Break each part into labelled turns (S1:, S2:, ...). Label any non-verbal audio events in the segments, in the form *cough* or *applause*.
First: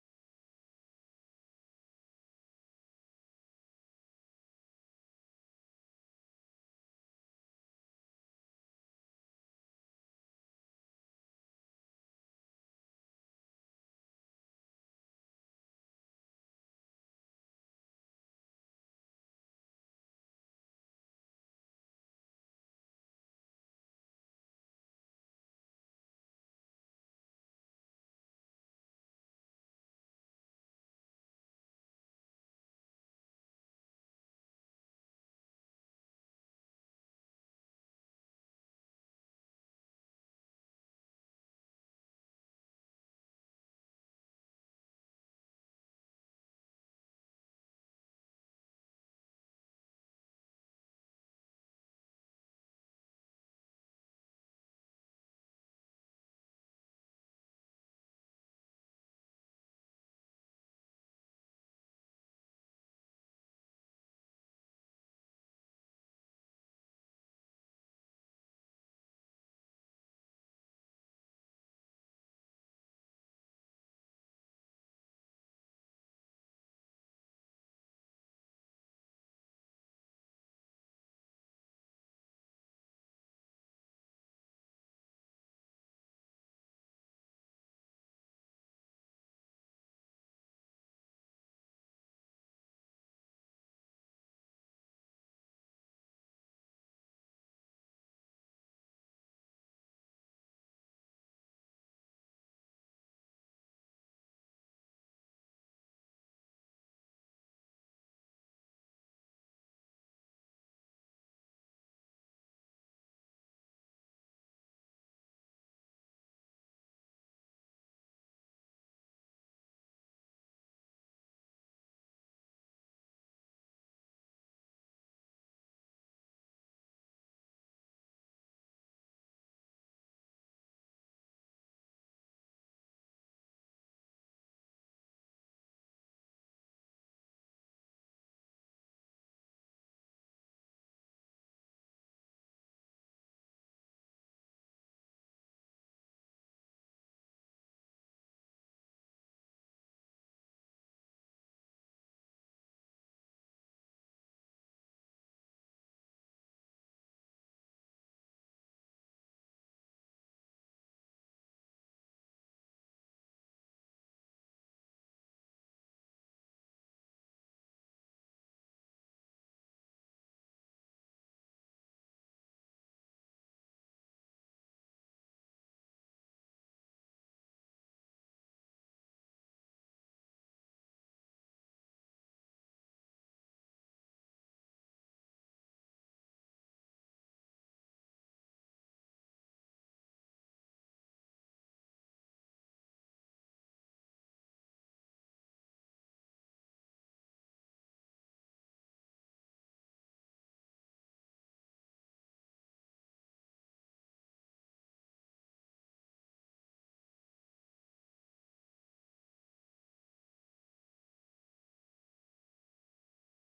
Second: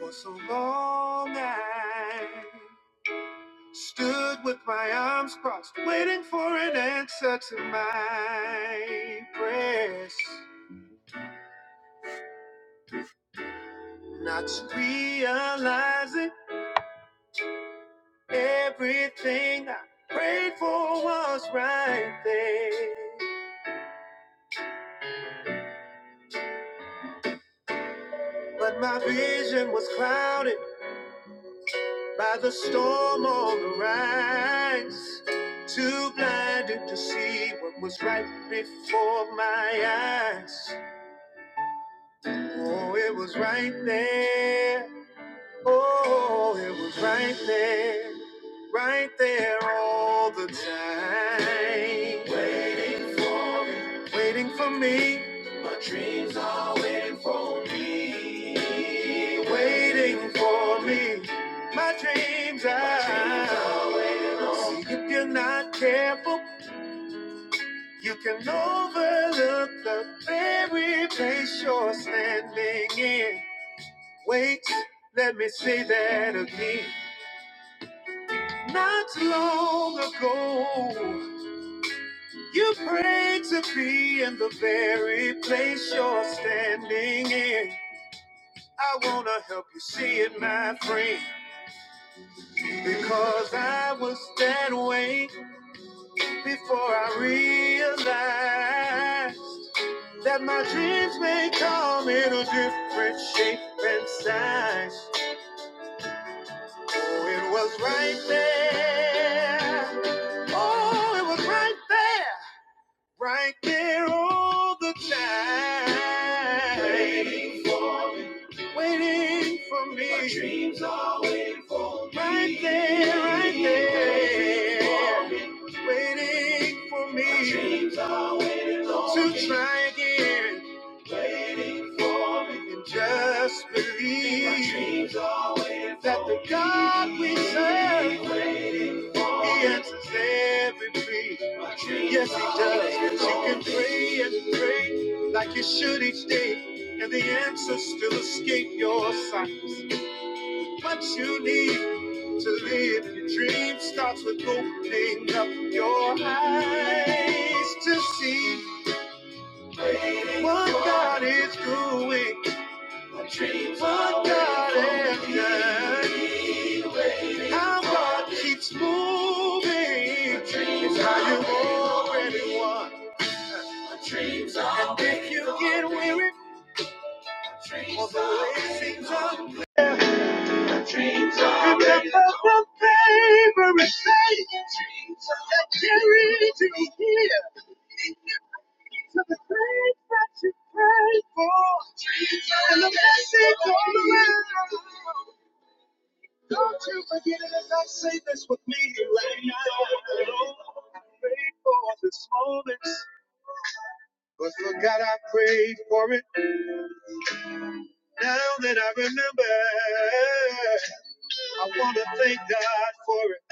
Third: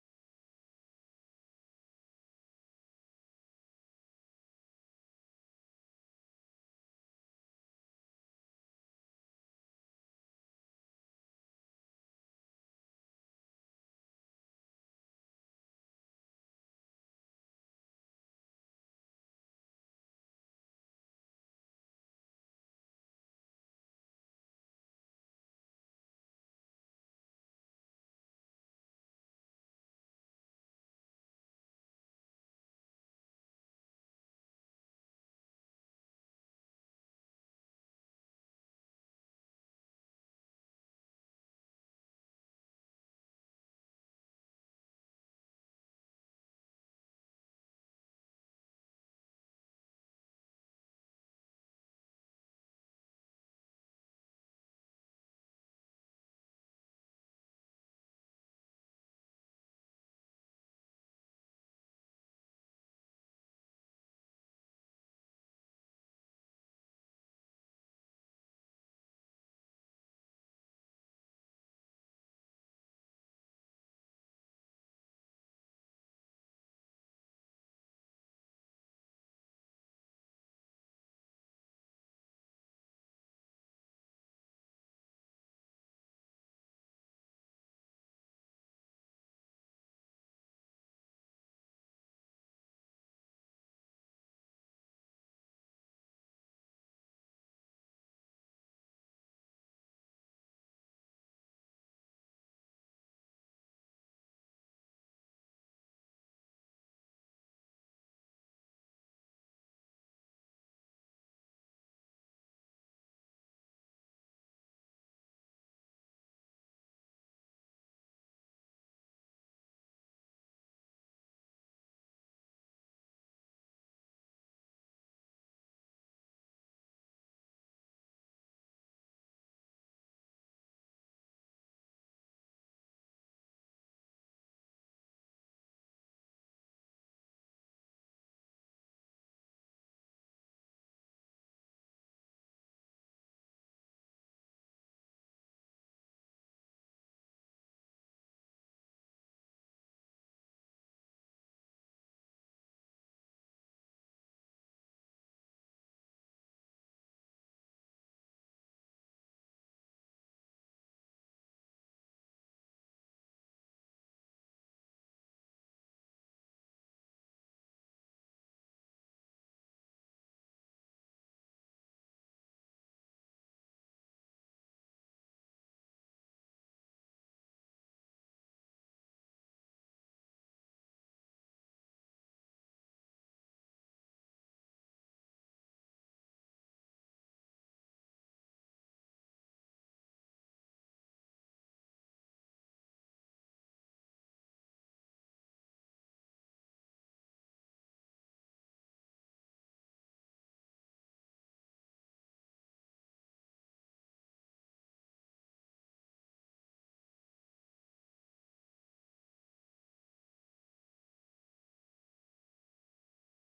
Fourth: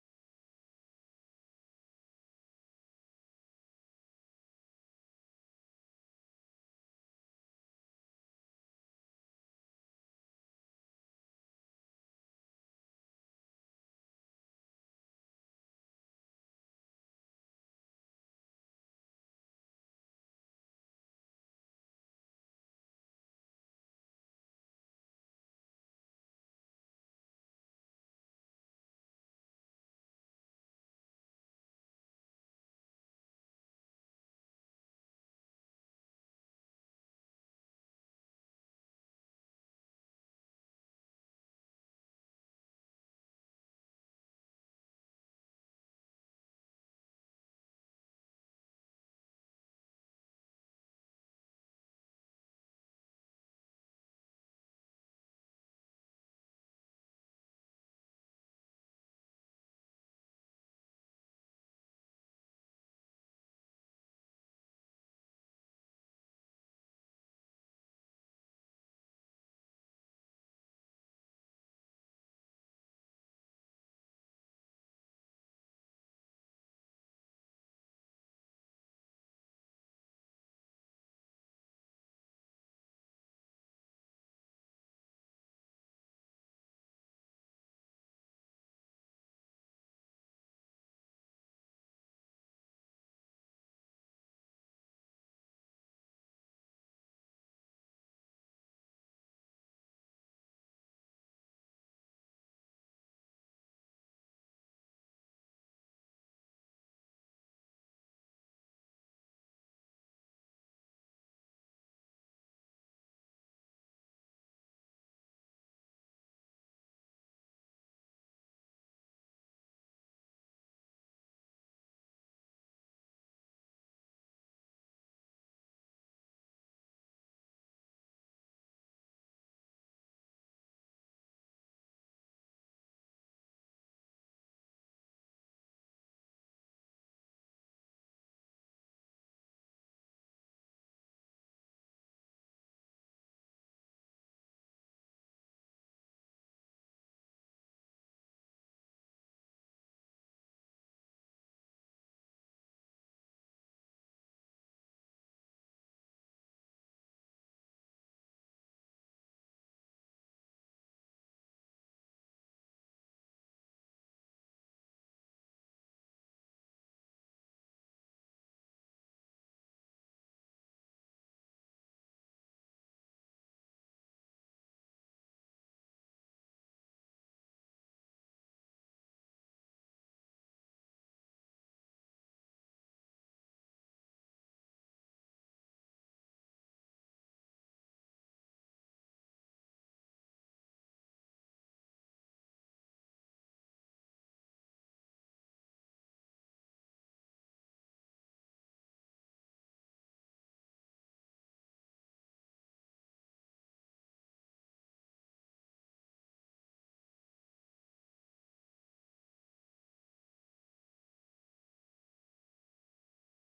S1: For so long I stood with my arms crossed, waiting for an answer to my prayers. Not realizing everything I prayed for was right there. But my vision was clouded by the storm on the rise. Too blinded to see what was right before my eyes. Oh, it was right there. Oh, it was right there. Right there all the time. Waiting for me. Waiting for me. My dreams are waiting for me. Waiting for me. My dreams are, My dreams are waiting on See, if you're not careful, you can overlook the very place you're standing in. Wait, let me say that again. Not long ago, you prayed to be in the very place you're standing in. I wanna help you see it, my friend, because I was that way before I realized that my dreams may come in a different shape and size. Oh, it was right there Oh, it was right there, right there all the time. Waiting for, waiting for me. My dreams are right there, right there. Waiting for me to try again and just believe that the God we serve. He answers every prayer. Yes, he does. Yes, You can pray and pray like you should each day, and the answers still escape your sight. What you need to live your dream starts with opening up your eyes to see what God is doing, what God has done. How God keeps moving is how you already won. And if you get weary all the way seems unfair, remember the favorite thing that carried you here to the things that you prayed for and the message all around. Don't you forget it as I say this with me right now. Lord, I prayed for this moment, but forgot I prayed for it. Now that I remember, I want to thank God for it.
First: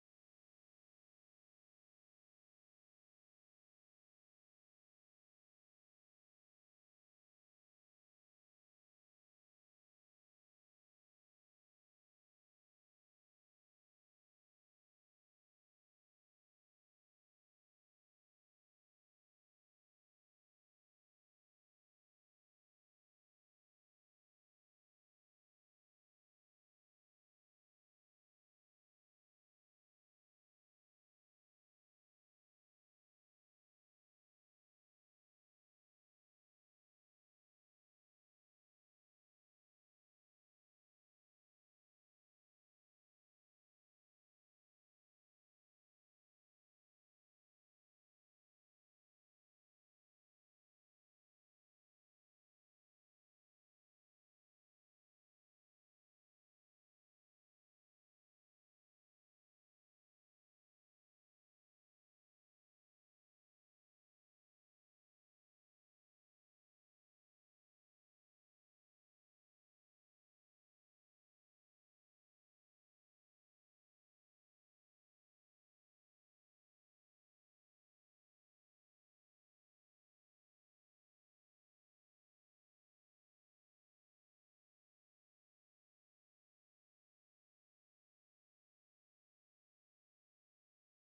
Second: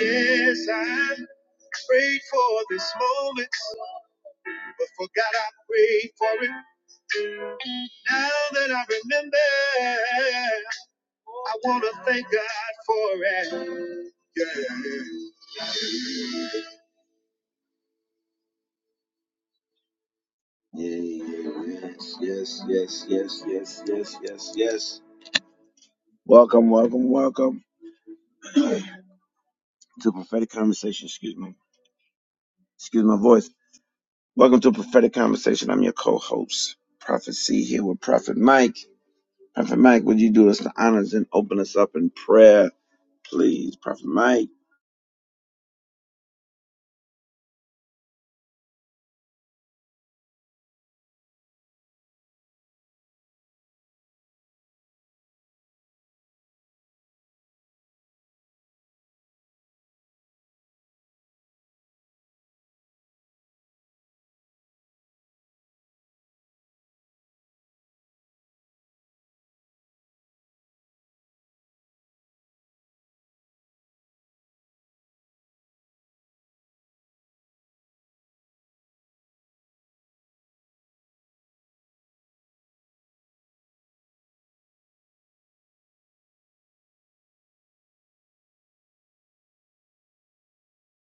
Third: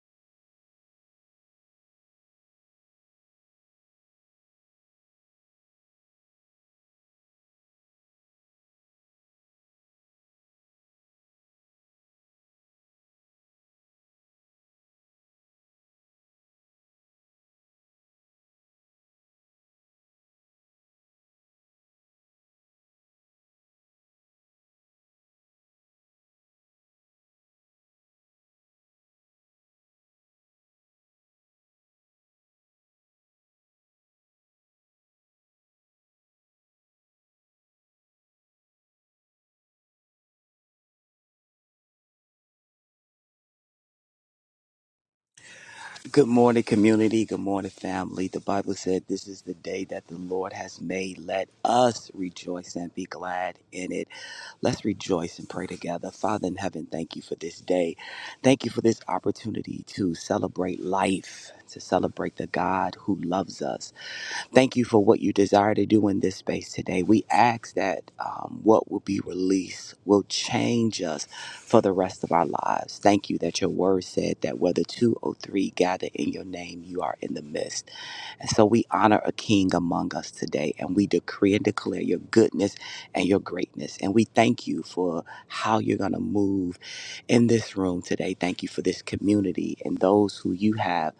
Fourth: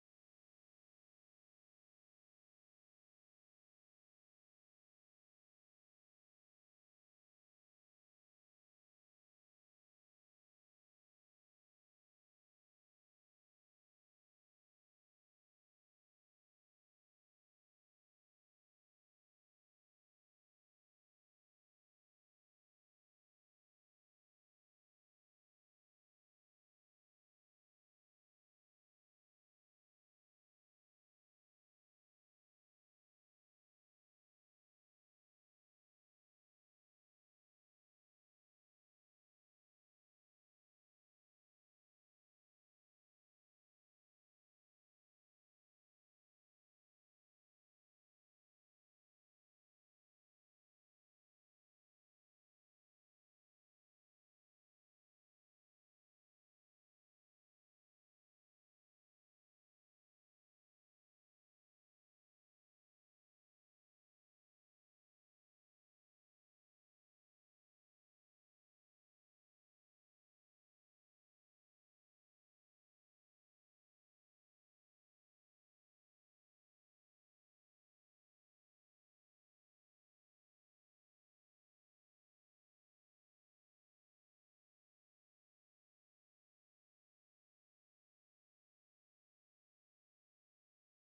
S1: Yes, I prayed for this moment, but forgot I prayed for it. Now that I remember, I want to thank God for it. Yeah. Yeah, yeah, yeah, yes, yes, yes, yes, yes, yes, yes, yes. yes. Welcome, welcome, welcome to Prophetic Conversation. Excuse me, excuse my voice. Welcome to Prophetic Conversation. I'm your co-host, Prophet C, here with Prophet Mike. Prophet Mike, would you do us the honors and open us up in prayer, please, Prophet Mike?
S2: Good morning, community. Good morning, family. The Bible said, This is the day that the Lord has made. Let us rejoice and be glad in it. Let's rejoice and pray together. Father in heaven, thank you for this day. Thank you for this opportunity to celebrate life, to celebrate the God who loves us. Thank you for what you desire to do in this space today. We ask that um, what will be released will change us for the rest of our lives. Thank you that your word said that whether two or three gather in your name, you are in the midst. And so we honor a king among us today, and we decree and declare your goodness and your greatness. And we thank you for how you're going to move in this room today. Thank you for this community and those who you have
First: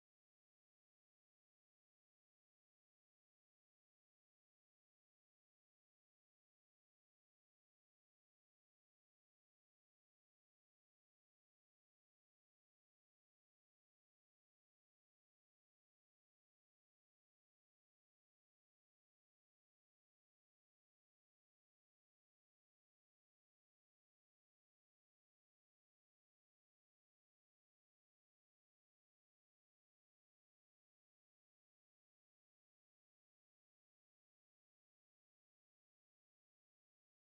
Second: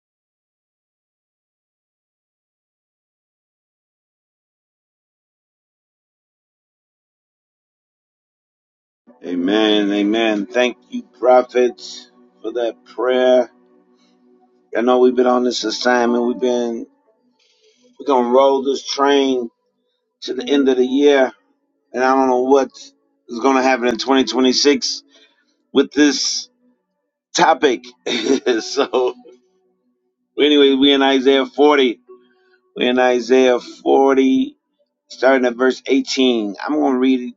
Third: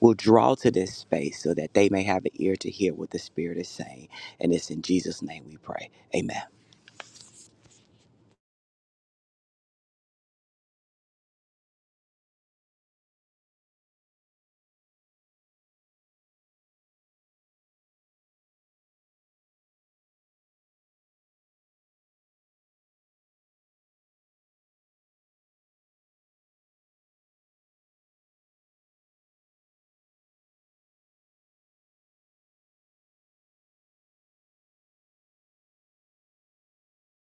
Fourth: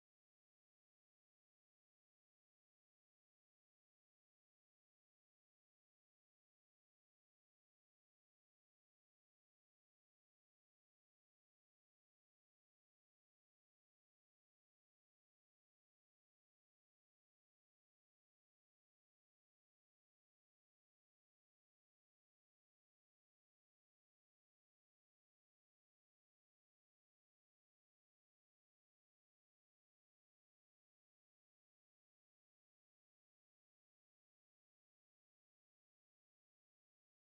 S2: will draw to this space so that they may have an ear to hear what the Spirit is saying. And it's in Jesus' name we pray. Amen.
S1: Amen, amen. Thank you, Prophet, for that prayer. I know we've been on this assignment. We've been we're gonna roll this train to the end of the year and I don't know what is going to happen in 2026 with this topic. *laughs* so, anyway, we're in Isaiah 40. We're in Isaiah 40, starting at verse 18. I'm going to read.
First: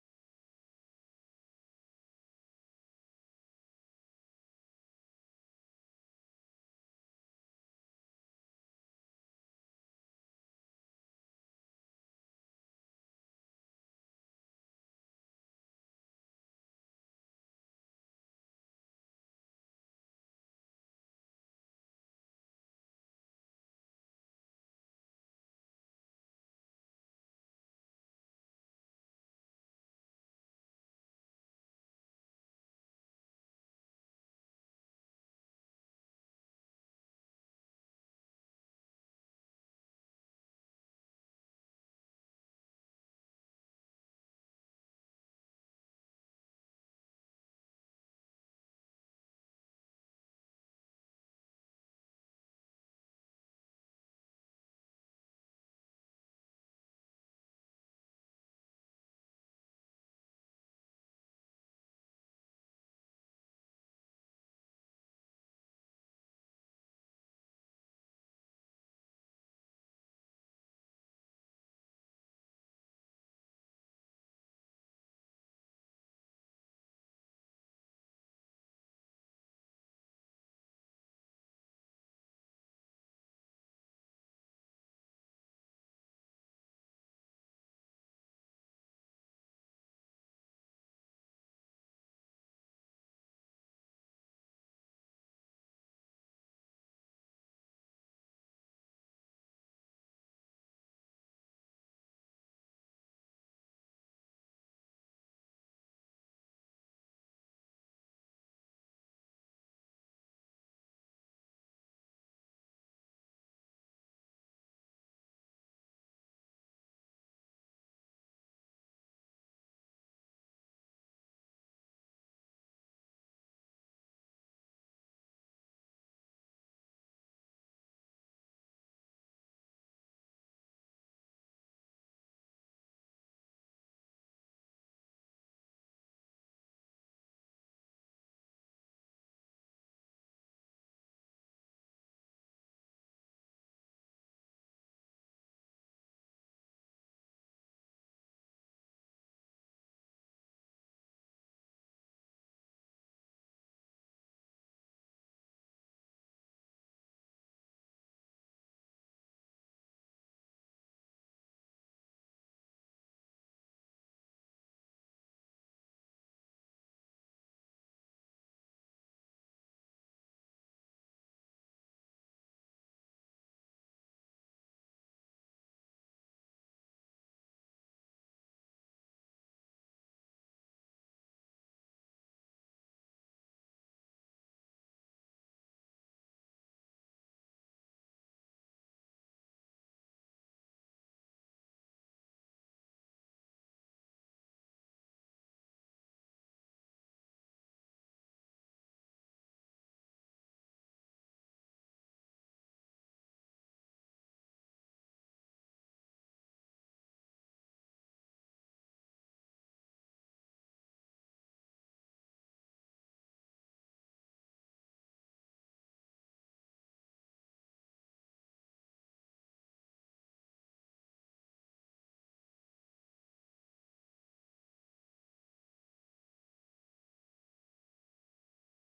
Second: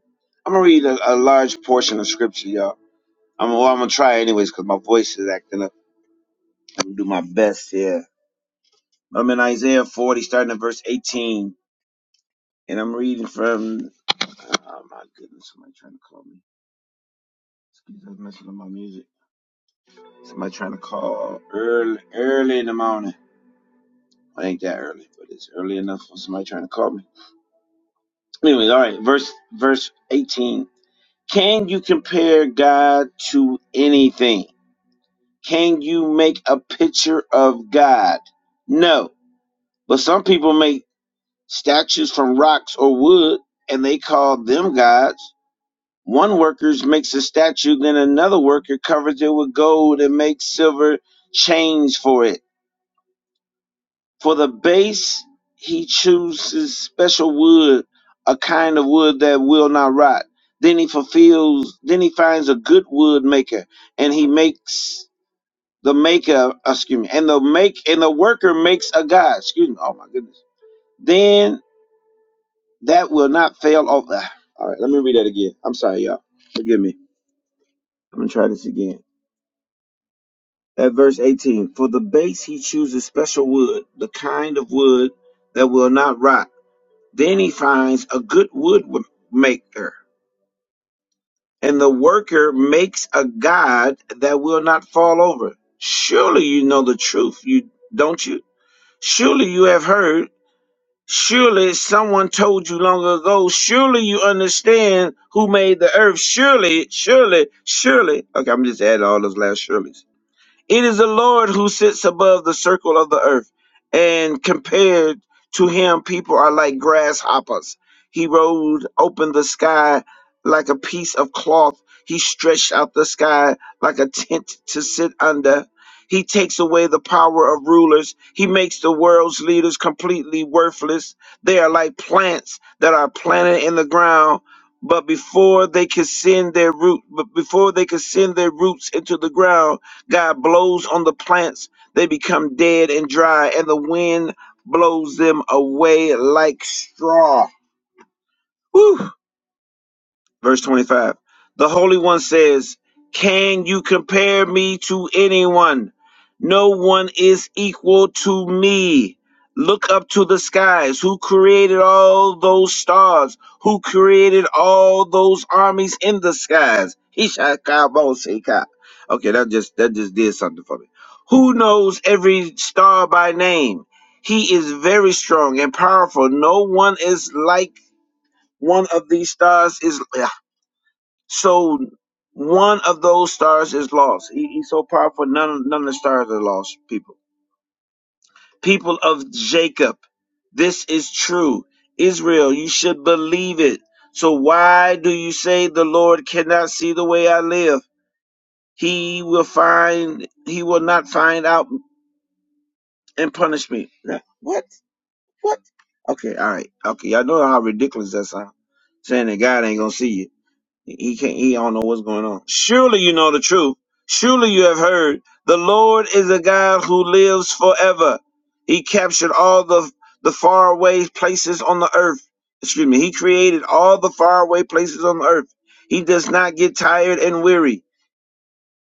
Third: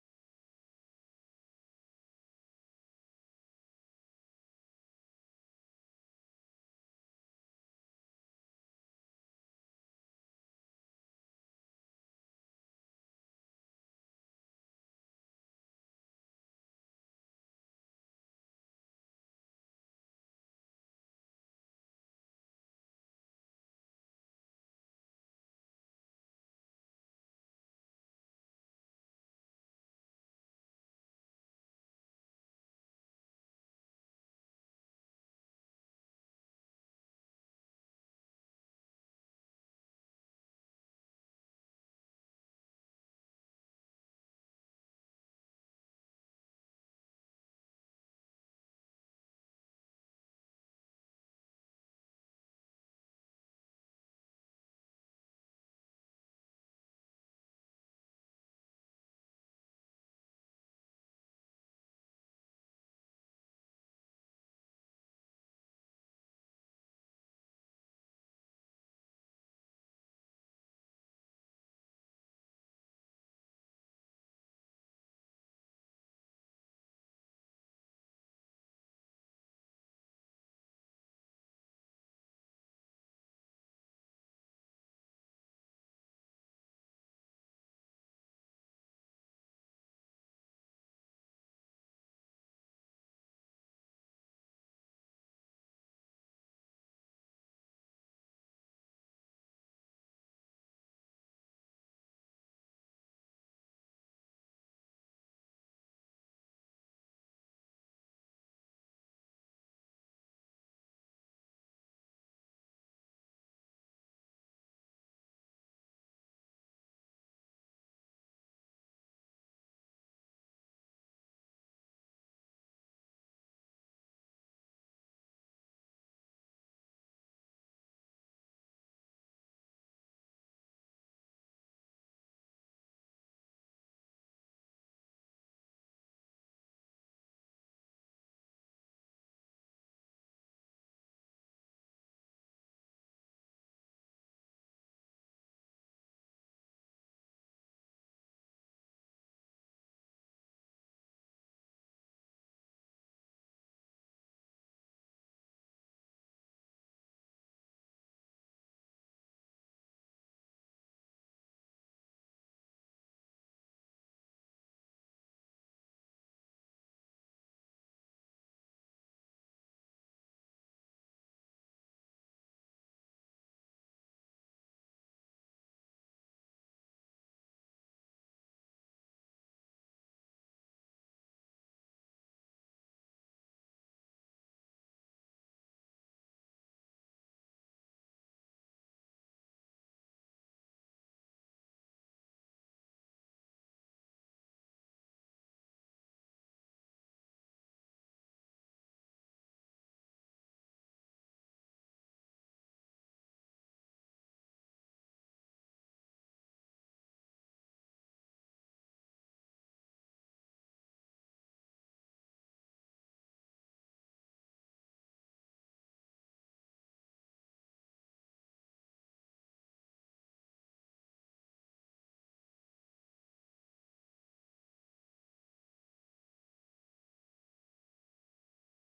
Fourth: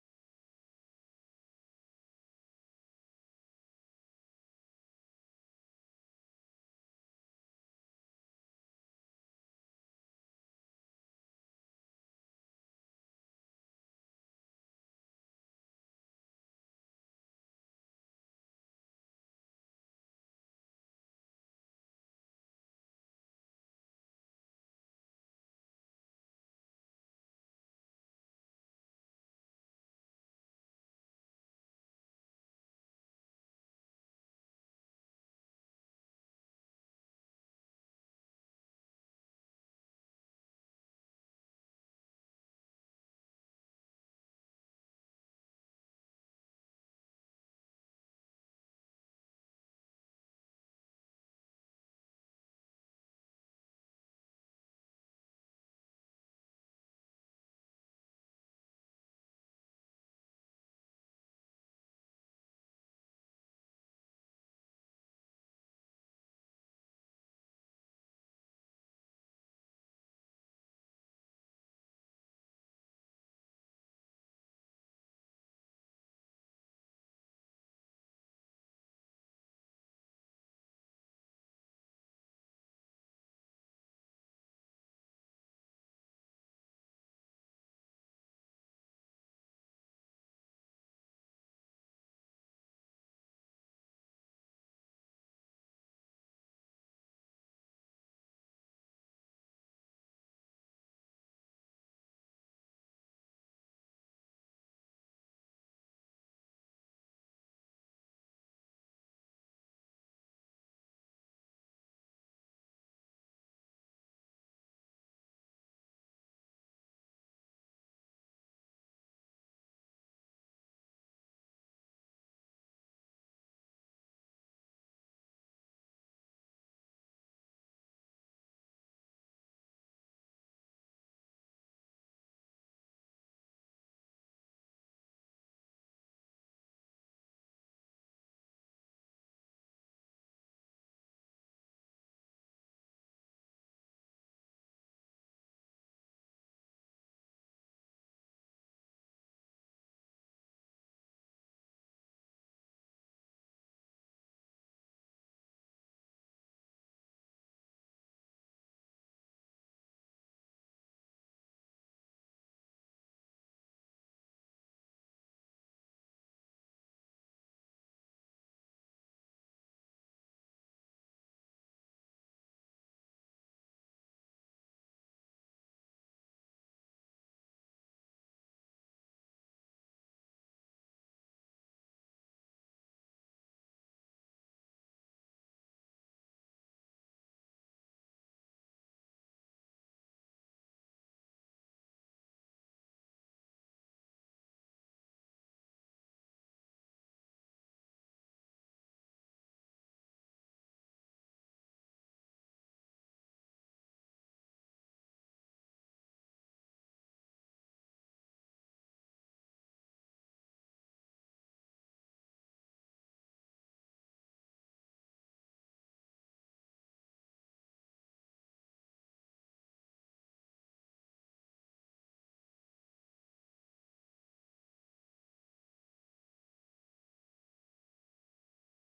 S1: I'm gonna read a, a large portion of scripture, y'all. I'm, well, I'm gonna try anyways because my voice is acting up. I'm gonna do my best here. I'm in Isaiah 40, starting at verse 18, and I'm reading from. Oh my goodness, somebody trying to call me. Excuse me, I'm messing up my music. Somebody trying to call early, early in the morning. Well, it ain't that early, but it's early enough for somebody trying to call me. Anyways, all right, verse verse eighteen. Can you compare God to anything? Can you make a picture of God? No, but some people make statues from rocks or wood, and they call them gods. One worker makes a statue, then another worker covers it with gold and makes silver chains for it For the base, he chooses special wood, a kind of wood that will not rot. Then he fulfills, then he finds a good wood maker, and he makes the maker, uh, excuse me, and the make and the worker makes a god. Excuse me. Oh my goodness. Then that will not fail. Oh, ah. all right. Let me read that again. I'm sorry, y'all. Forgive me. I'm gonna try this again. At verse 18, for the base he chooses special wood, the kind of wood that will not rot Then he finds a good woodmaker, and the worker makes a god that will not fall over. Surely you know the truth, you don't you? Surely you have heard. Surely someone told you long ago. Surely you understand who made the earth. Surely, surely, surely. Okay, I'm just adding all those last surelys. It is the Lord who sits above the circle of the earth, and compared to him, people are like grasshoppers. He rolled open the sky like a piece of cloth. He stretched out the sky like a tent to sit under. He takes away the power of rulers. He makes the world's leaders completely worthless. They are like plants that are planted in the ground, but before they can send their root, but before they can send their roots into the ground, God blows on the plants, they become dead and dry, and the wind blows them away like straw. Whew. Verse 25. The Holy One says, Can you compare me to anyone? No one is equal to me. Look up to the skies. Who created all those stars? Who created all those armies in the skies? Ishakaboseka. Okay, that just that just did something for me. Who knows every star by name? He is very strong and powerful. No one is like one of these stars is so one of those stars is lost. He, he's so powerful, none, none of the stars are lost, people. People of Jacob, this is true. Israel, you should believe it. So why do you say the Lord cannot see the way I live? He will find, he will not find out and punish me. Now, What? What? Okay, all right. Okay, y'all know how ridiculous that sounds. Saying that God ain't gonna see you. He can't. He don't know what's going on. Surely you know the truth. Surely you have heard. The Lord is a God who lives forever. He captured all the the faraway places on the earth. Excuse me. He created all the faraway places on the earth. He does not get tired and weary.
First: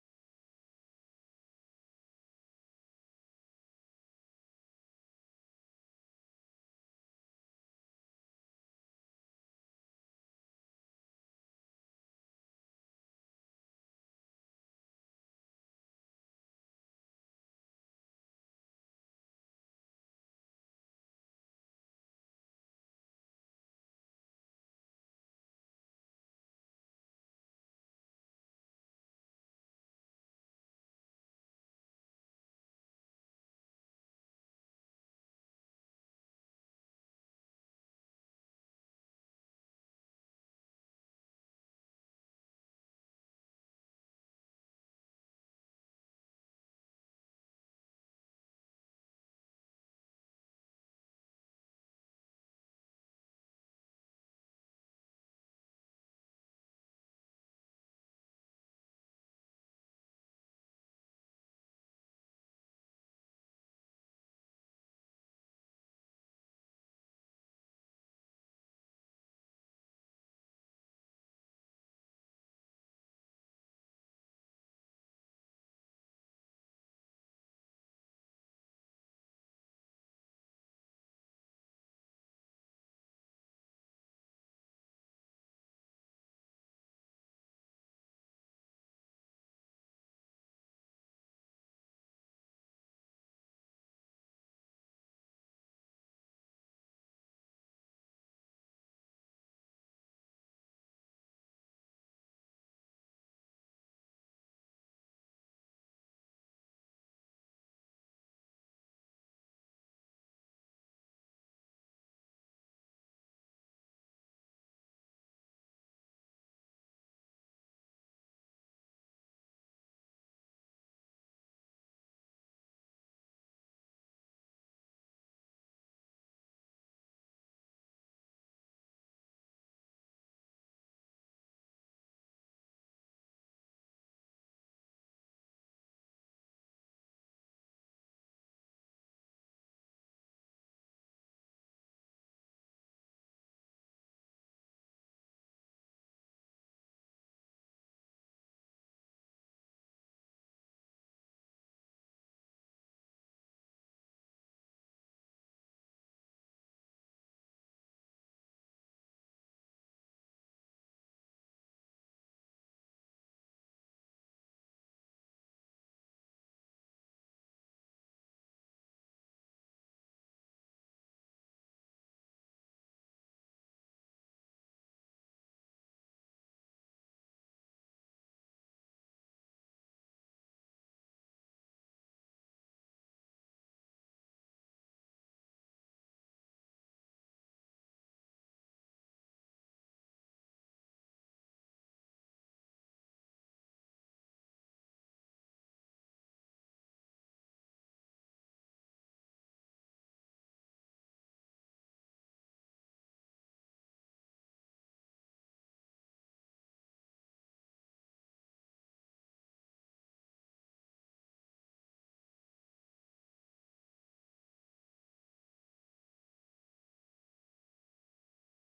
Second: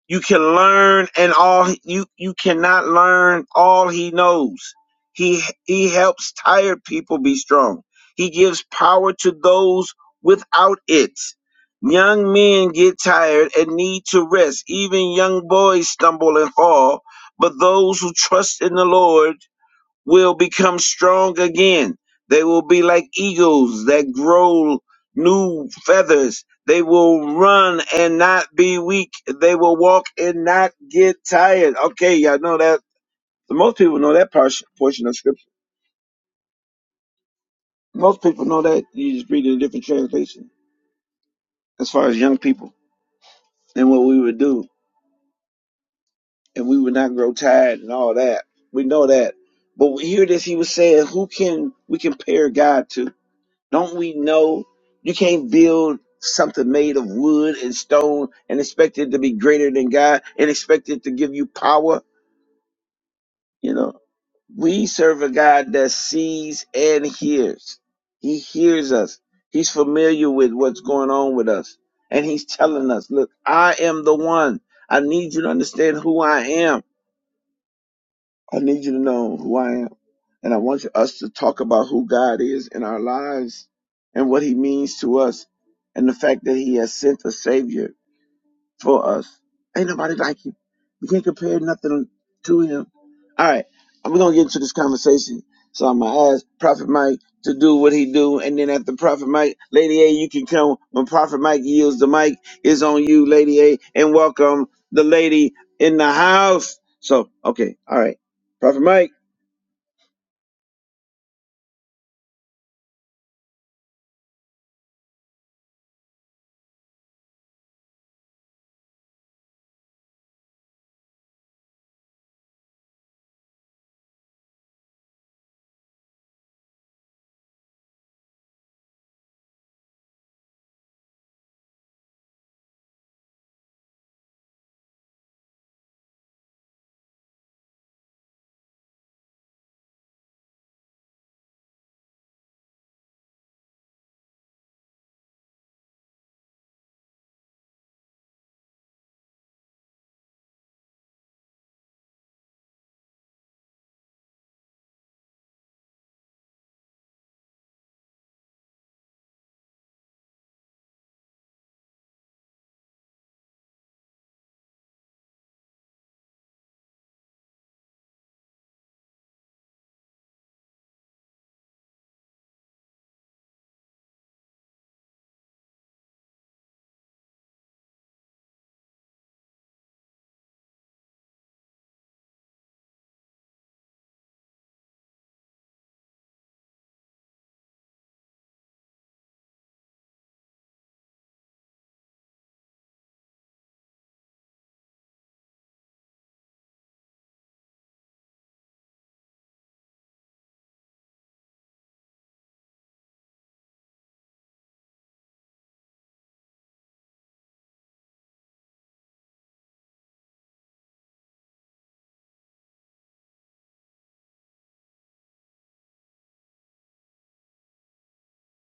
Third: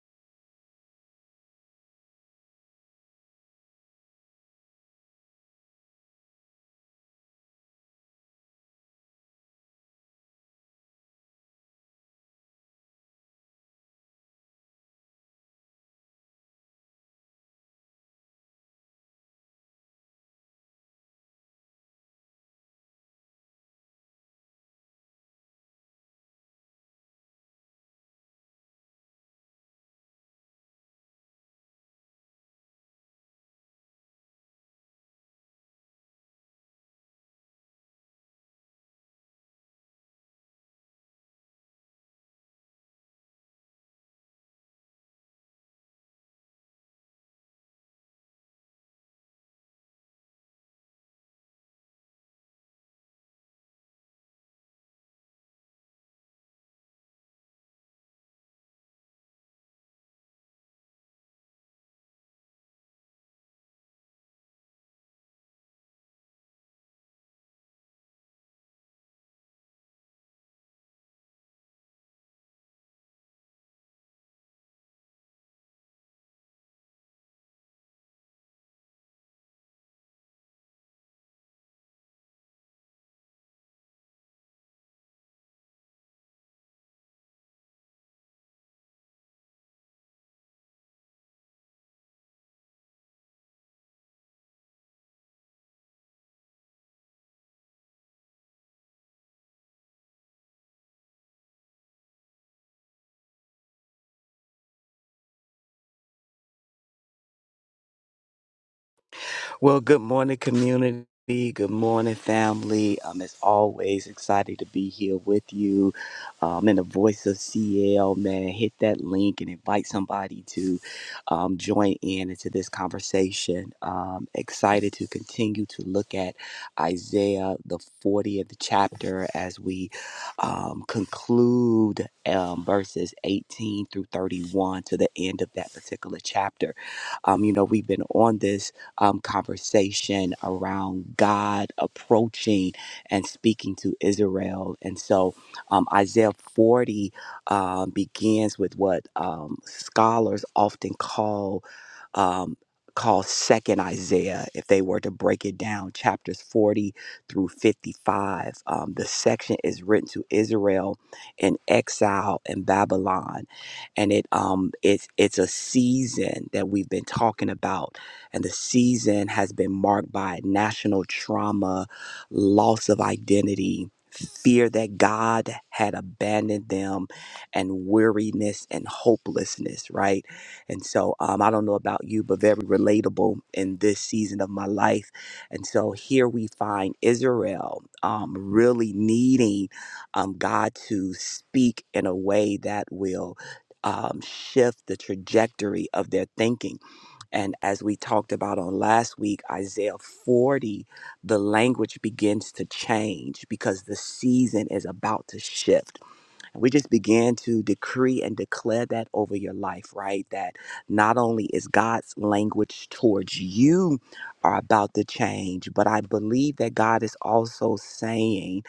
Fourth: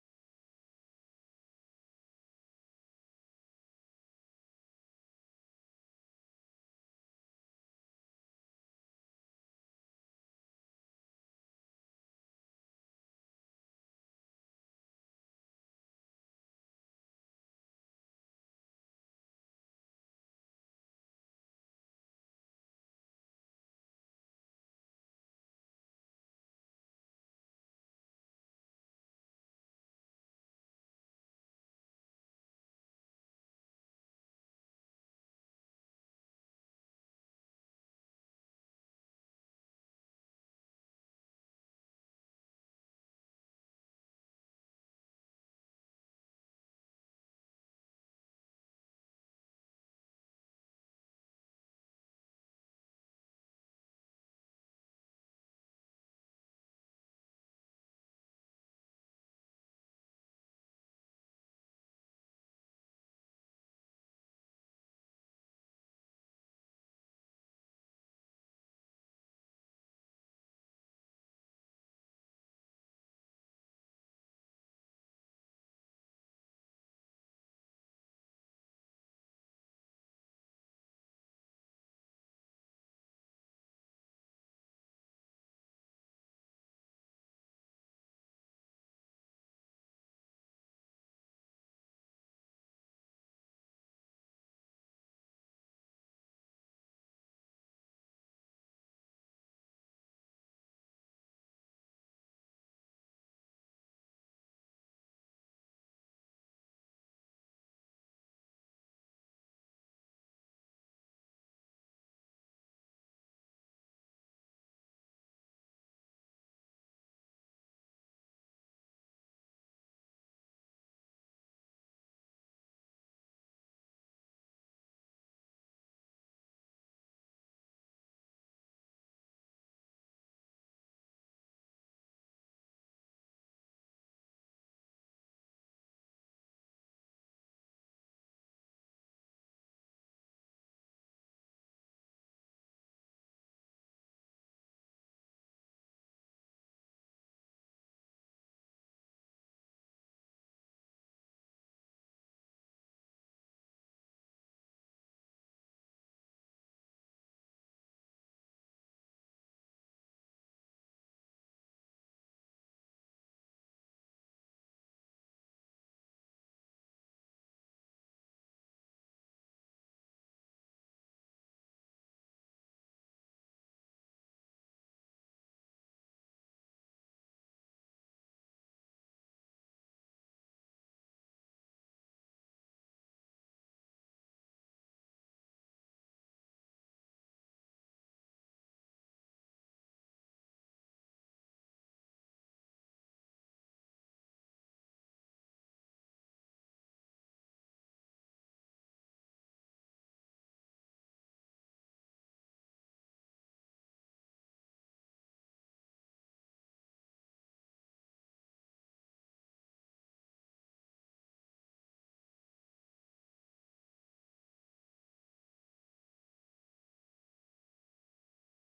S1: You can learn and all you you cannot learn all he knows. He he helps tired people be strong. He gives power to those without it. Young men get tired and need to rest. Even young boys stumble and fall, but those who trust in the Lord will become strong again. They will be like eagles that grow new feathers. They will run and not be weak. They will walk and not get tired. Okay, y'all know that. Most people know that par- portion of scripture. Most people know that. You just read it in a different translation as far as young people and what we would do. And we would not grow tired and all that. We know that. But we hear this he was saying, who can we compare God to? Don't we know you can't build something made of wood and stone and expect it to be greater than God and expect it to give you power? You know, we serve a God that sees and hears. He hears us. He's familiar with what's going on with us. And he's telling us, look, I am the one. I need you to understand who I am. I need you to know who I am. And I want us to talk about who God is in our lives and what he means to us and the fact that he has sent a savior for us. Ain't nobody like him. We can't compare nothing to him. All right. I'm going to get into this conversation. So I'm going to ask Prophet Mike to do what he do. And then after Prophet Mike, Lady A, you can come. When Prophet Mike yields the mic, is on you, Lady A. And welcome the lady in the house. So, okay. All right. Prophet Mike.
S2: Well, good morning, community. Good morning, family. Um, as always, excited to be here with you. Um, and the voice of CL, man, hit that link and invite somebody to um, join in into this conversation. Um, excited to continue to look at Isaiah, the 40th chapter, as we um, conclude um, verses 18 through 31 to the end of that particular chapter. Um, you know, we've been on this um, conversation around God approaching and speaking to Israel. And so um, Isaiah 40 um, begins with what um, scholars often call. Um, call second isaiah if they were to break it down chapters 40 through 55 um, the section is written to israel in exile in babylon and it um it's it's a season that we've been talking about and the season has been marked by national trauma, loss of identity, fear that God had abandoned them, and weariness and hopelessness, right? And so um, I don't know about you, but very relatable in this season of my life. And so here we find Israel um, really needing um, God to speak in a way that will um, shift the trajectory of their thinking and as we talked about on last week, Isaiah 40, the language begins to change because the season is about to shift. And we just began to decree and declare that over your life, right? That not only is God's language towards you are about to change, but I believe that God is also saying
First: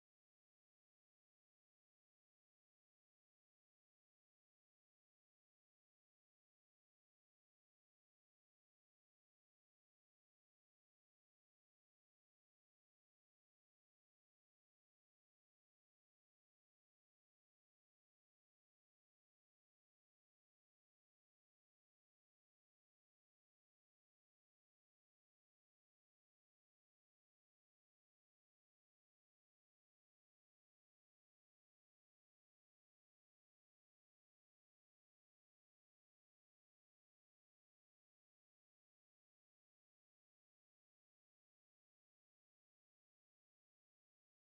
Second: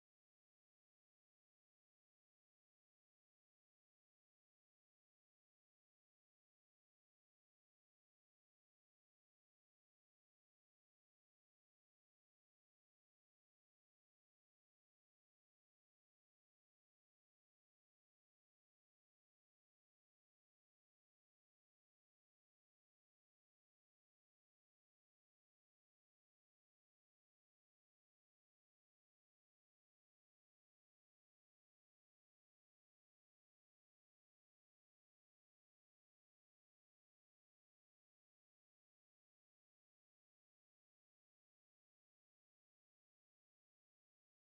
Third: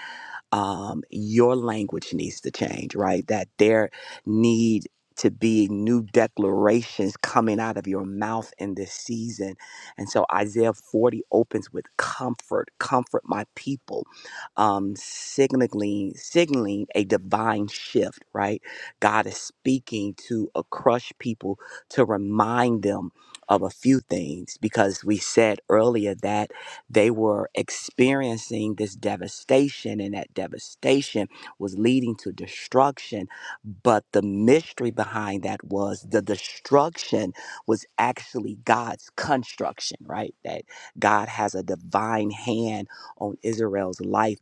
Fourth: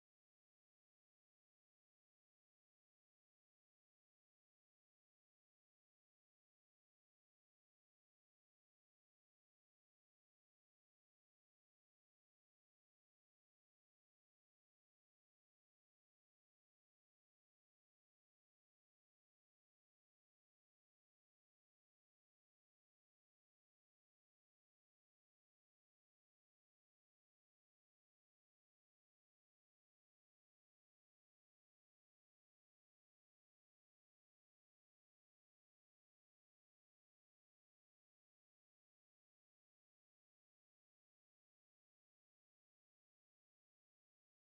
S2: um, your language needs to change, right? That there need to be new declarations coming out of your mouth in this season. And so Isaiah 40 opens with comfort, comfort my people, um, signaling, signaling a divine shift, right? God is speaking to a crushed people to remind them of a few things because we said earlier that they were experiencing this devastation, and that devastation was leading to destruction. But the mystery behind that was the destruction was actually God's construction, right? That God has a divine hand on Israel's life.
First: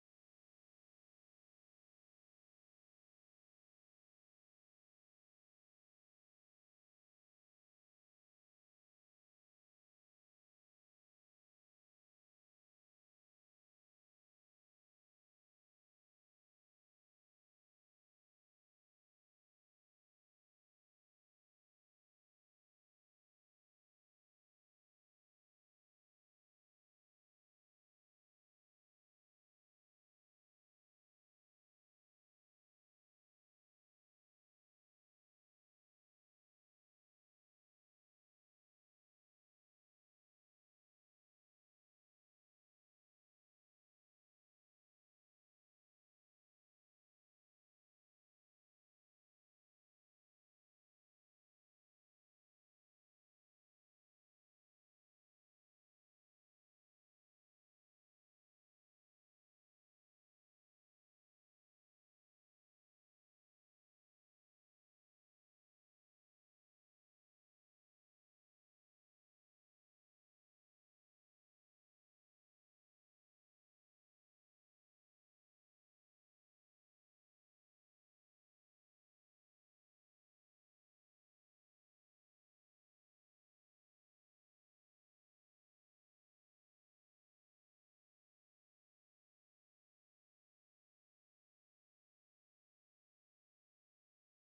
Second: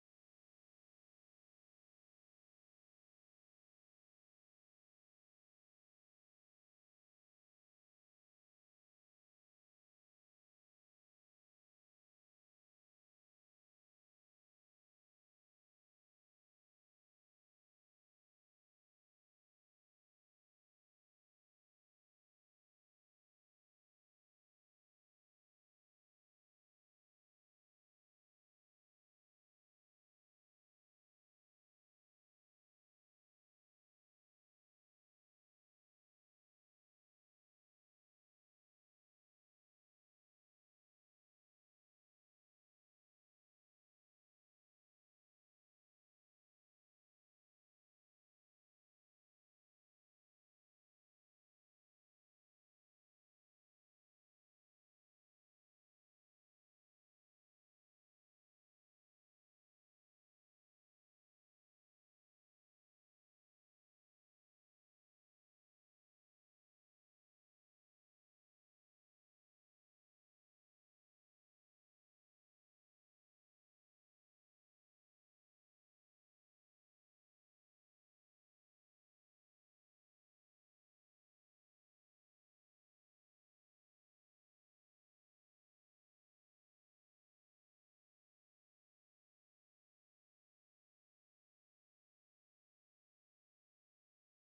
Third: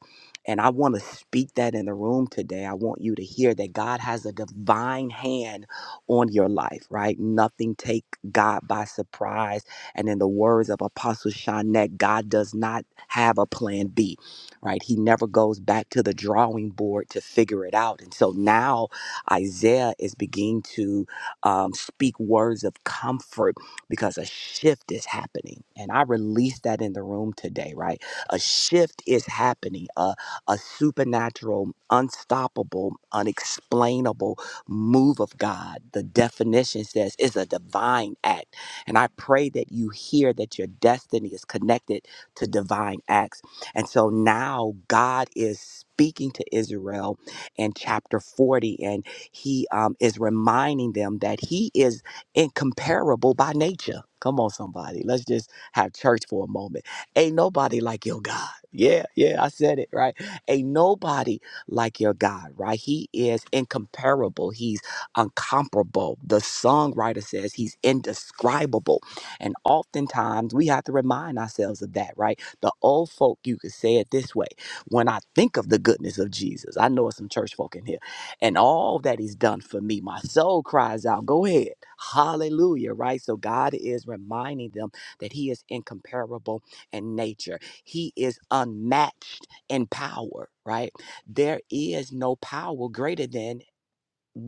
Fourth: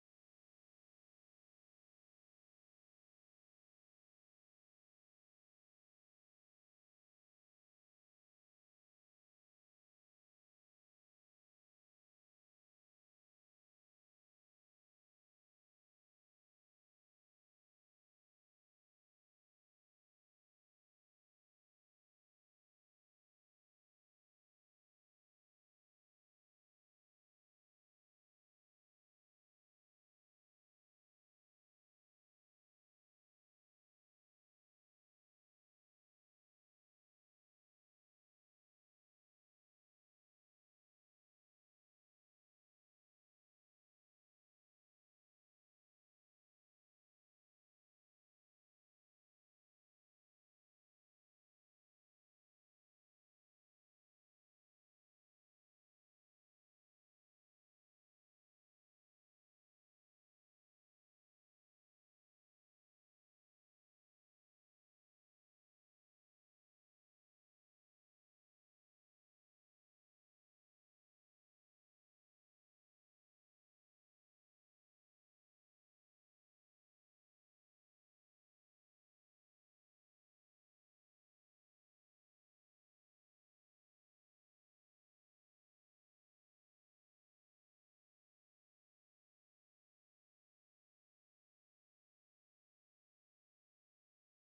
S2: And I want to speak that in the room today. I want you to hear that God has a divine hand on your life, right? Nothing take God by surprise and in the words of Apostle Shanek, God does not have a plan B, right? He never goes back to the drawing board to figure it out. And so now Isaiah is beginning to um, speak words of comfort because a shift is happening. And I released that in the room today, right? A shift is happening, a, a supernatural, unstoppable, unexplainable move of God. The definition says it's a divine act and I pray that you hear that your destiny is connected to divine acts. And so now God is speaking to Israel in chapter 40, and he um, is reminding them that he is incomparable by nature. Come on, somebody. Let's just have church for a moment. Ain't nobody like your God. Yeah, yeah, I said it, right? Ain't nobody like your God, right? He is incomparable. He's uncomparable. The songwriter says he's indescribable. And oftentimes we have to remind ourselves of that, right? The old folk, you could say it this way when I think of the goodness of Jesus, I know it's some church folk in here, and all that he's done for me, my soul cries out, Go ahead. Hallelujah, right? So God is reminding them that he is incomparable in nature, he is unmatched in power, right? There is no power greater than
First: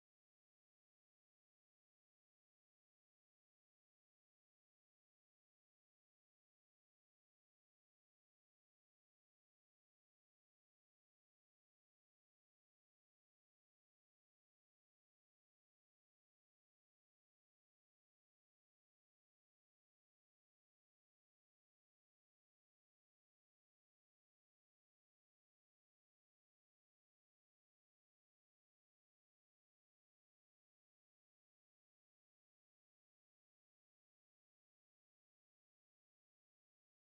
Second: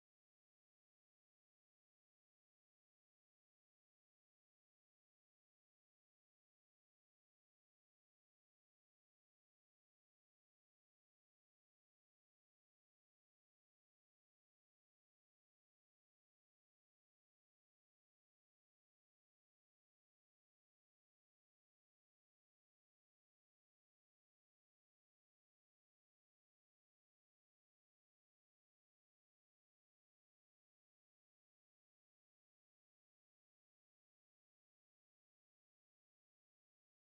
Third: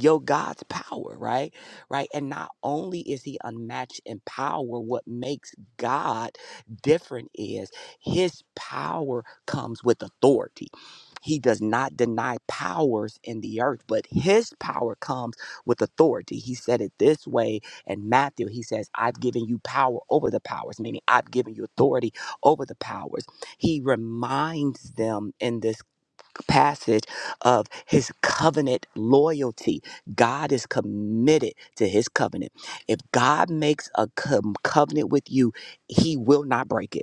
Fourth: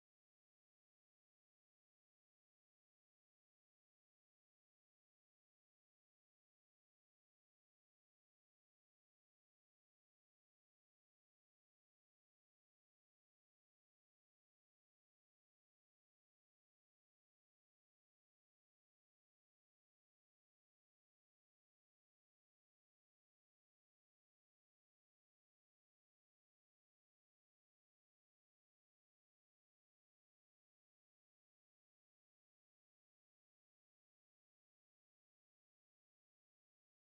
S2: your God's power, right? Right. And not only is he unmatched in power, what makes God different is his power comes with authority. He does not deny powers in the earth, but his power comes with authority. He said it this way in Matthew. He says, I've given you power over the powers, meaning I've given you authority over the powers. He reminds them in this passage of his covenant loyalty. God is committed to his covenant. If God makes a com- covenant with you, he will not break it.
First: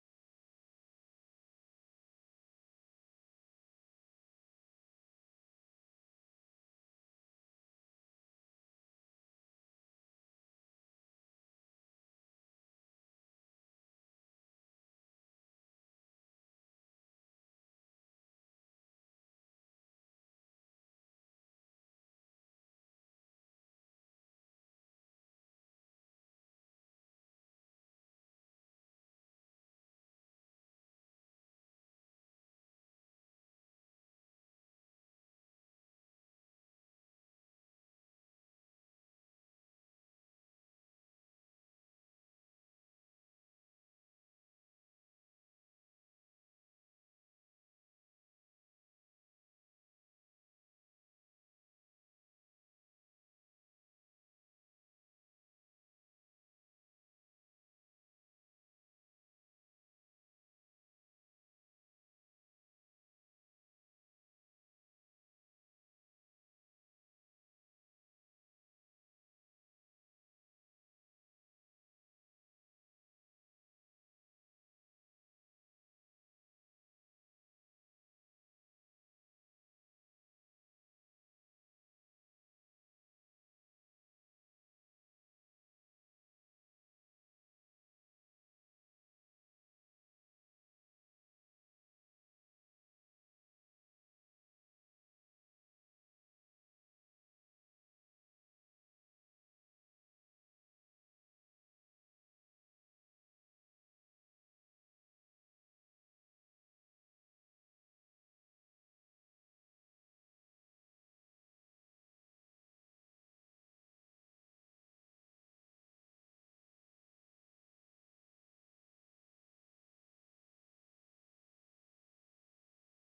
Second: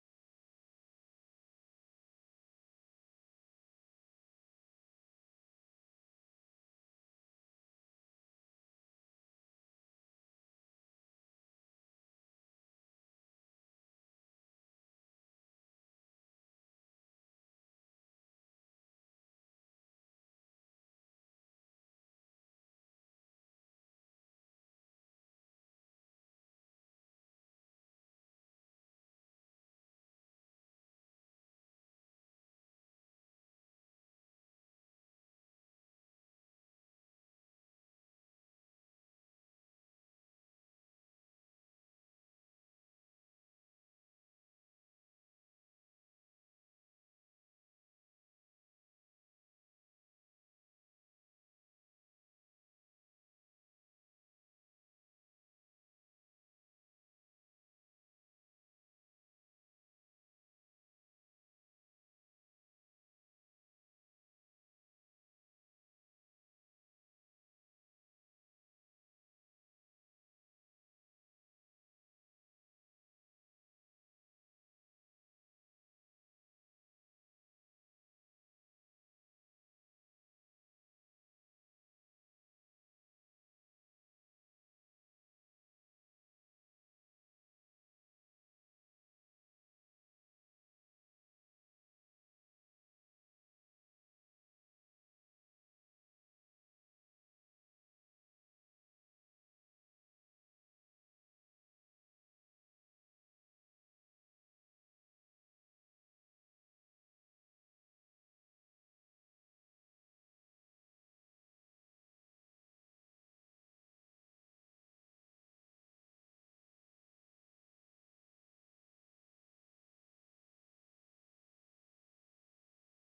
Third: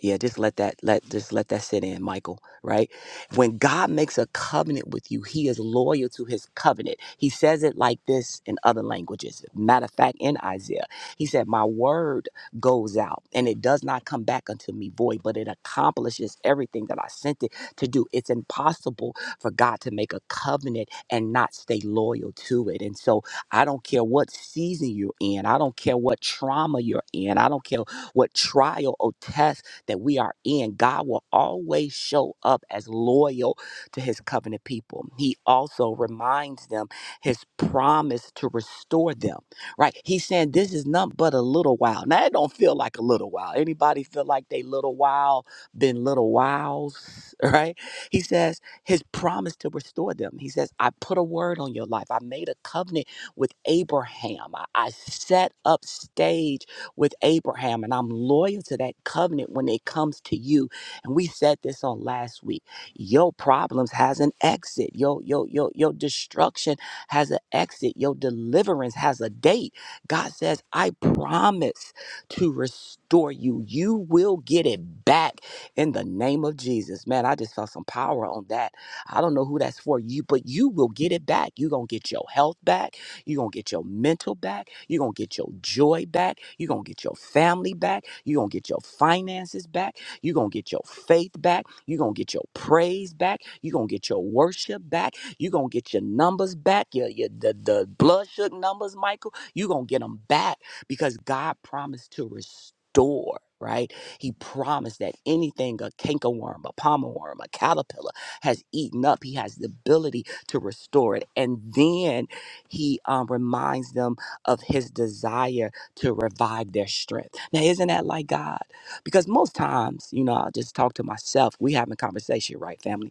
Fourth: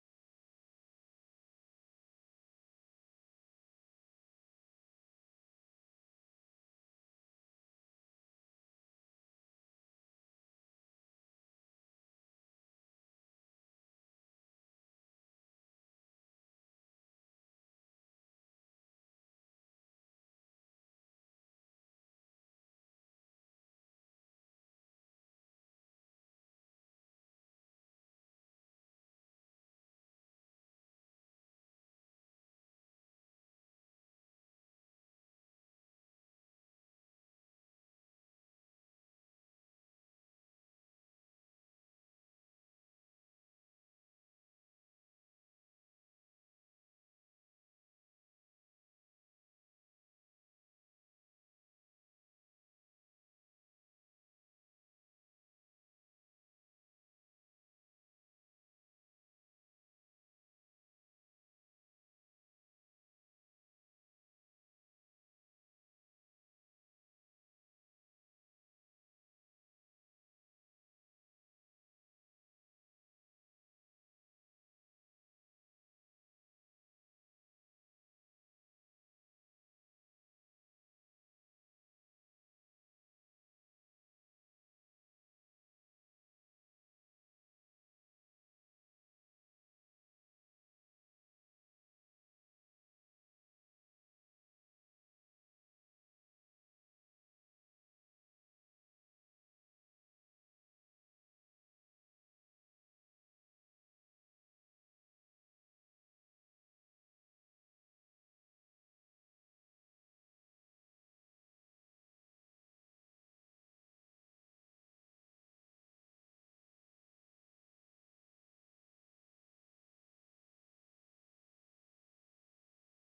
S2: Yeah, just let that let just let that sit in, Michael, right? When God makes a covenant with you, he is loyal to his covenant. He says it like this in other languages. Matter of fact, in Isaiah, he said, My word goes out and it does not come back unto me void, but it accomplishes everything that I sent it to do. It's impossible for God to make a covenant and not stay loyal to it. And so I don't care what season you're in, I don't care what trauma you're in, I don't care what trial or test that we are in, God will always show up as loyal to his covenant people. He also reminds them his promise to restore them, right? He's saying this is not but a little while. Now, it don't feel like a little while. Anybody feel like they little while been little whiles, *laughs* right? He says his promise to restore them. He says, I put a word on your life. I made a covenant with Abraham. I, I set up stage with Abraham, and I'm loyal to that covenant when it comes to you. And we said this on last week. Your problems has an exit. Your your your your destruction has an exit. Your deliverance has a date. God says, "I promise to restore you. You will get it back in the name of Jesus." Man, I just felt some power on that. I don't know who that's for you, but you will get it back. You're going to get your health back. You're going to get your mental back. You're going to get your joy back. You're going to get your family back. You're going to get your finances back. You're going to get your faith back. You're going to get your praise back. You're going to get your worship back. You're going to get your numbers back, your, your the, the blood sugar numbers, Michael. You're going to get them back because God promised to restore. Right? He promised that anything a cankerworm, a palmer worm, a caterpillar has eaten up, he has the ability to restore it. And then he um, reminds them of his desire to revive their strength. Now, isn't that like God? Because most times, you know, I'll just talk to myself. We having conversation, right, family?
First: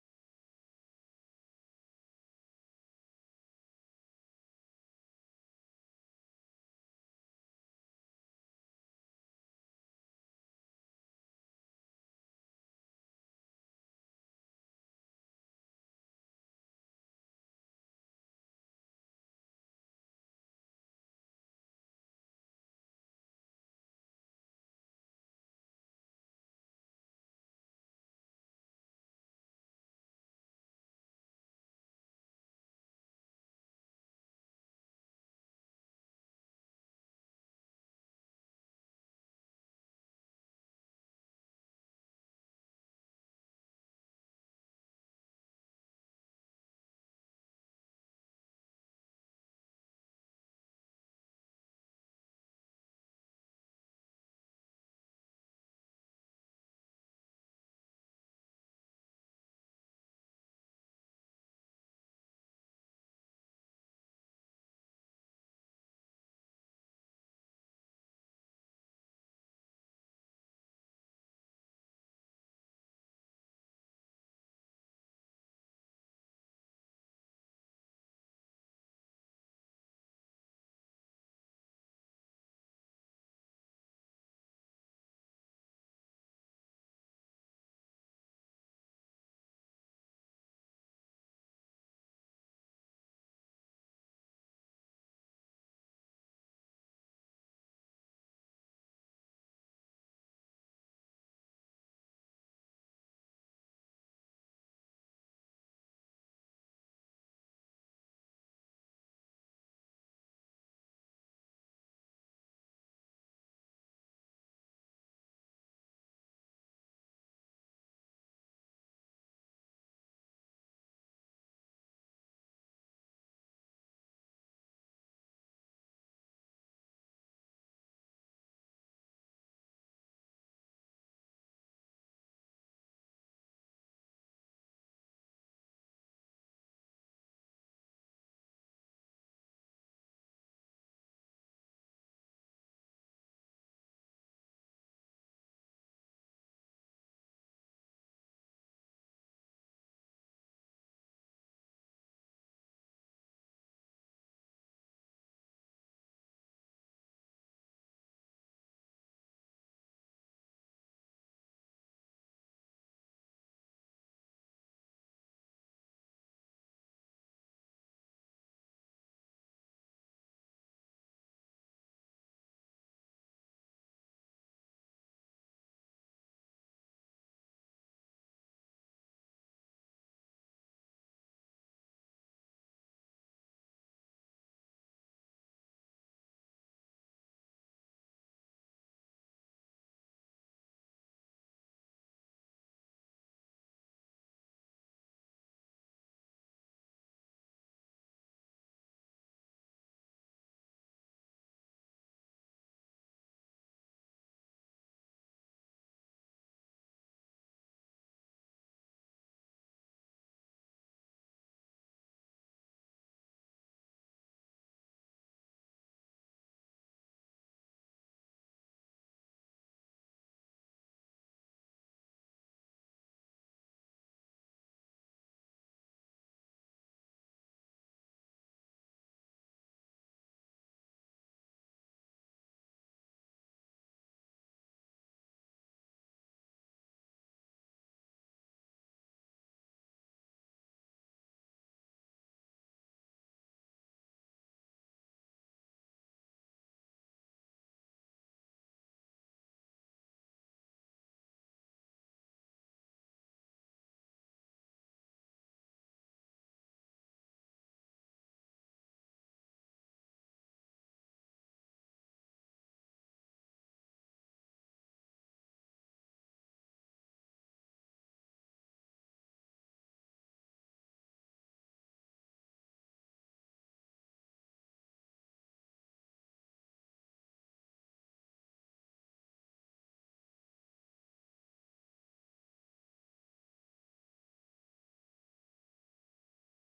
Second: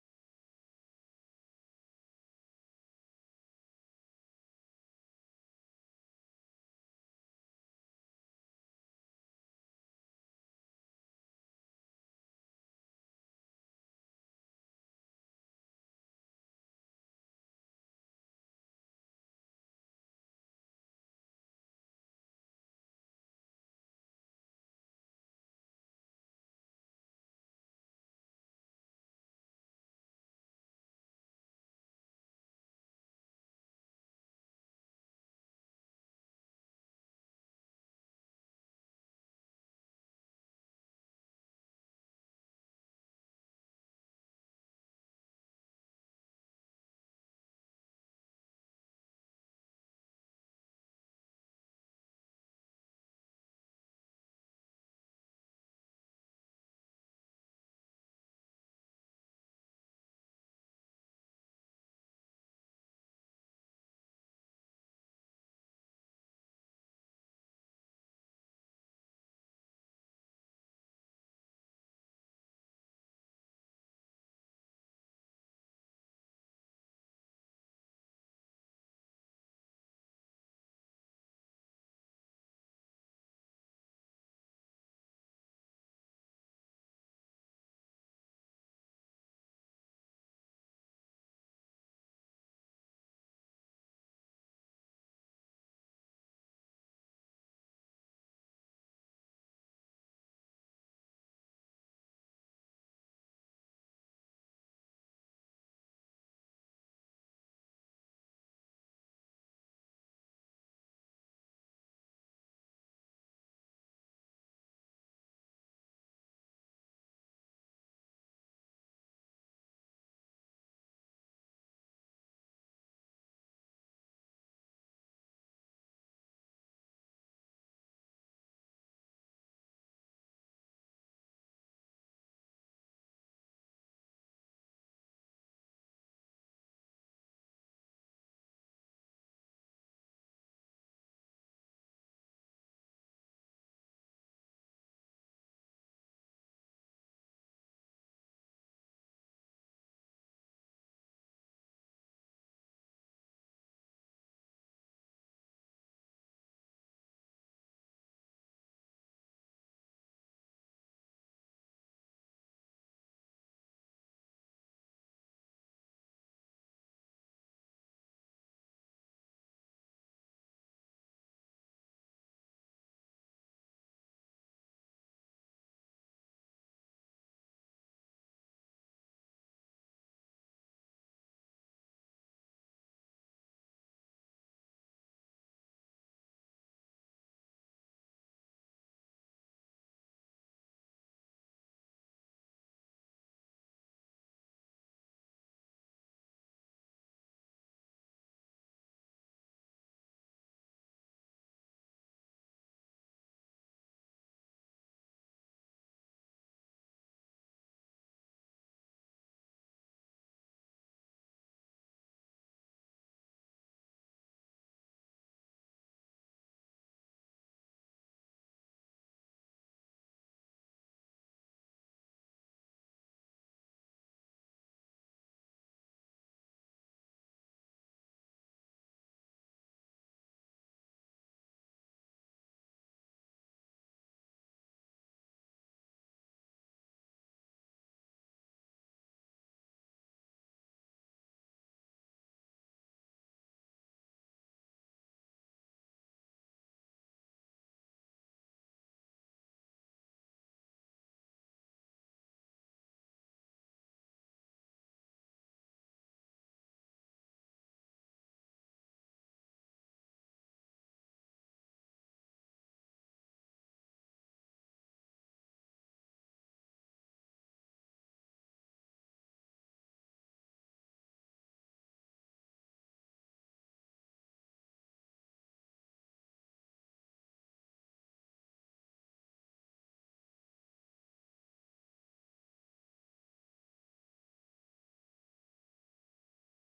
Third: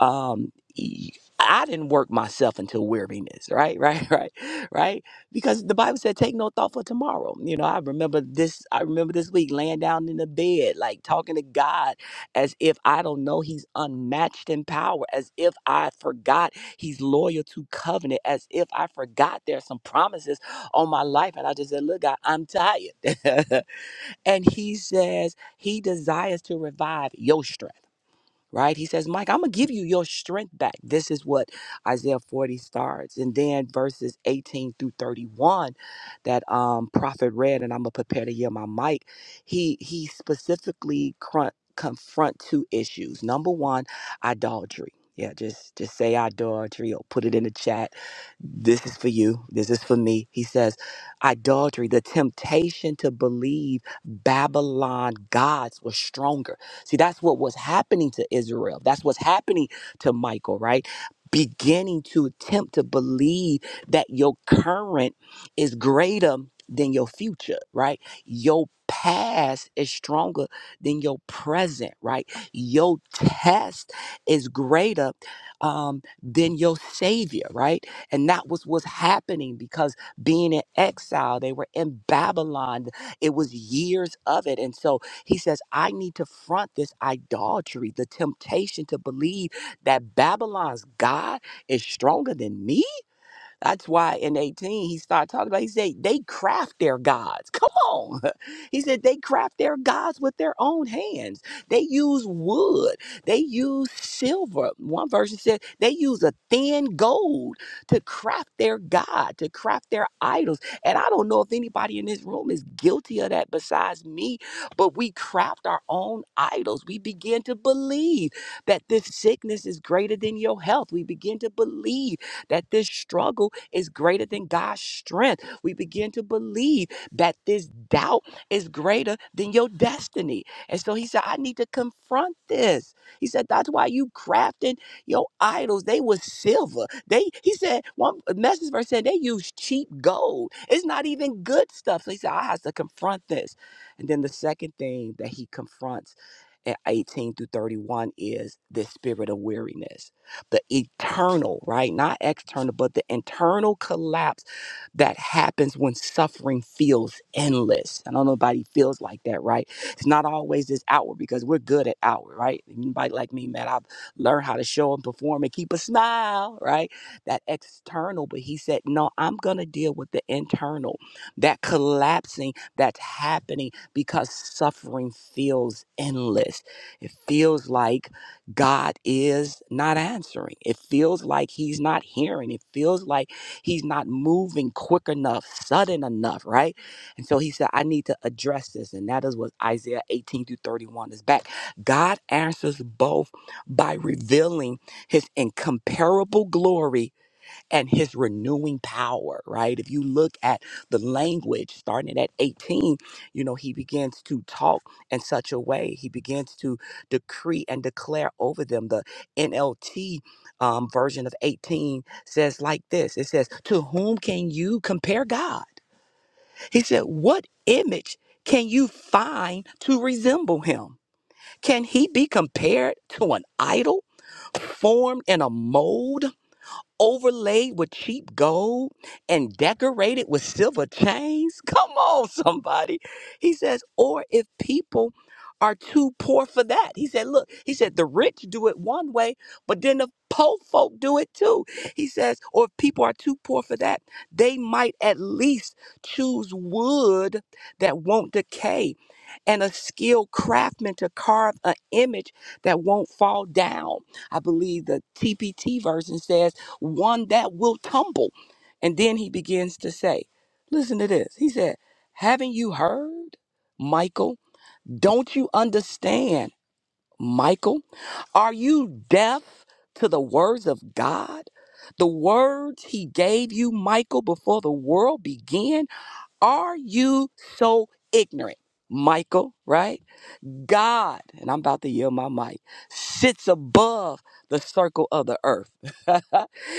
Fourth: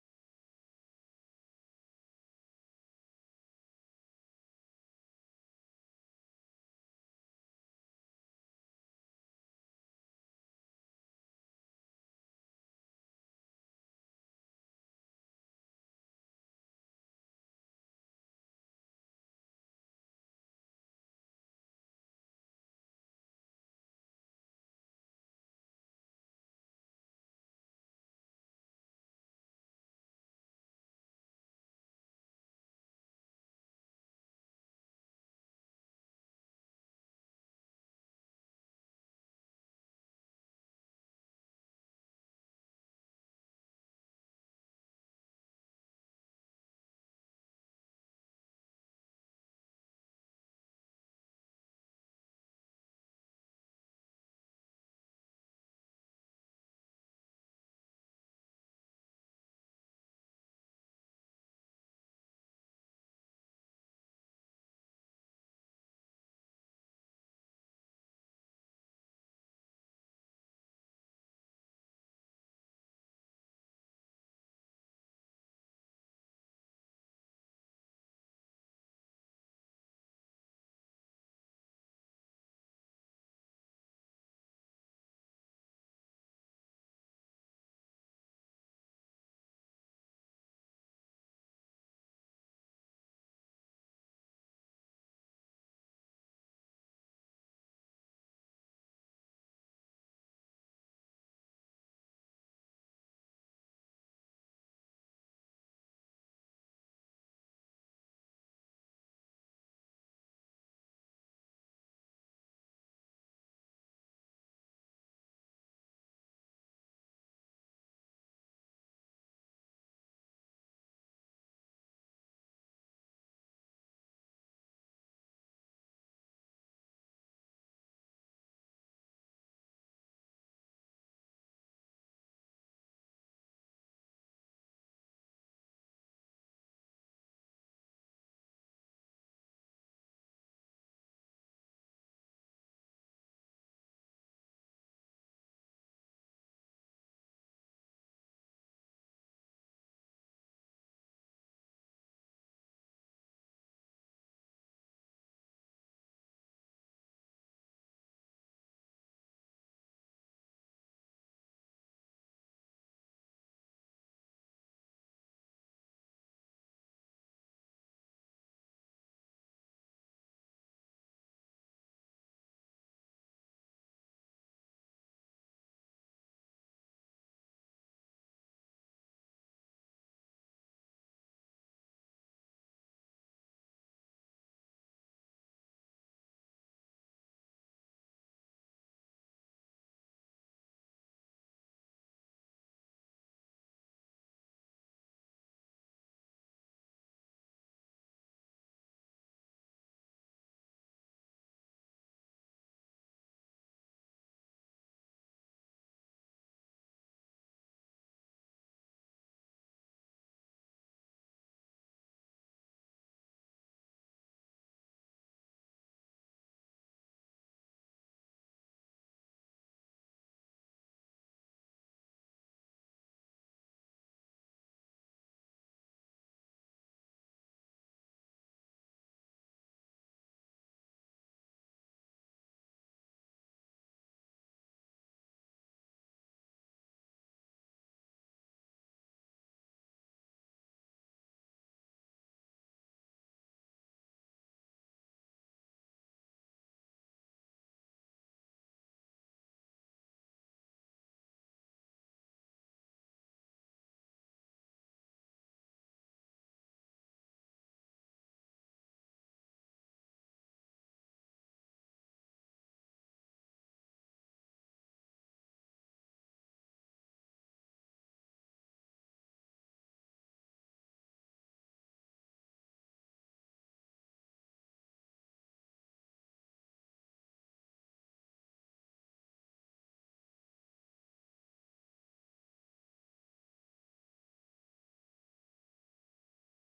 S2: um e- I didn't work myself into weariness, right? *laughs* Right, right, right. Because the Bible said, take no thought for tomorrow. You know, I remember this, I remember this week laying down in the bed, like talking to God as if I don't know he's unmatched in power, as if I forgot he's loyal to covenant, as if I forgot there's some promises on my life. And I just said, look, God, I'm tired. *laughs* and he says he desires to revive your strength right? He says, Mike, I'm going to give you your strength back. This is what Isaiah 40 starts. And then verses 18 through 31 that um, prophet read, and I'm going to prepare to hear my mic. He, he specifically cr- confront two issues. Number one, idolatry. Yeah, just just say idolatry or put it in the chat. This is for you. This is for me. He says, idolatry, the temptation to believe Babylon gods was stronger See, that's what was happening to Israel. That's what's happening to Michael, right? Beginning to attempt to believe that your current is greater than your future, right? Your past is stronger than your present, right? Your test is greater um, than your savior, right? And that was what's happening because being in exile, they were in Babylon. It was years of it. And so he says, I need to front this idolatry, the temptation to believe that Babylon's God is stronger than me that's why in 18 he started talking about, he said, they craft their gods. Come on. *laughs* He said, they craft their gods with their own hands. They use wood, they use silver. One version said, they use a thin gold to craft their God, to craft their idols. And I don't know if anybody in this room is guilty of that besides me, but we craft our own idols. We begin to believe that this sickness is greater than your health. We begin to believe that this struggle is greater than God's strength. We begin to believe that this doubt is greater than your destiny. And so he said, I need to confront this. He said, That's why you crafting your idols. They were silver. They he said, one message verse said they use cheap gold. It's not even good stuff. So he said, I have to confront this. And then the second thing that he confronts at 18 through 31 is the spirit of weariness the eternal, right? Not external, but the internal collapse that happens when suffering feels endless. I know nobody feels like that, right? It's not always this outward because we're good at outward, right? Anybody like me, man, I've learned how to show and perform and keep a smile, right? That external. But he said, no, I'm going to deal with the internal, that collapsing that's happening because suffering feels endless. It feels like God is not answering. It feels like he's not hearing. It feels like He's not moving quick enough, sudden enough, right? And so he said, I need to address this. And that is what Isaiah 18 through 31 is back. God answers both by revealing his incomparable glory and his renewing power, right? If you look at the language starting at 18, you know, he begins to talk in such a way. He begins to decree and declare over them. The NLT um, version of 18 says like this it says, To whom can you compare God? He said, What image can you find to resemble him? Can he be compared to an idol formed in a mold? overlaid with cheap gold and decorated with silver chains? *laughs* Come on, somebody. He says, or if people are too poor for that. He said, look, he said, the rich do it one way, but then the poor folk do it too. He says, or if people are too poor for that, they might at least choose wood that won't decay and a skilled craftsman to carve an image that won't fall down. I believe the TPT version says, one that will tumble. And then he begins to say, Listen to this. He said, Haven't you heard, Michael? Don't you understand, Michael? Are you deaf to the words of God? The words he gave you, Michael, before the world began? Are you so ignorant, Michael? Right? God, and I'm about to yield my mic, sits above the circle of the earth. *laughs*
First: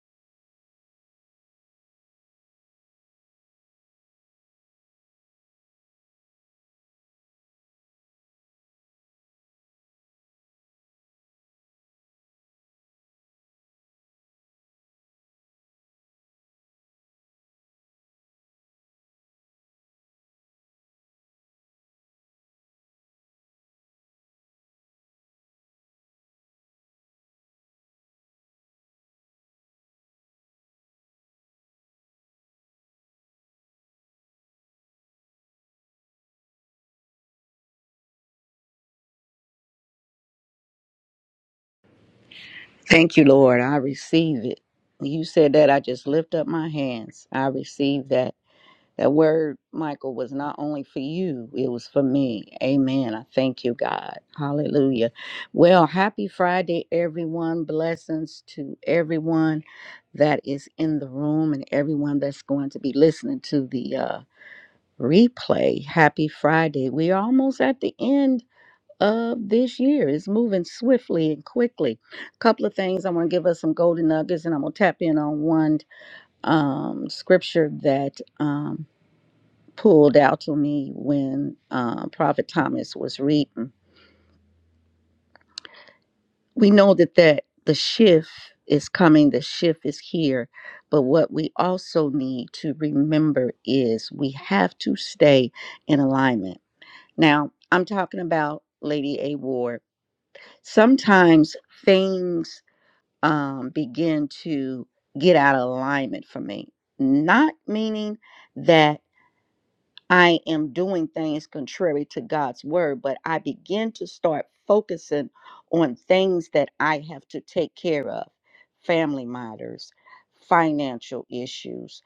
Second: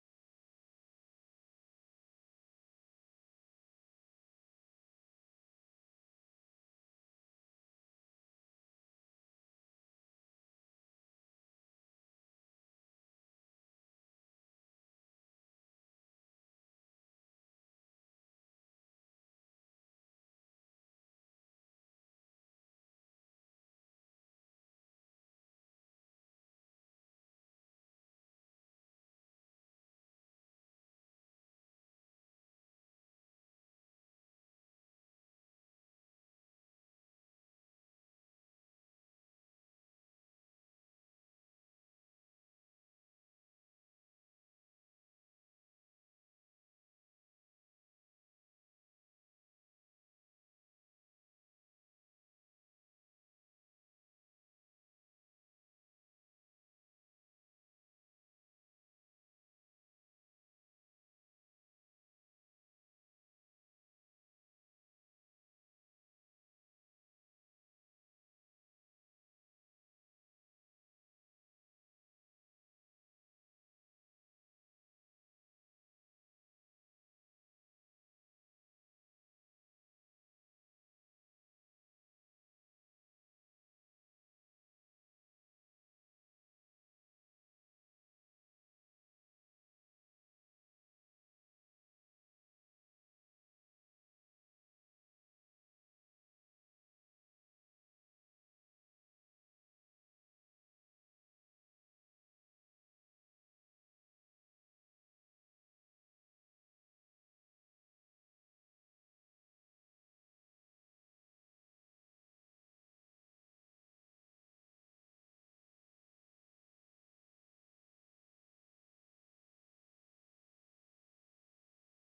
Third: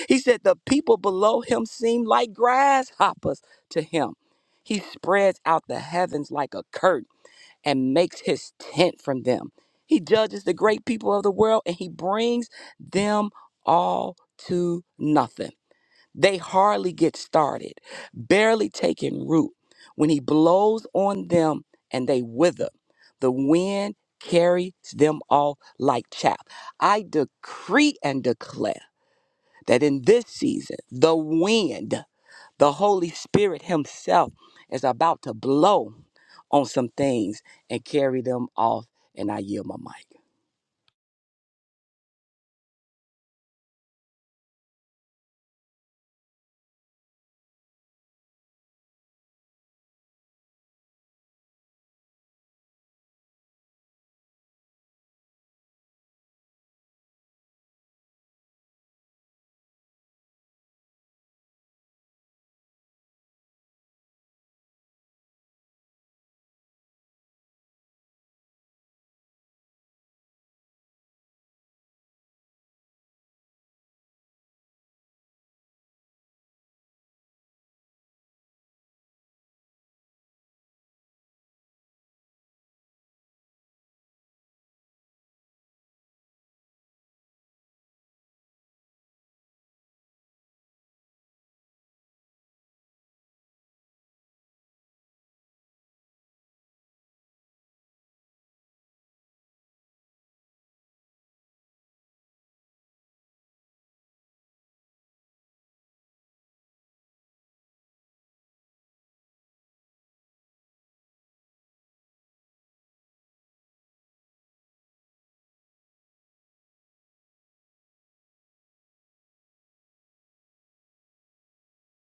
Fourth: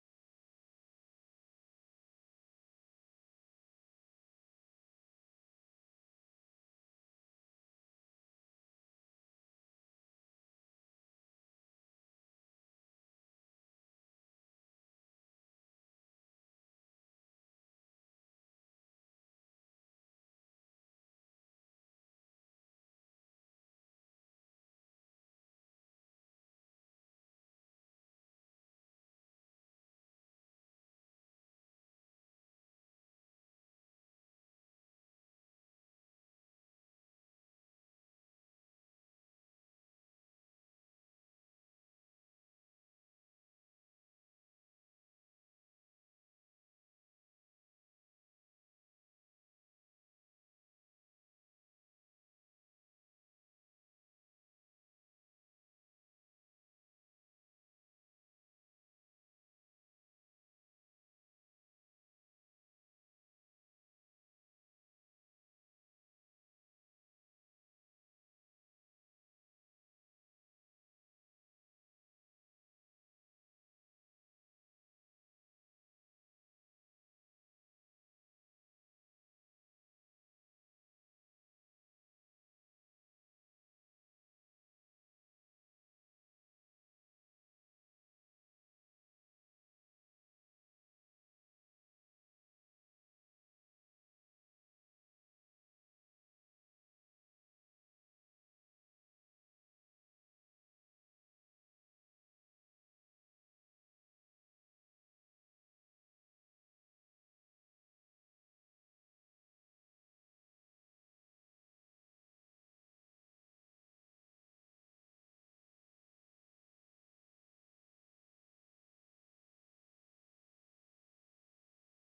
S2: he said, The people below him seem like grasshoppers to him. He spreads out the heavens like a curtain and makes his tent from them. He judges the great people of the world and he brings them all to nothing. They hardly get started, barely taking root. When he blows on them and they wither, the wind carries them off like chaff. I decree and declare that in this season, the wind the Holy Spirit Himself is about to blow on some things and carry them off. And I yield my mic.
S3: Thank you, Lord. I receive it. When you said that, I just lift up my hands. I receive that. That word, Michael, was not only for you, it was for me. Amen. I thank you, God. Hallelujah. Well, happy Friday, everyone. Blessings to everyone that is in the room and everyone that's going to be listening to the uh, replay. Happy Friday. We're almost at the end of this year. is moving swiftly and quickly. A couple of things I want to give us some golden nuggets, and I'm gonna tap in on one um, scripture that um, pulled out to me when uh, Prophet Thomas was reading. We know that that the shift is coming. The shift is here. But what we also need to remember is we have to stay in alignment. Now, I'm talking about Lady A. Ward. Sometimes things um, begin to get out of alignment for me. Not meaning that I am doing things contrary to God's word, but I begin to start focusing on things that I have to take care of family matters, financial issues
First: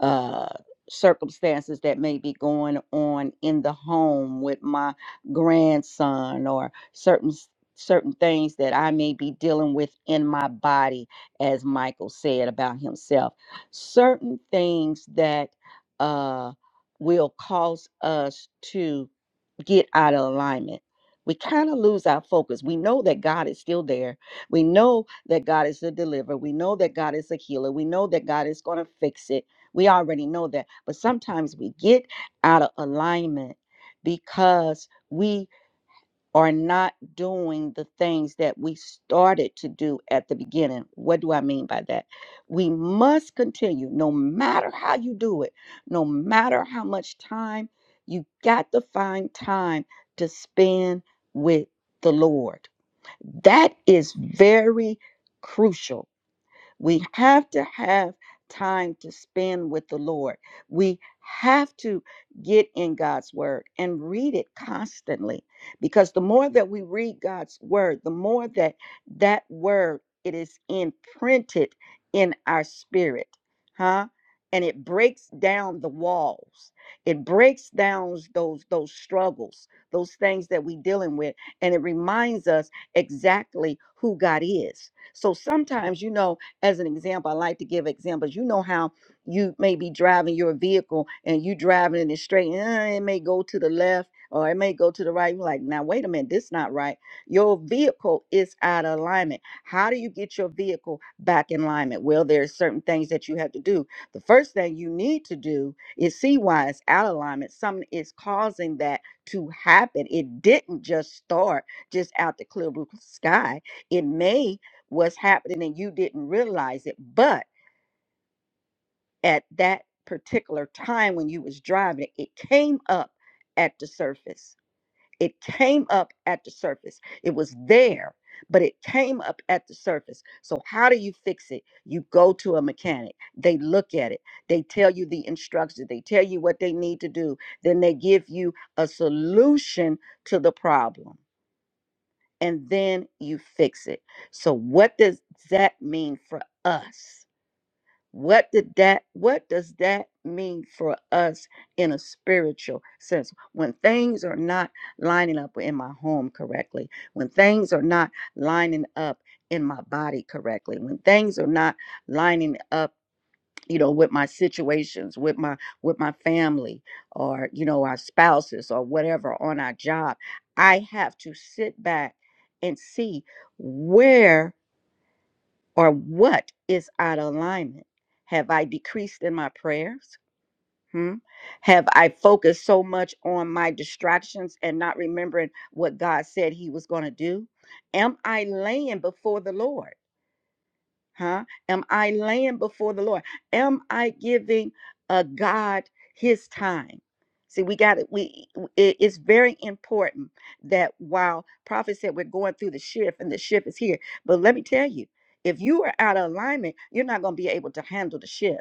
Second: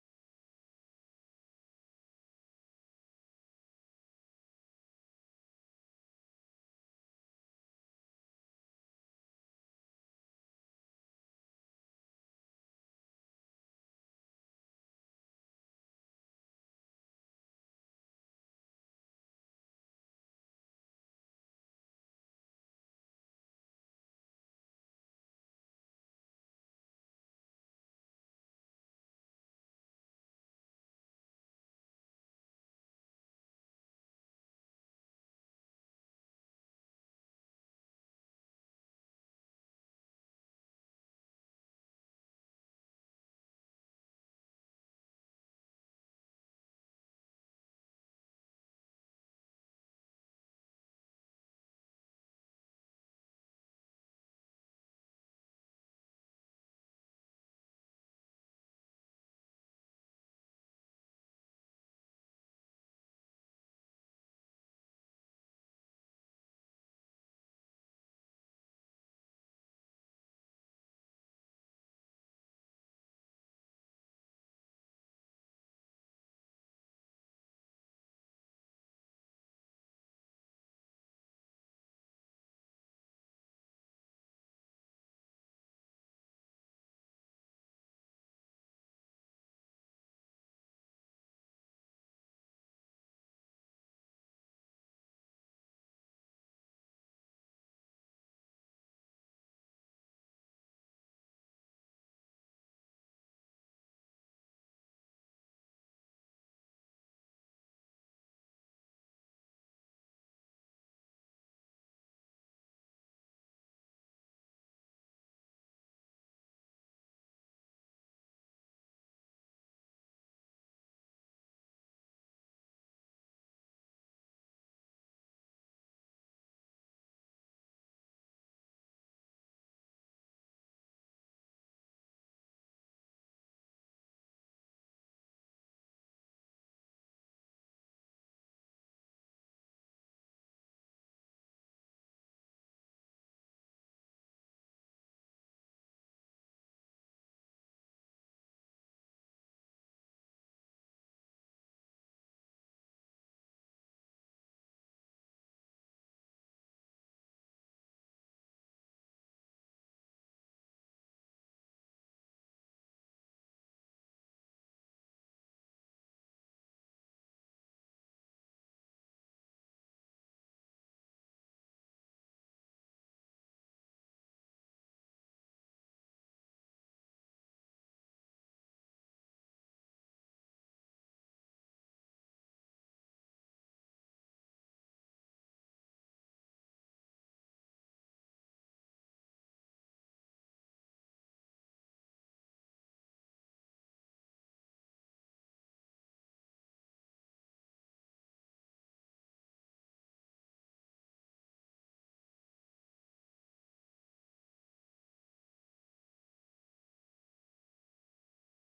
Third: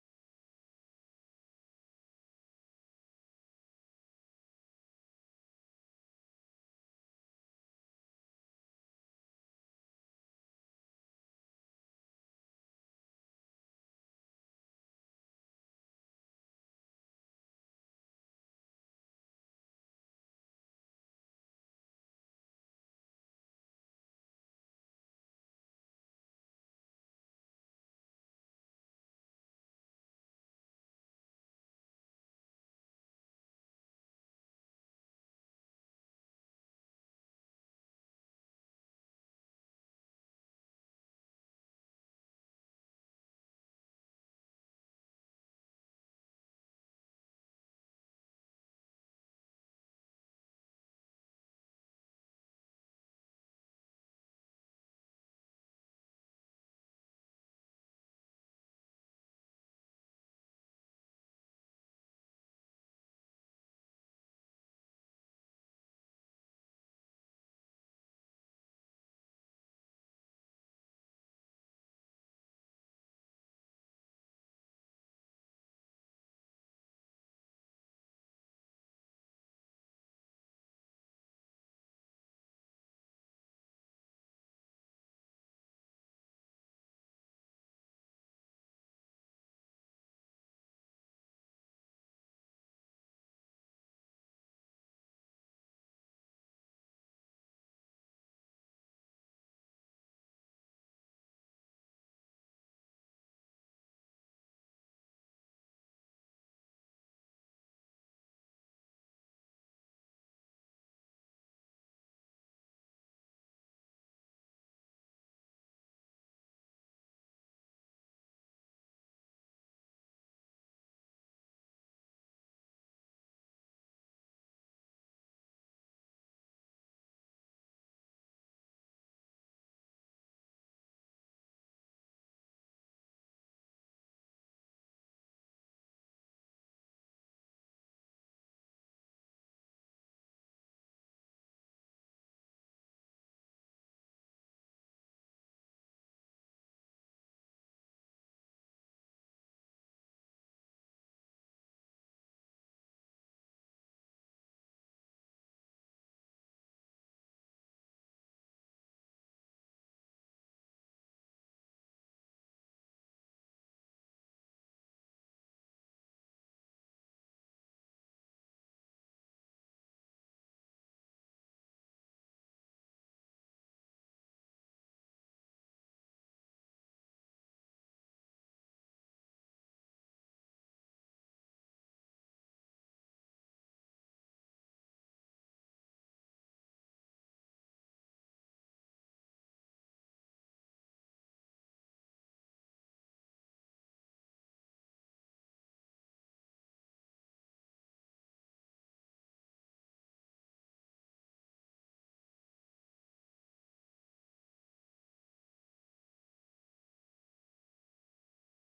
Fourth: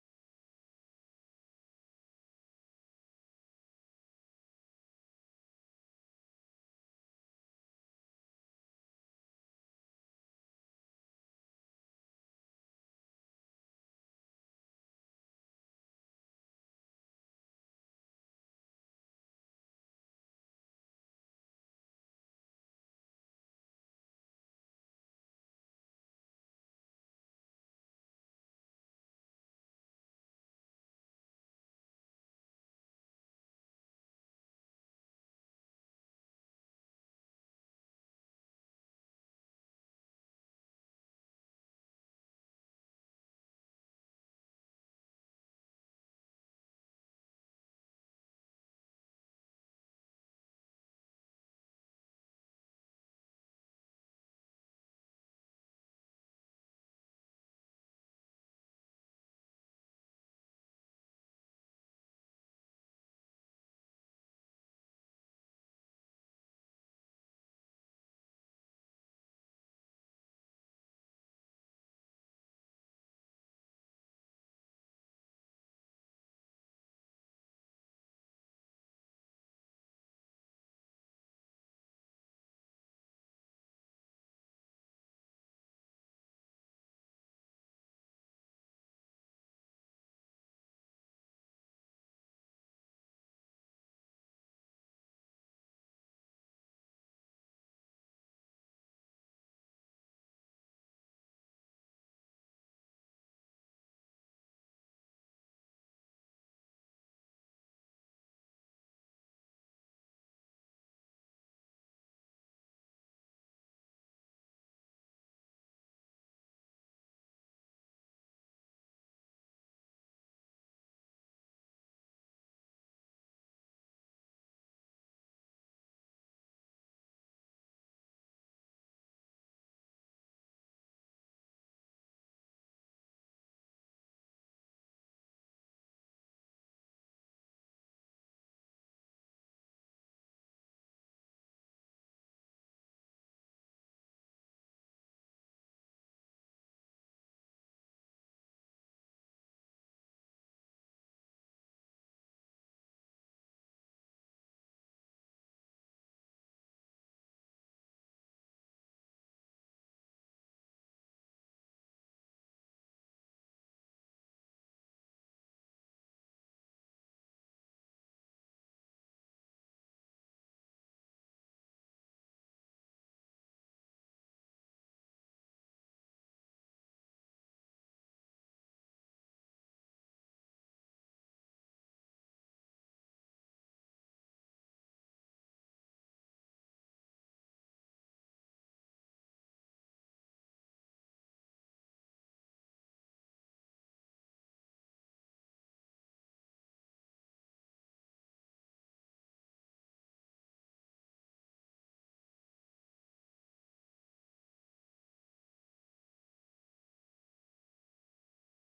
S3: uh, circumstances that may be going on in the home with my grandson or certain s- certain things that I may be dealing with in my body as Michael said about himself certain things that uh will cause us to get out of alignment we kind of lose our focus. We know that God is still there. We know that God is the deliverer. We know that God is a healer. We know that God is going to fix it we already know that. But sometimes we get out of alignment because we are not doing the things that we started to do at the beginning. What do I mean by that? We must continue, no matter how you do it, no matter how much time, you got to find time to spend with the Lord. That is very crucial we have to have time to spend with the Lord. We have to get in God's word and read it constantly because the more that we read God's word, the more that that word it is imprinted in our spirit, huh? And it breaks down the walls. It breaks down those those struggles, those things that we are dealing with, and it reminds us exactly who God is. So sometimes, you know, as an example, I like to give examples. You know how you may be driving your vehicle and you driving in it straight, and eh, it may go to the left or it may go to the right. You're like, now wait a minute, this not right. Your vehicle is out of alignment. How do you get your vehicle back in alignment? Well, there's certain things that you have to do. The first thing you need to do is see why it's out of alignment. Something is causing that to happen. It didn't just start just out the clear blue sky. It may was happening and you didn't realize it but at that particular time when you was driving it came up at the surface it came up at the surface it was there but it came up at the surface so how do you fix it you go to a mechanic they look at it they tell you the instructions they tell you what they need to do then they give you a solution to the problem and then you fix it so what does that mean for us What did that what does that mean for us in a spiritual sense? When things are not lining up in my home correctly, when things are not lining up in my body correctly, when things are not lining up you know with my situations with my with my family or you know our spouses or whatever on our job i have to sit back and see where or what is out of alignment? Have I decreased in my prayers? Hmm? Have I focused so much on my distractions and not remembering what God said He was going to do? Am I laying before the Lord? Huh? Am I laying before the Lord? Am I giving uh, God His time? See, we got it. We it- it's very important that while prophet said we're going through the shift and the shift is here, but let me tell you, if you are out of alignment, you're not going to be able to handle the shift.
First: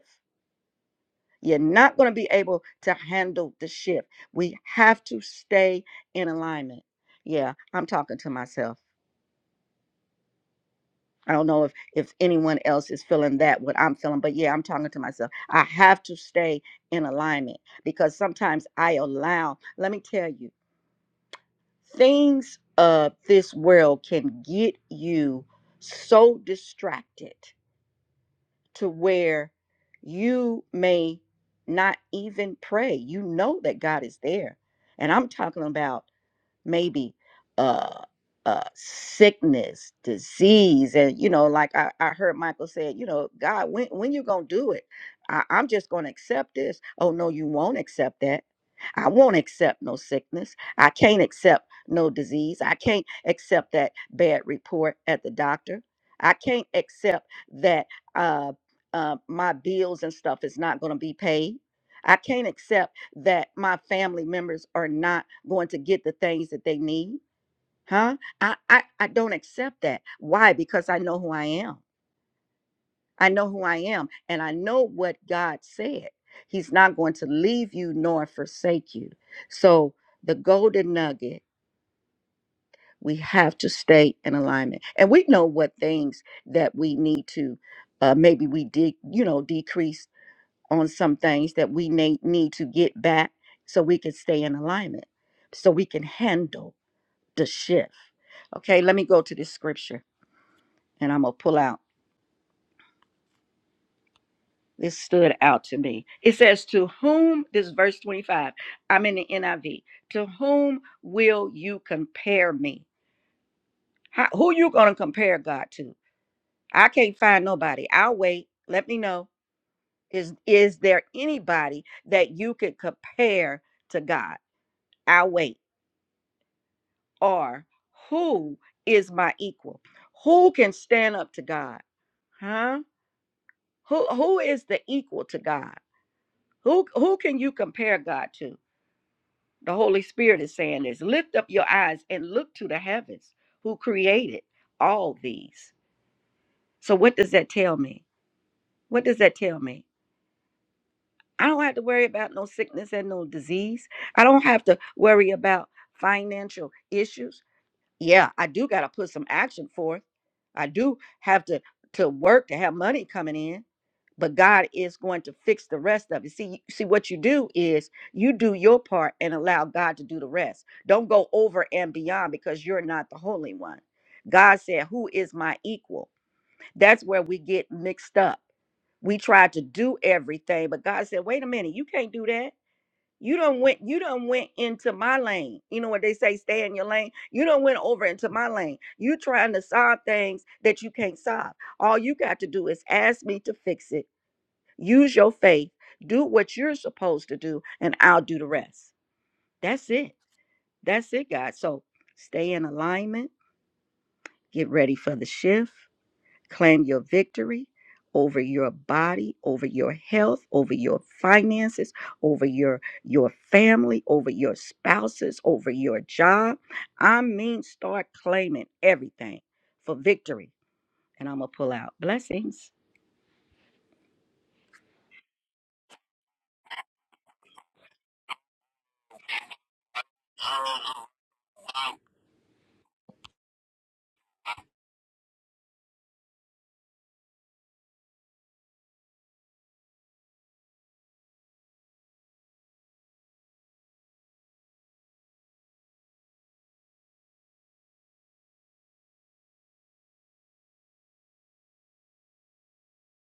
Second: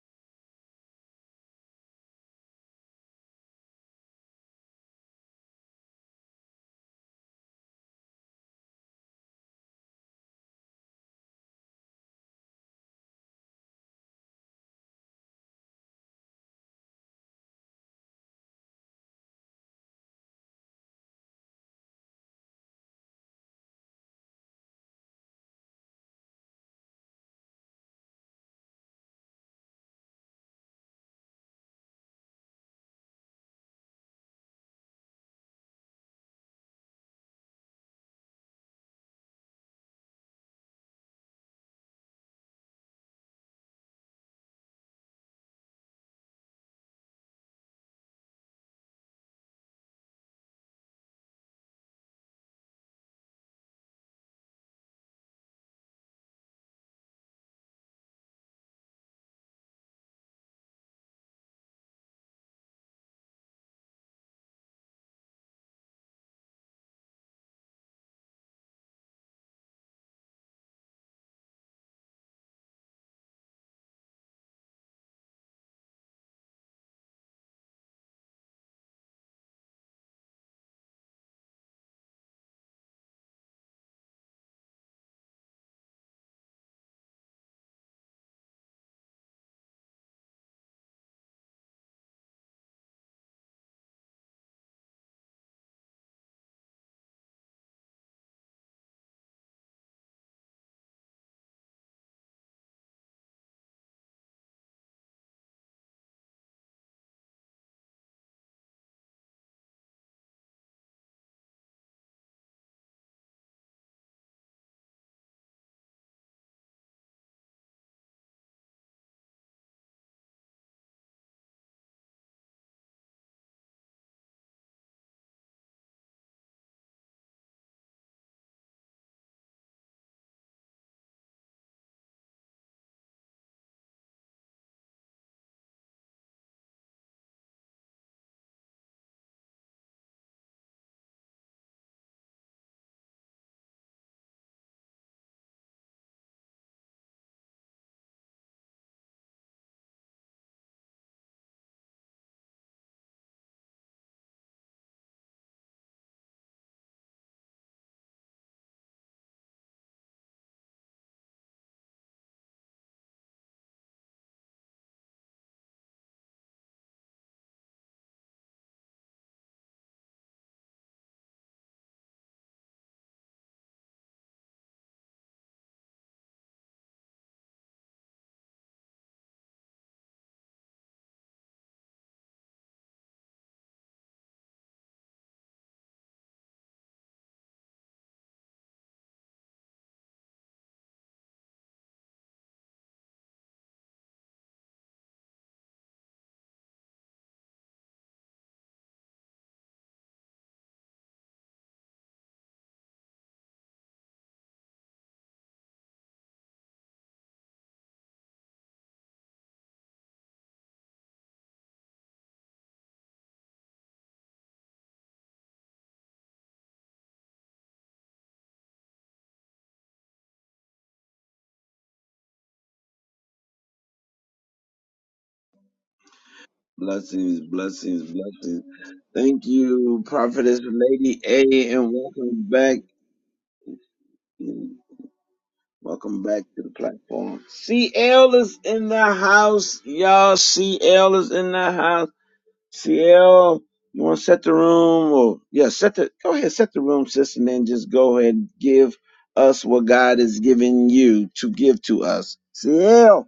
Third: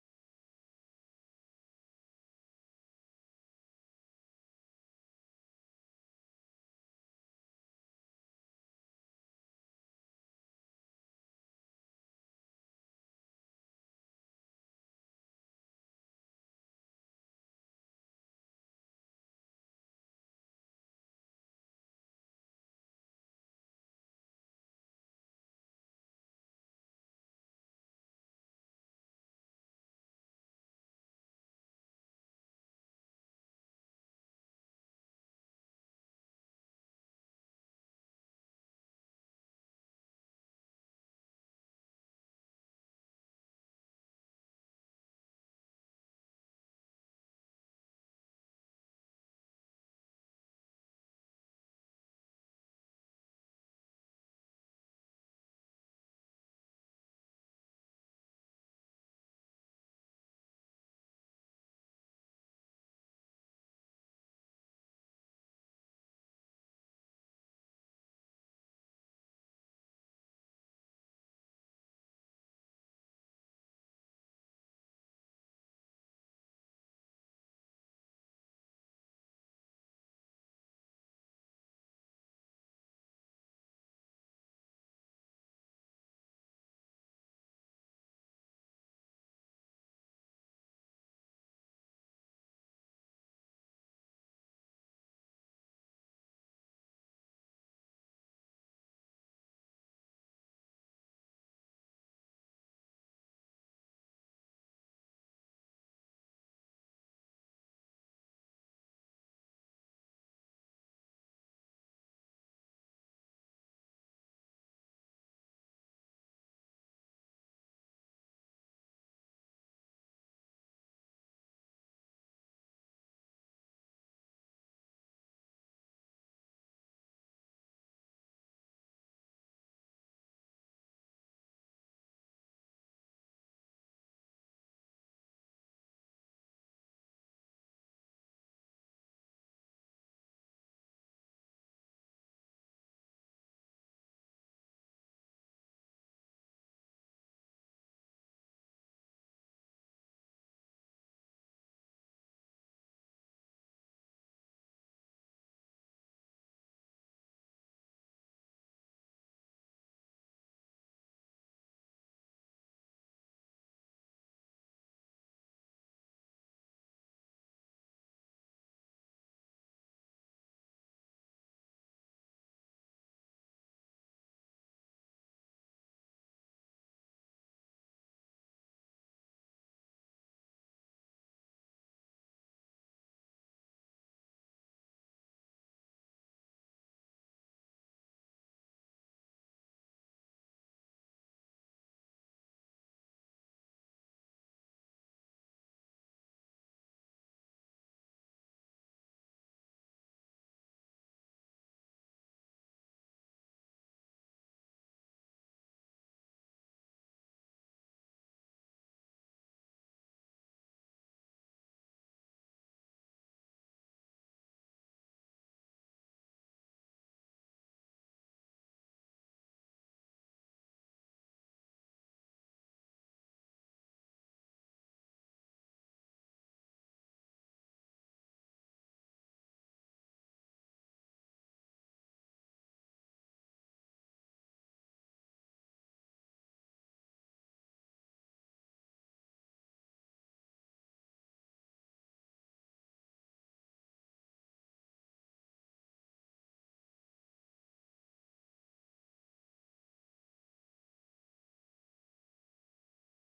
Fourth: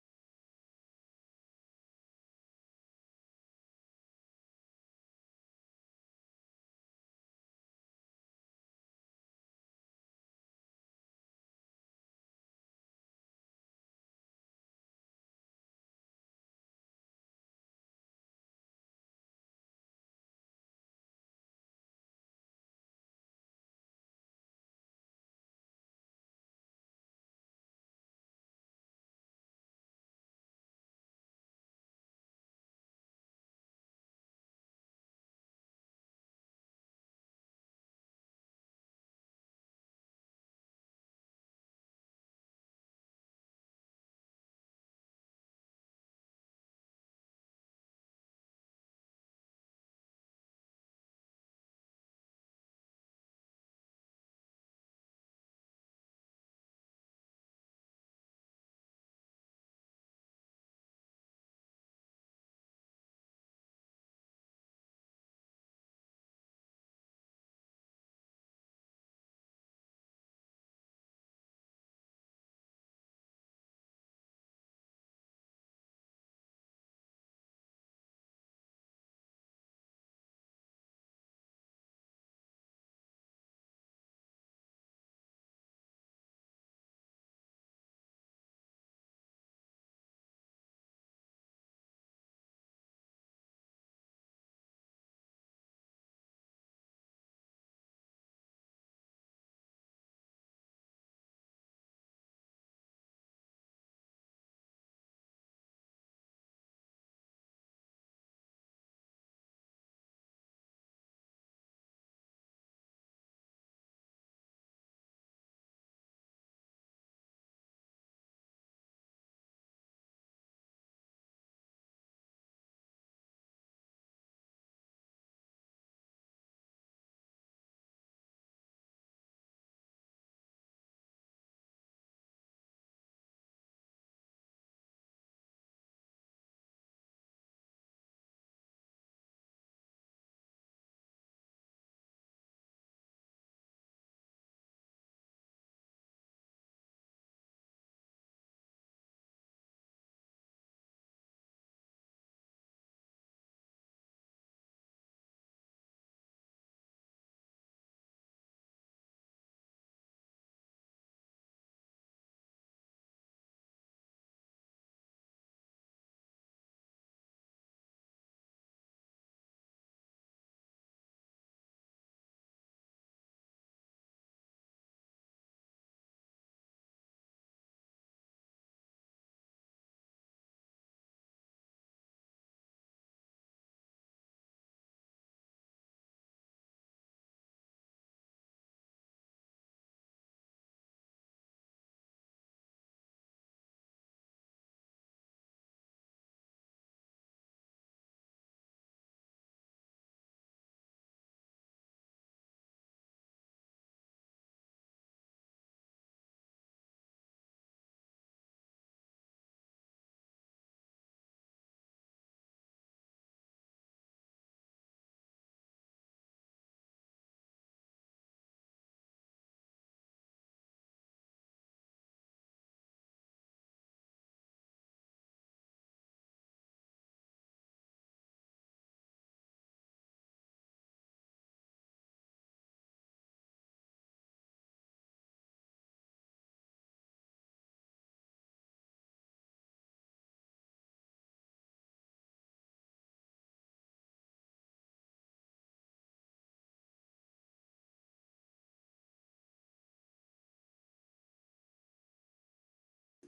S3: You're not going to be able to handle the shift. We have to stay in alignment. Yeah, I'm talking to myself. I don't know if if anyone else is feeling that what I'm feeling, but yeah, I'm talking to myself. I have to stay in alignment because sometimes I allow, let me tell you, things of this world can get you so distracted to where you may not even pray. You know that God is there. And I'm talking about maybe uh uh sickness disease and you know like i, I heard michael said you know god when when you gonna do it I, i'm just gonna accept this oh no you won't accept that i won't accept no sickness i can't accept no disease i can't accept that bad report at the doctor i can't accept that uh, uh my bills and stuff is not gonna be paid i can't accept that my family members are not going to get the things that they need huh I, I i don't accept that why because i know who i am i know who i am and i know what god said he's not going to leave you nor forsake you so the golden nugget we have to stay in alignment and we know what things that we need to uh, maybe we did you know decrease on some things that we need, need to get back so we can stay in alignment, so we can handle the shift. Okay, let me go to this scripture and I'm going to pull out. This stood out to me. It says, To whom, this is verse 25, I'm in the NIV, to whom will you compare me? How, who you going to compare God to? I can't find nobody. I'll wait. Let me know. Is, is there anybody that you could compare to God? I'll wait. are who is my equal? Who can stand up to God? Huh? Who who is the equal to God? Who who can you compare God to? The Holy Spirit is saying this. Lift up your eyes and look to the heavens who created all these. So what does that tell me? What does that tell me? I don't have to worry about no sickness and no disease. I don't have to worry about financial issues. Yeah, I do got to put some action forth I do have to to work to have money coming in, but God is going to fix the rest of it. See, see what you do is you do your part and allow God to do the rest. Don't go over and beyond because you're not the holy one. God said, "Who is my equal?" That's where we get mixed up. We try to do everything, but God said, "Wait a minute, you can't do that." You don't went you don't went into my lane. You know what they say, stay in your lane. You don't went over into my lane. You trying to solve things that you can't solve. All you got to do is ask me to fix it. Use your faith. Do what you're supposed to do, and I'll do the rest. That's it. That's it, God. So stay in alignment. Get ready for the shift. Claim your victory over your body, over your health, over your finances, over your your family, over your spouses, over your job. I mean start claiming everything for victory. And I'm gonna pull out blessings.
S1: Blessings, blessings, blessings. Thank you, Prophetess Lady A, and welcome back. Welcome back to the platform. CL is in the house, y'all. CL is in the house. CL, you want to set the room or yeah, set the go ahead, set the room, sis, and then just go ahead and give us what God is giving you to give to us. CL.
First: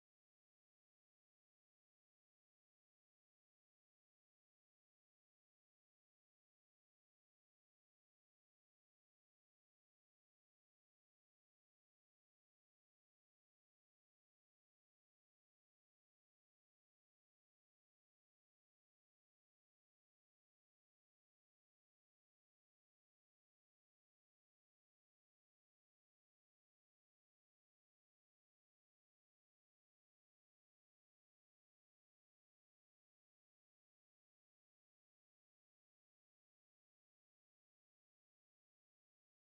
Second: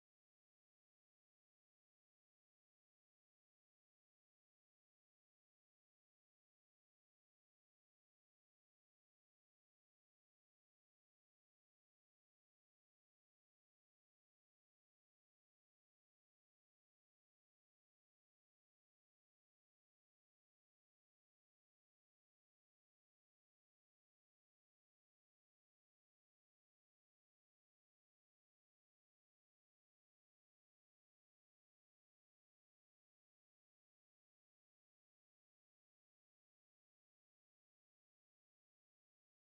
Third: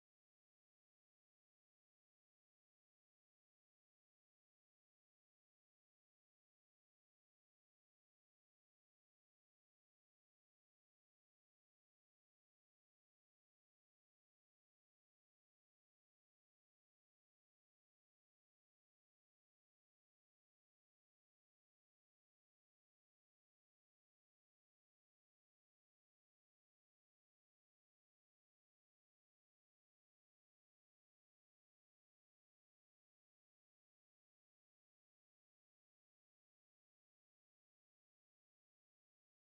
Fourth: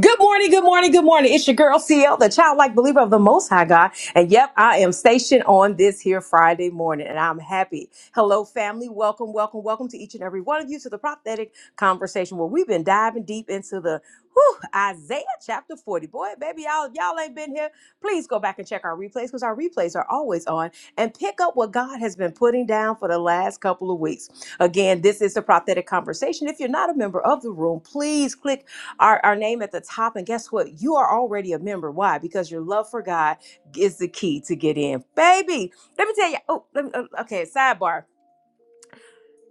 S4: Good morning, good morning, good morning. It's your girl CL, the childlike believer of the Most High God. And yep, I am stationed on this here Friday morning, and I'm happy. Hello, family. Welcome, welcome, welcome to each and every one of you to the prophetic conversation where we've been diving deep into the whew, Isaiah chapter 40. Boy, baby, y'all, y'all ain't been here. Please go back and check our replays because our replays are always on and pick up what God has been putting down for the last couple of weeks. Again, this is the prophetic conversation. If you're not a member of the room, please click our, our name at the top. And guess what? You are already a member. Why? Because your love for God is the key to get in. Baby, let me tell you. Oh, let me, uh, okay, sidebar.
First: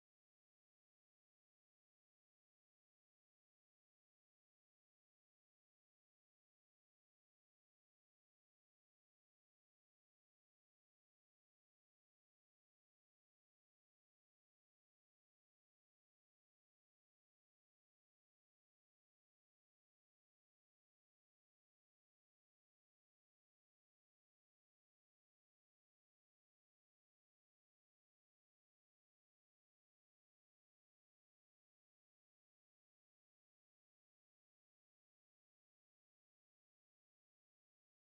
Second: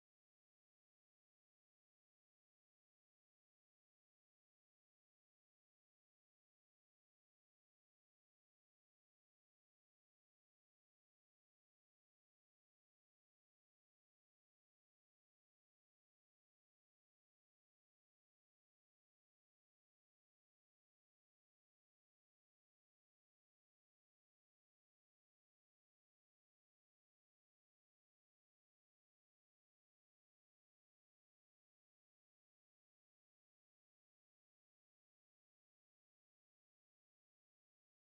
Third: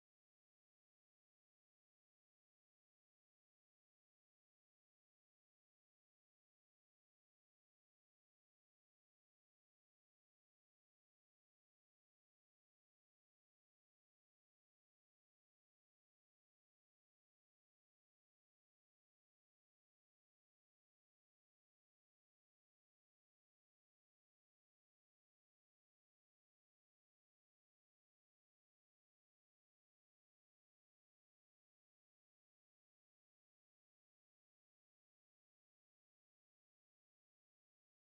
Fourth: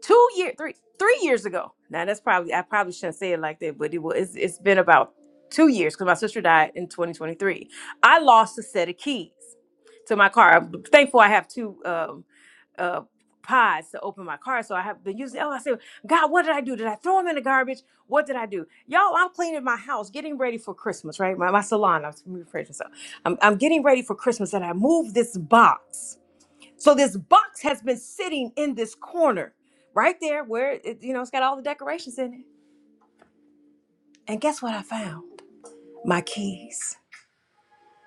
S4: Two year, three, three years ago. Now that's probably I probably shouldn't say it like that, but it was it's, it's been about two years because my sister died in 2023. I lost a set of keys to my car. I'm thankful I have two. um uh pods to open my car. So I have been using. Oh, I said, God, what did I do? Did I throw them in the garbage? What did I do? Y'all, I'm cleaning my house, getting ready for Christmas, right? My, my salon, I'm rephrasing myself. I'm, I'm getting ready for Christmas and I moved this box. So this box has been sitting in this corner right there where, it, you know, it's got all the decorations in it. And guess what I found? My keys.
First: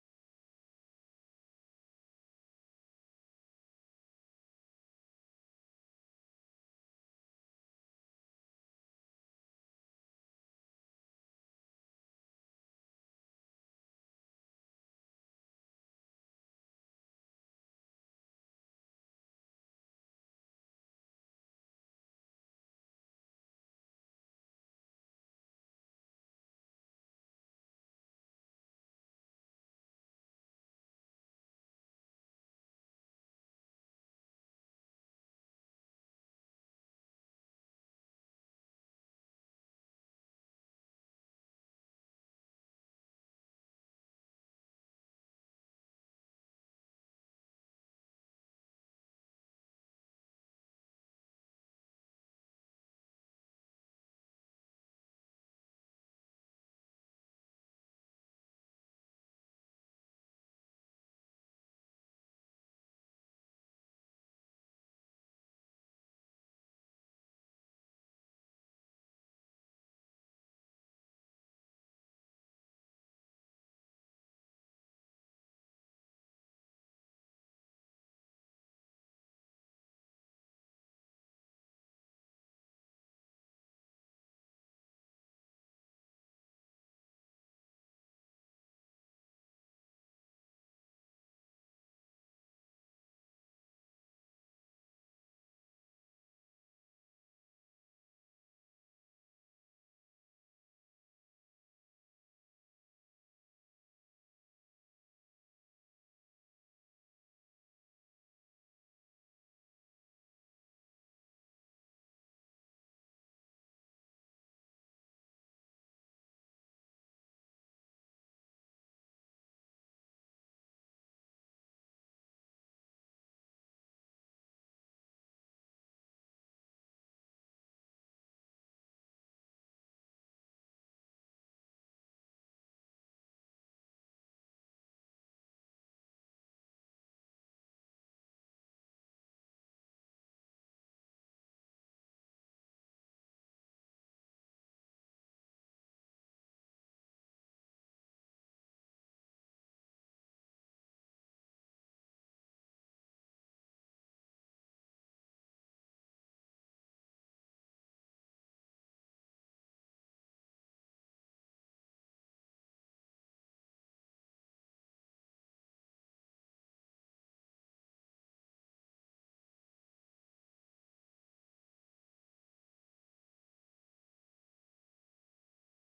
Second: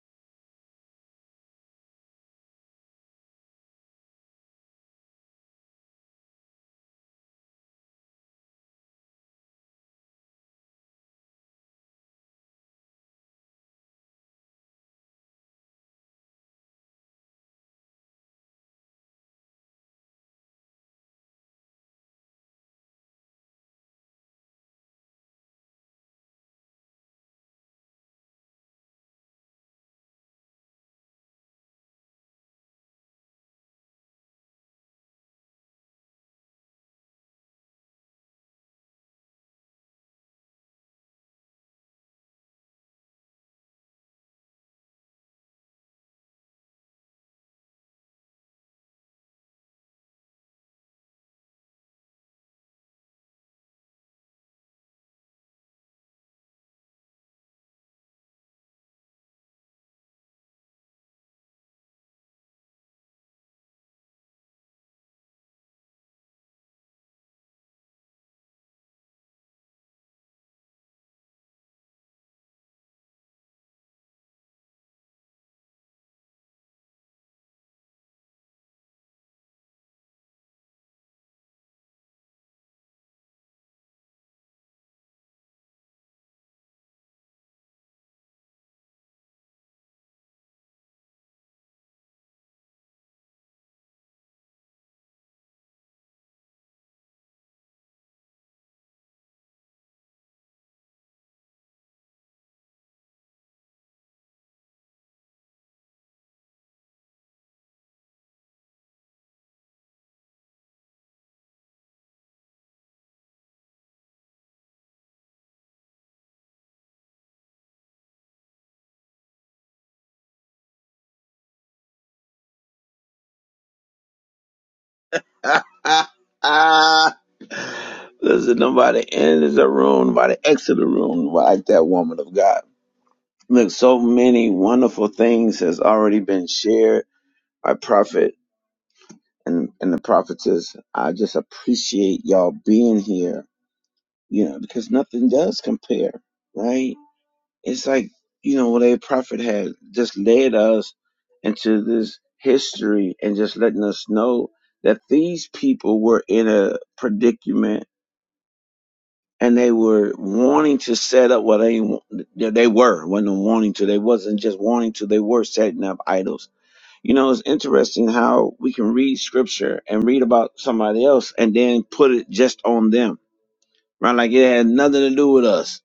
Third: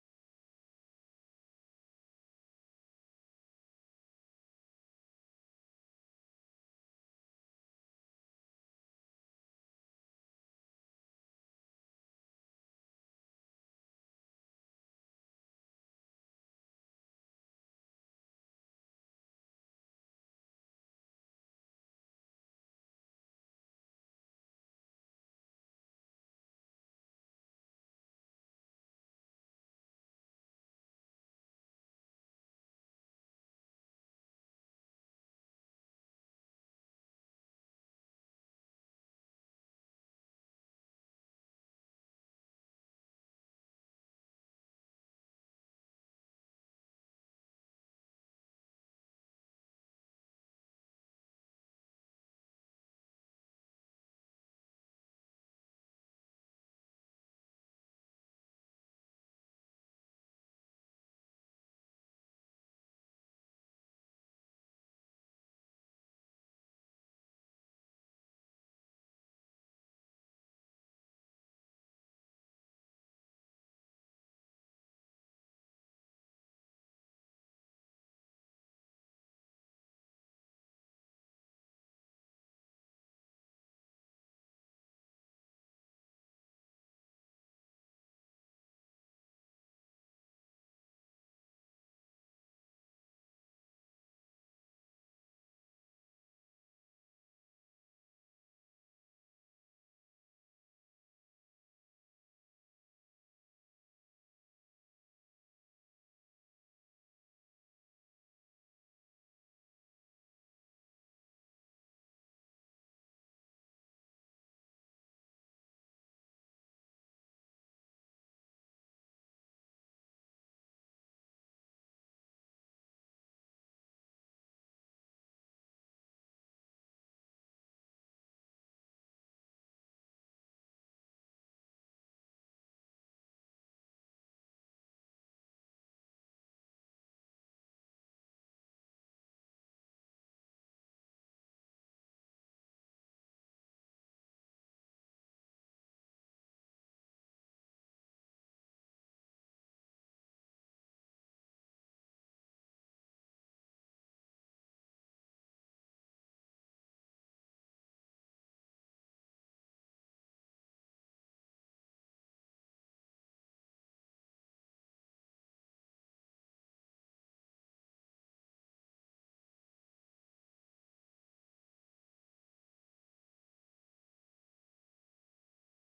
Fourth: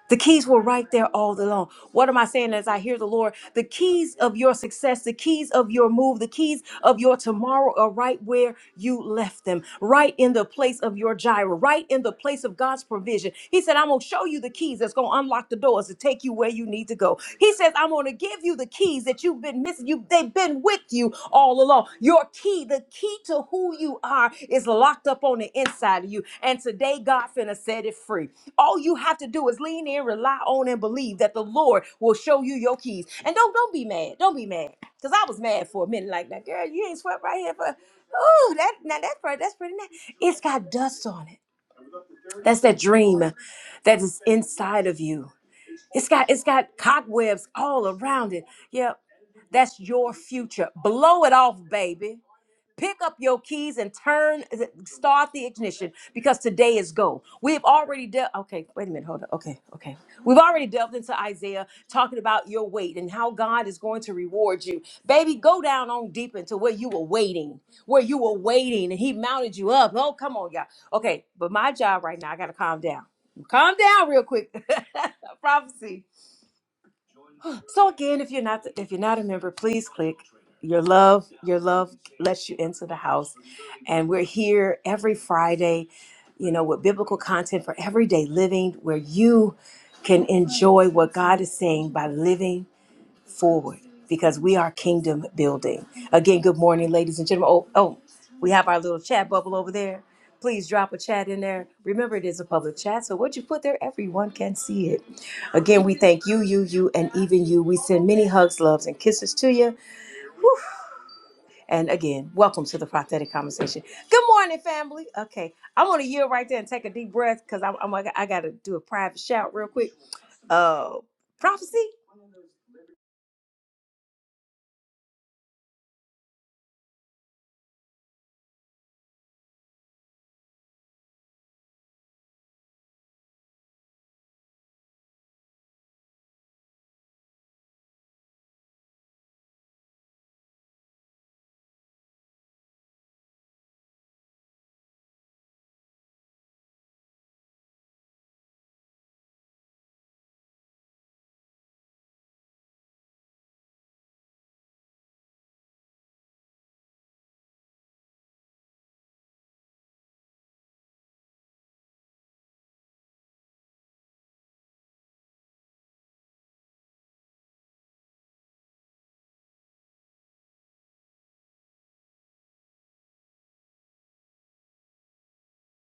S4: The keys were right there all along. What am I saying as I hear the Lord? The keys of your success, the keys of your move, the keys of your tomorrow are right where you left them, right in the place of your gyro, right in the place of God's provision. He said, I'm going to show you the keys that's going to unlock the doors to take you where you need to go. He says, I'm going to give you the keys that you've been missing. You, they've been with you all along. Your key, the key to who you are, is locked up on the inside of you. And today, God finna set it free. All you have to do is lean in, rely on, and believe that the Lord will show you your keys. And don't don't be mad. Don't be mad. Cause I was mad for a minute, like that girl. You ain't swept right here for. Ooh, that now that's pretty. That's pretty nice. It's got dust on it. That's that dream that is inside of you. It's got it's got cobwebs all around it. Yep, that's your future. Blow it off, baby. Pick up your keys and turn, start the ignition because today is go. We've already dealt, okay, wait a minute, hold on. Okay, okay. We've already delved into Isaiah talking about your weight and how God is going to reward you. Baby, go down on deep into where you were waiting, where you were waiting and He mounted you up. Oh, come on, y'all. Okay, but my job right now, I got to calm down. Calm down real quick. *laughs* Prophecy. So again, if you're not if you're not a member, please click your love. Your love lets you into the house, and we're here every Friday, you know, with biblical content for everyday living, where you can enjoy what God is saying by living forward because we are kingdom building. Again, good morning, ladies and gentlemen. Oh, oh, we have our little chat bubble over there. Please drop a chat in there. Remember, it is a public chat, so what you put there, everyone can see it. Again, we thank you, you, you, and even you. We send many hugs, loves, and kisses to you. And again, welcome to the prophetic conversation. Good morning, family. Okay, I'm gonna yield right there and take a deep breath because I'm, I'm I gotta do a private shout real quick. Uh, prophecy.
S1: *laughs* Listen, nobody enters the room, nobody exit the room like that woman of God. Look, so many wonderful things has already been shared by prophet and, and the prophetess. I just appreciate y'all being here, you know, because nothing does compare, right? It's like, you know, what a prophet had just led us into this history and just letting us know that these people were in a predicament and they were wanting to set up what they they they were when they wanting to they wasn't just wanting to they were setting up idols you know it's interesting how we can read scripture and read about somebody else and then put it just on them right like it had nothing to do with us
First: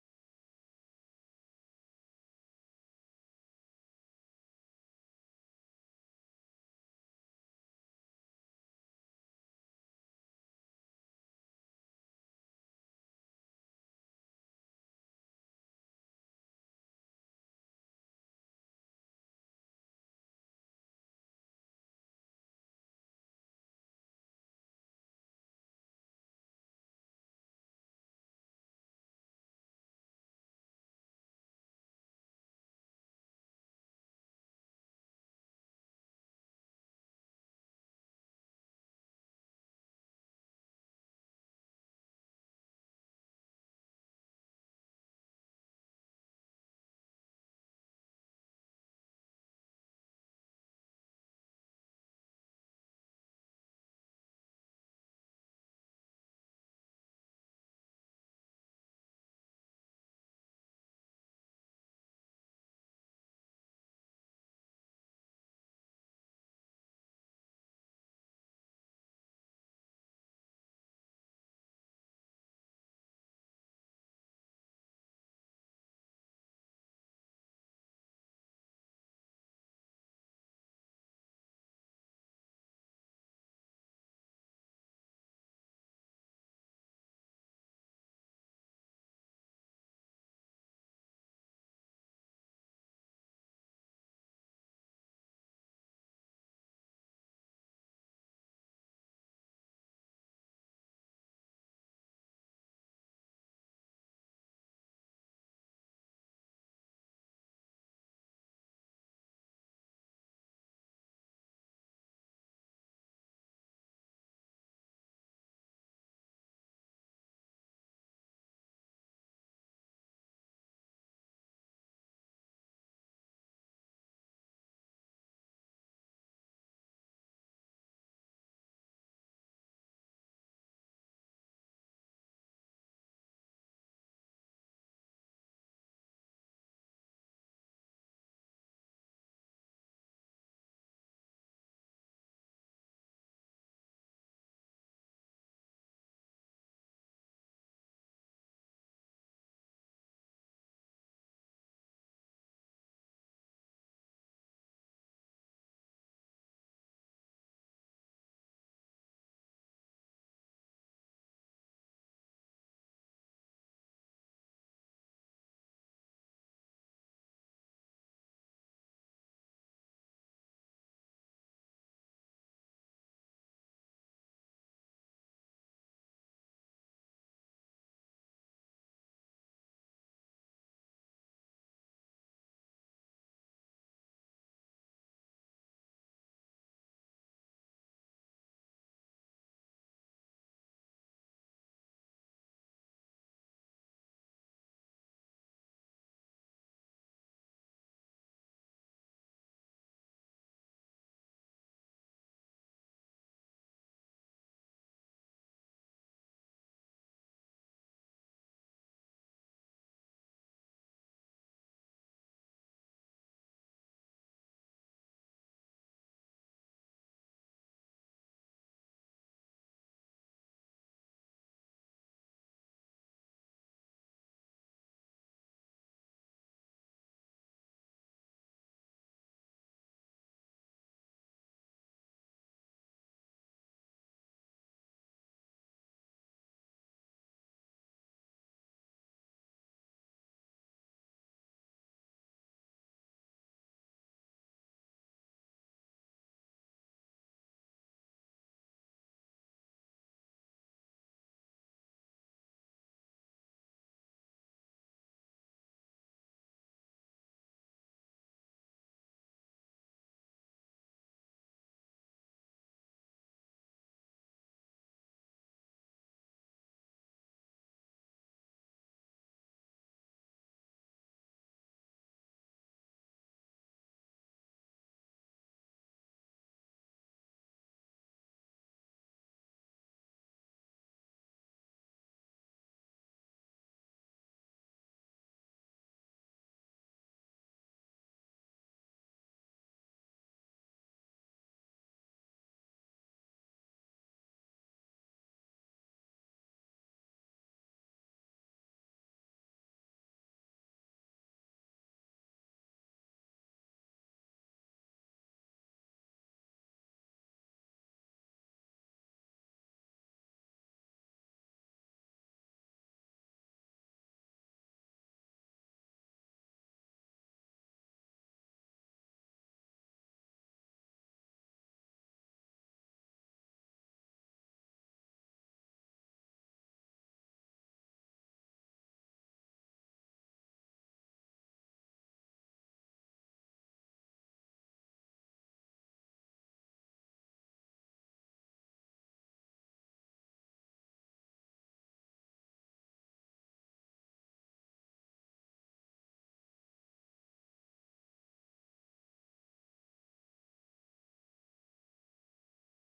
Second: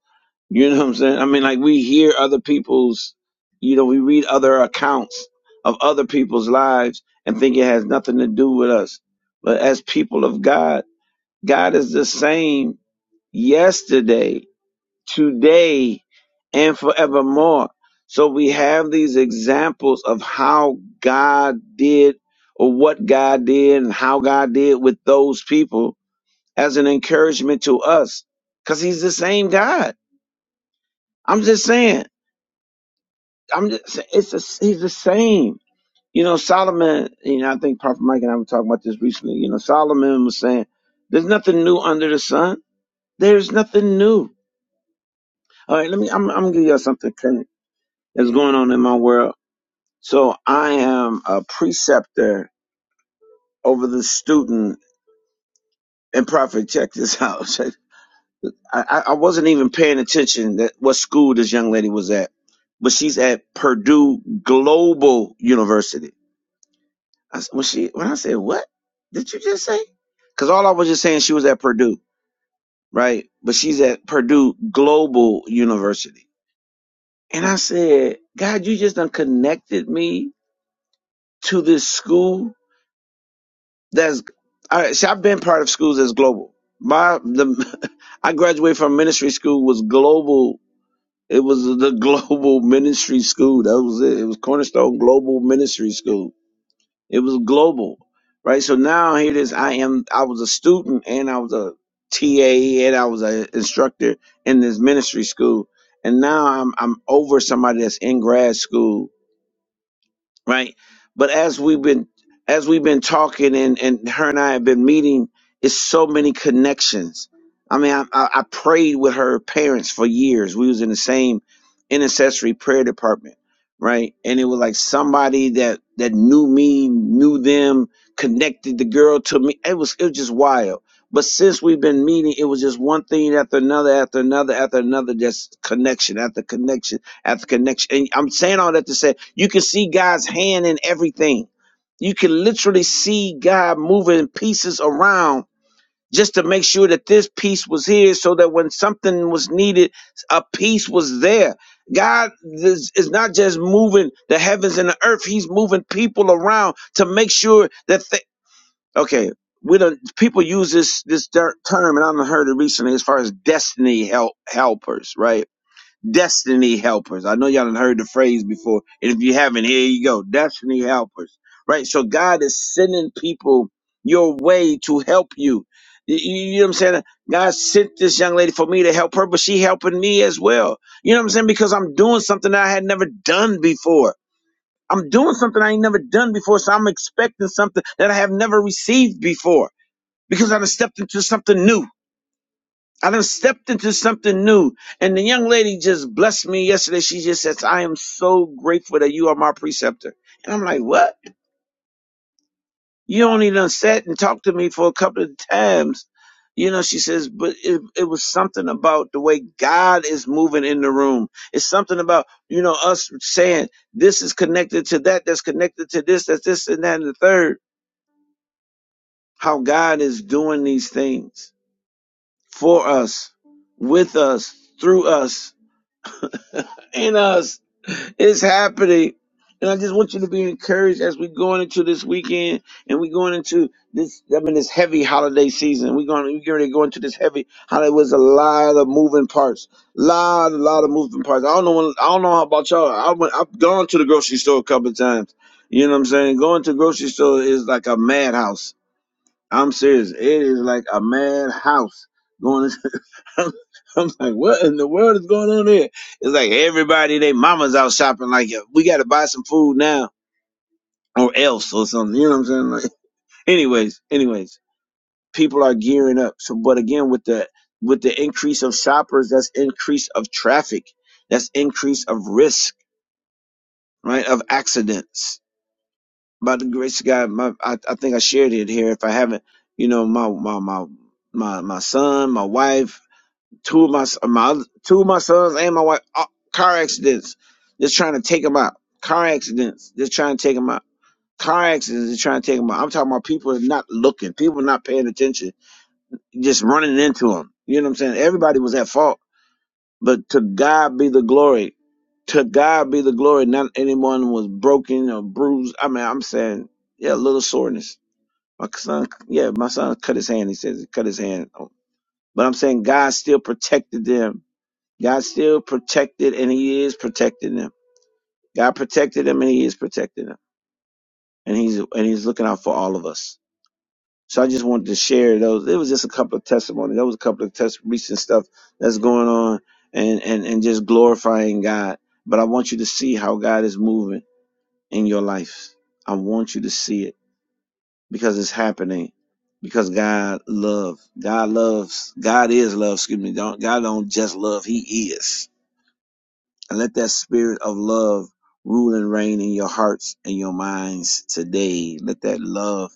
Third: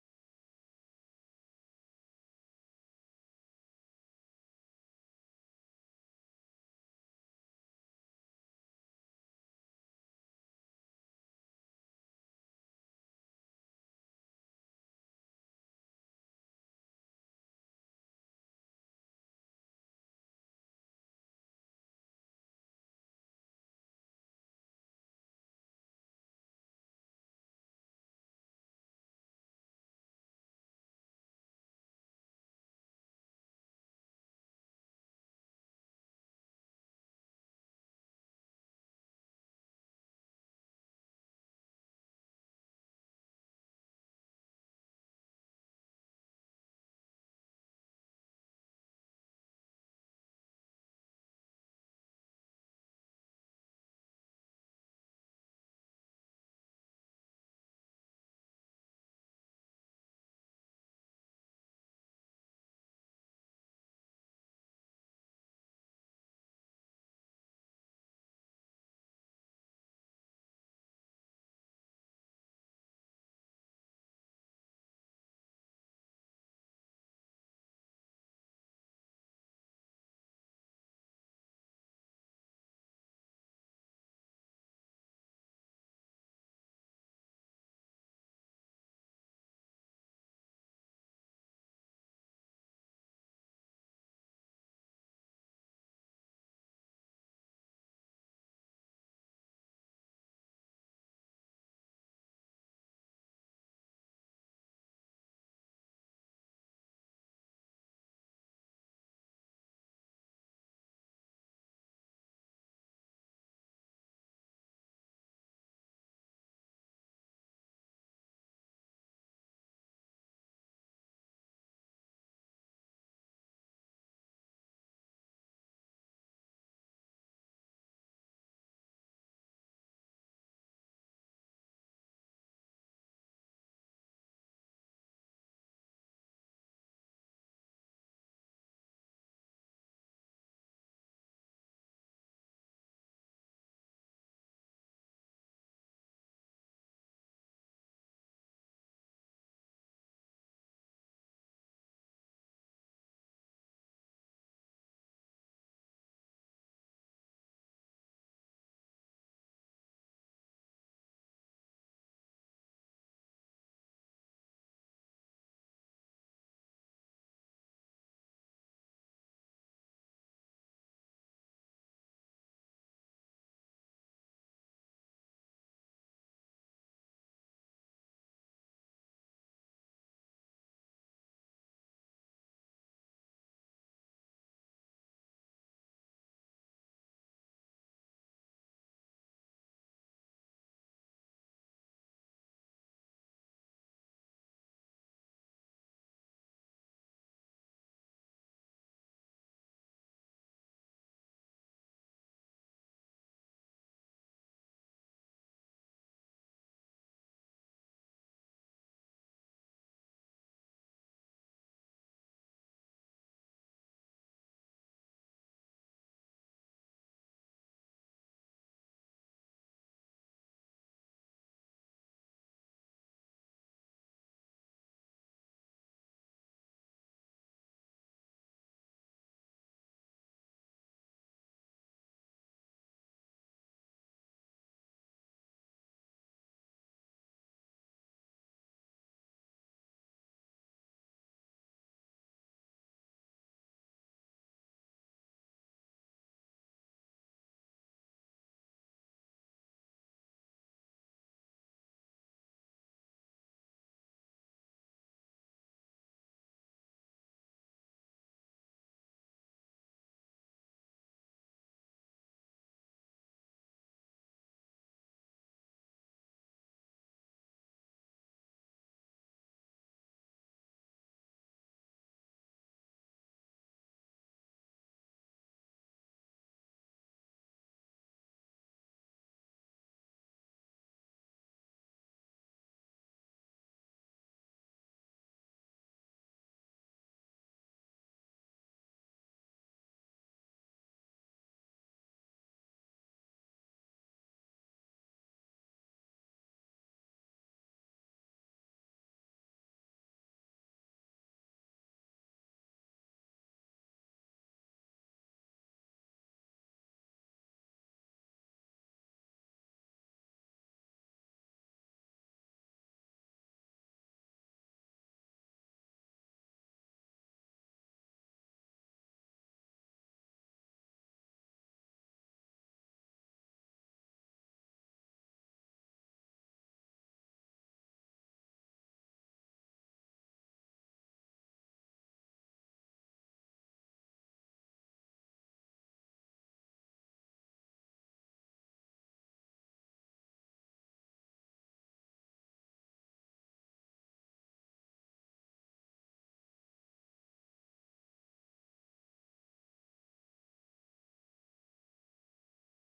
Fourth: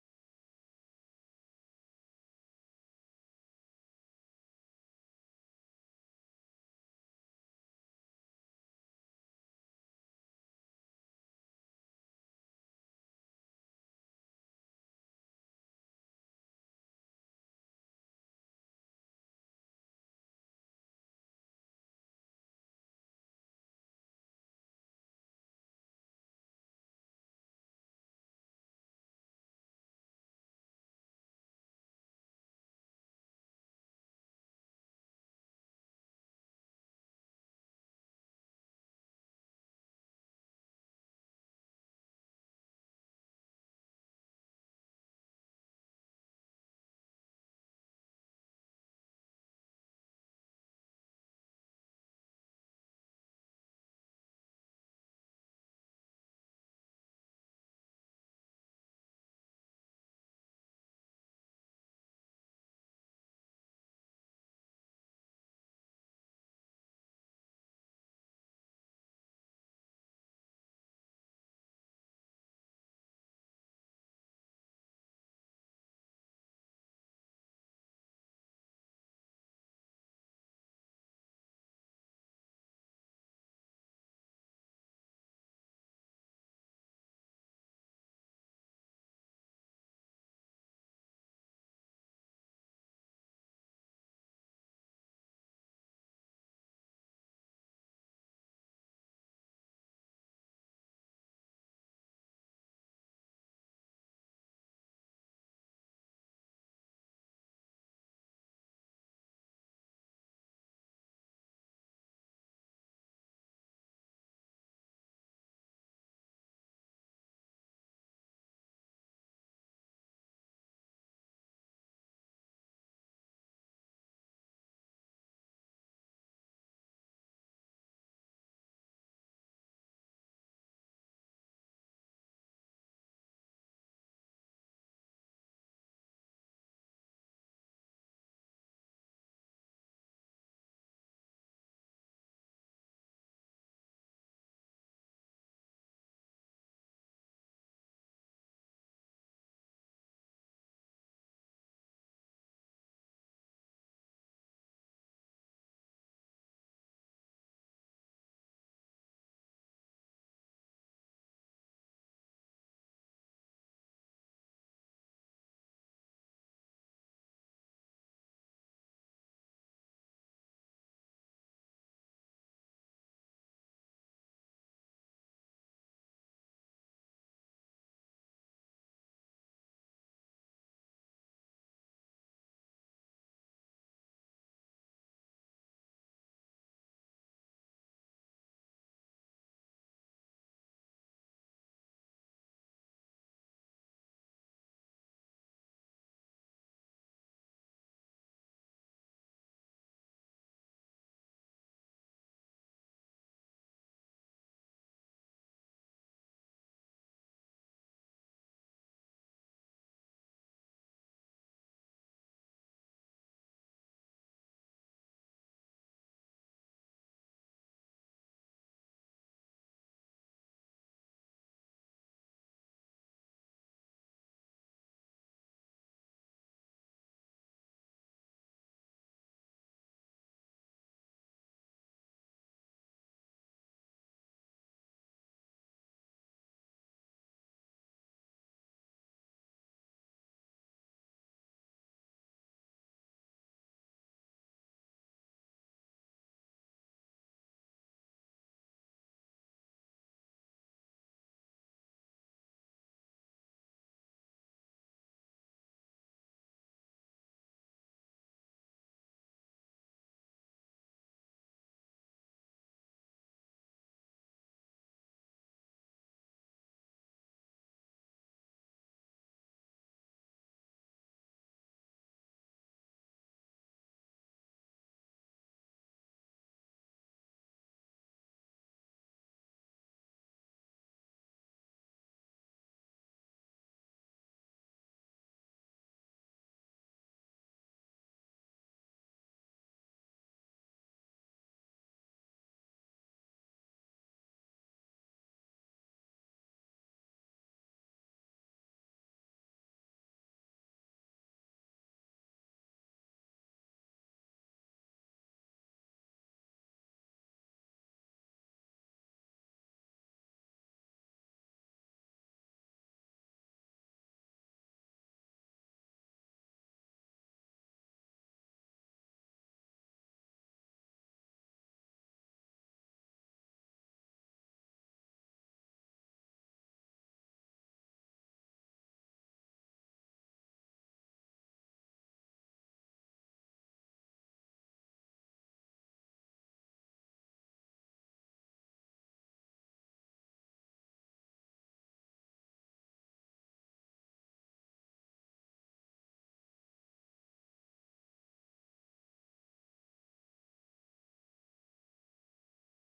S1: you know what i'm saying i mean like we hear other people's you know we read other accounts of other people's lives and think it has nothing to do with us but as people of god god is the same yesterday today and forevermore. So we have these examples of how God did or what God did and how God did with those people as an encouragement to us because he's the same God. I'm just saying, I'm just, sa- it's the he's the same. You know, Solomon, you know, I think Prophet Mike and I were talking about this recently. You know, Solomon was saying, there's nothing new under the sun. There's nothing new. All right, let me, I'm, I'm going to give you all something current that's going on in my world So I am a preceptor over the student. And Prophet, check this out. *laughs* I, I I wasn't even paying attention that what school this young lady was at, but she's at Purdue Global University. I, s- when she when I said what did you just say? Because all I was just saying she was at Purdue, right? But she's at Purdue Global University, and I said, God, you just done connected me to this school That's all right. See, I've been part of schools that's global. My the *laughs* I graduated from ministry school was global. It was the *laughs* global ministry school. That was it. It was Cornerstone Global Ministry School. It was global, right? So now here it is. I am. I was a student and I was a TA and I was an instructor in this ministry school, and now I'm I'm over somebody that's in grad school right? But as we've been as we've been talking and and her and I have been meeting, it's so many connections. I mean, I, I I prayed with her parents for years. We was in the same intercessory prayer department, right? And it was like somebody that that knew me, knew them, connected the girl to me. It was it was just wild. But since we've been meeting, it was just one thing after another, after another, after another, just connection after connection at the connection. And I'm saying all that to say you can see God's hand in everything. You can literally see God moving pieces around just to make sure that this piece was here so that when something was needed, a piece was there. God is, is not just moving the heavens and the earth, He's moving people around to make sure that they. Okay. We don't, people use this this ter- term, and I've heard it recently as far as destiny help helpers, right? destiny helpers. I know y'all have heard the phrase before, and if you haven't, here you go, destiny helpers. Right? So God is sending people your way to help you. You, you know what I'm saying? God sent this young lady for me to help her, but she helping me as well. You know what I'm saying? Because I'm doing something that I had never done before. I'm doing something I ain't never done before, so I'm expecting something that I have never received before because I done stepped into something new. I done stepped into something new. And the young lady just blessed me yesterday. She just says, I am so grateful that you are my preceptor. And I'm like, what? You only done sat and talked to me for a couple of times. You know, she says, but it, it was something about the way God is moving in the room. It's something about, you know, us saying this is connected to that, that's connected to this, that's this and that and the third. How God is doing these things for us, with us, through us in us. It's happening. And I just want you to be encouraged as we're going into this weekend and we're going into this, I mean, this heavy holiday season. We're going, we're going to go into this heavy holiday. was a lot of moving parts. Lot, a lot of moving parts. I don't know, when, I don't know how about y'all. I went, I've gone to the grocery store a couple of times. You know what I'm saying? Going to the grocery store is like a madhouse. I'm serious. It is like a madhouse. Going I'm, I'm like, what in the world is going on here? It's like everybody, they mama's out shopping. Like, "Yeah, we got to buy some food now or else or something. You know what I'm saying? Like, anyways, anyways, people are gearing up. So, but again, with the with the increase of shoppers, that's increase of traffic, that's increase of risk, right? Of accidents. By the grace of God, my I, I think I shared it here. If I haven't, you know, my my my my my son, my wife Two of my my two of my sons and my wife uh, car accidents. Just trying to take them out. Car accidents. Just trying to take them out. Car accidents. Just trying to take them out. I'm talking about people are not looking. People are not paying attention. Just running into them. You know what I'm saying? Everybody was at fault, but to God be the glory. To God be the glory. Not anyone was broken or bruised. I mean, I'm saying, yeah, a little soreness. My son, yeah, my son cut his hand. He says he cut his hand. But I'm saying God still protected them God still protected and he is protecting them. God protected them and he is protecting them. And he's and he's looking out for all of us. So I just wanted to share those. It was just a couple of testimonies. There was a couple of test recent stuff that's going on and, and, and just glorifying God. But I want you to see how God is moving in your life. I want you to see it because it's happening. Because God love. God loves. God is love. Excuse me. Don't God don't just love. He is. And let that spirit of love rule and reign in your hearts and your minds today. Let that love.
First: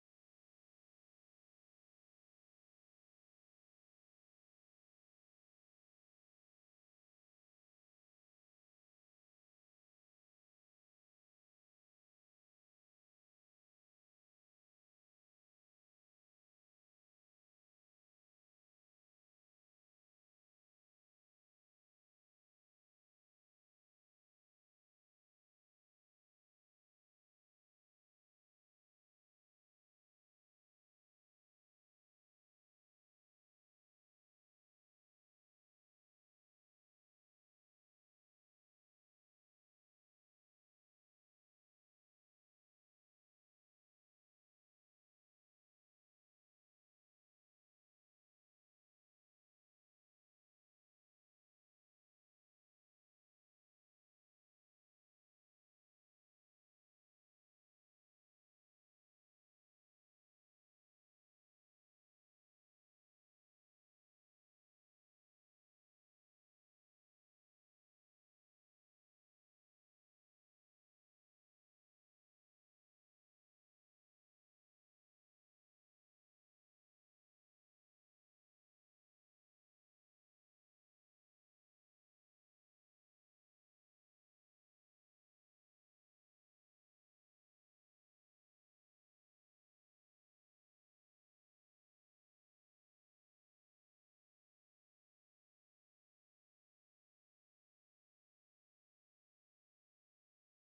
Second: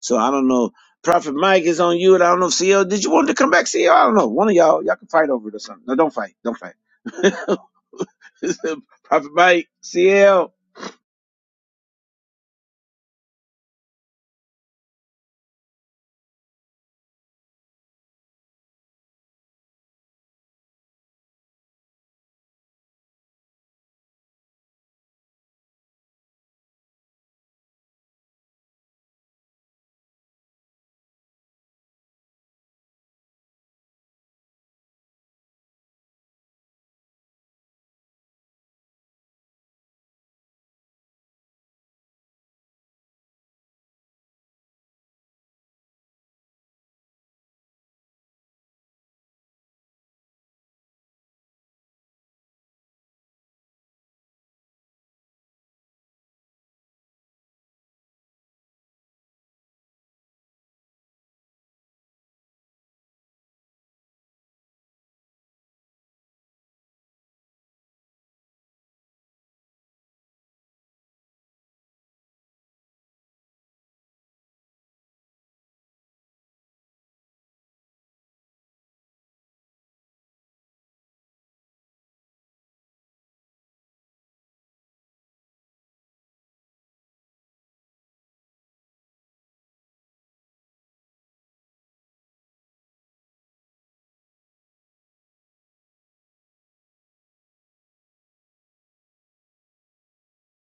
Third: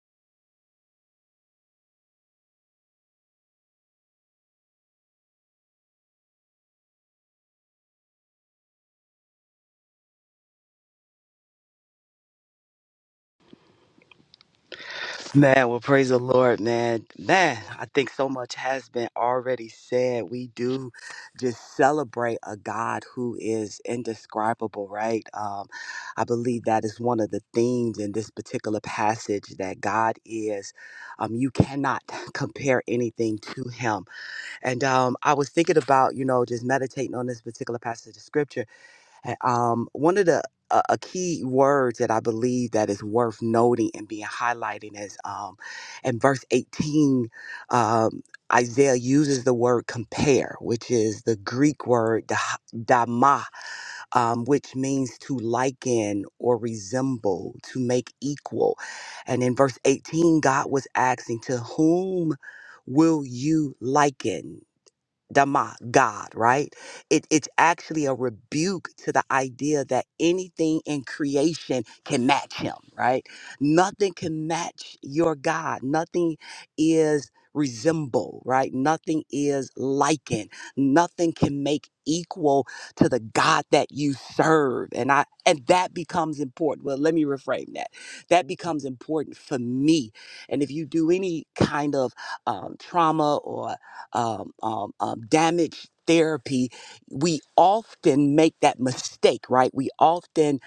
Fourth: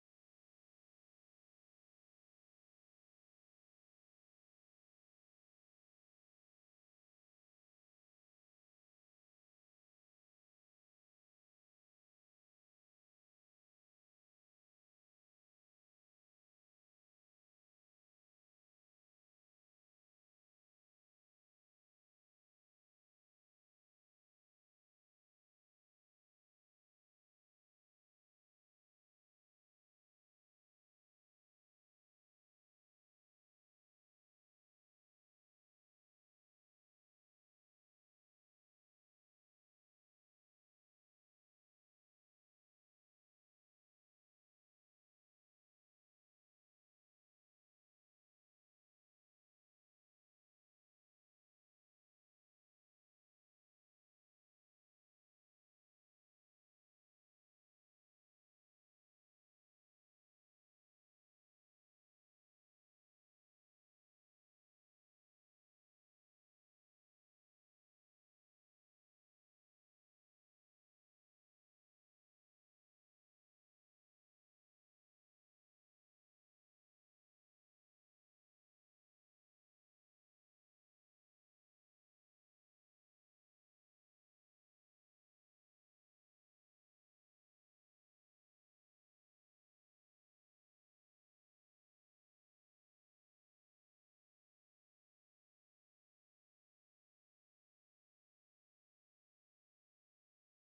S1: So I don't know. Prophet Mike is on you, and I don't know if CL. Did you want to come back, CL? I don't know. One of y'all, y'all can fight over it or something. No, don't fight. Don't fight. *laughs* Prophet Mike, CL.
S2: Man, well, praise the Lord, man. Man, I think so much has been already said. We do just celebrate a God who is indescribable, right? Um, I believe that is one of the themes in this particular passage that God is, um, you cannot *laughs* compare anything to Him. And um, I was thinking about, you know, just meditating on this particular passage of Scripture um, one of the a, a key words that I believe that is worth noting and being highlighted is um, in verse 18, um, Isaiah uses the word compare, which is the Greek word dah- dama, um, which means to liken or resemble, to make equal. And in verse 18, God was asking, To whom will you liken? Dama, God, right? It, it's actually a rebuke to the idea that anything in creation can match him, right? Nothing can match your God. Nothing is resemble, right? Nothing is likened. Nothing can make equal to the God that you serve. And I and that becomes important. Well, let me reframe that. That becomes important for me. And if you do any kind of um, trauma or um, um, um, damage therapy, we often make that mistake, right? We often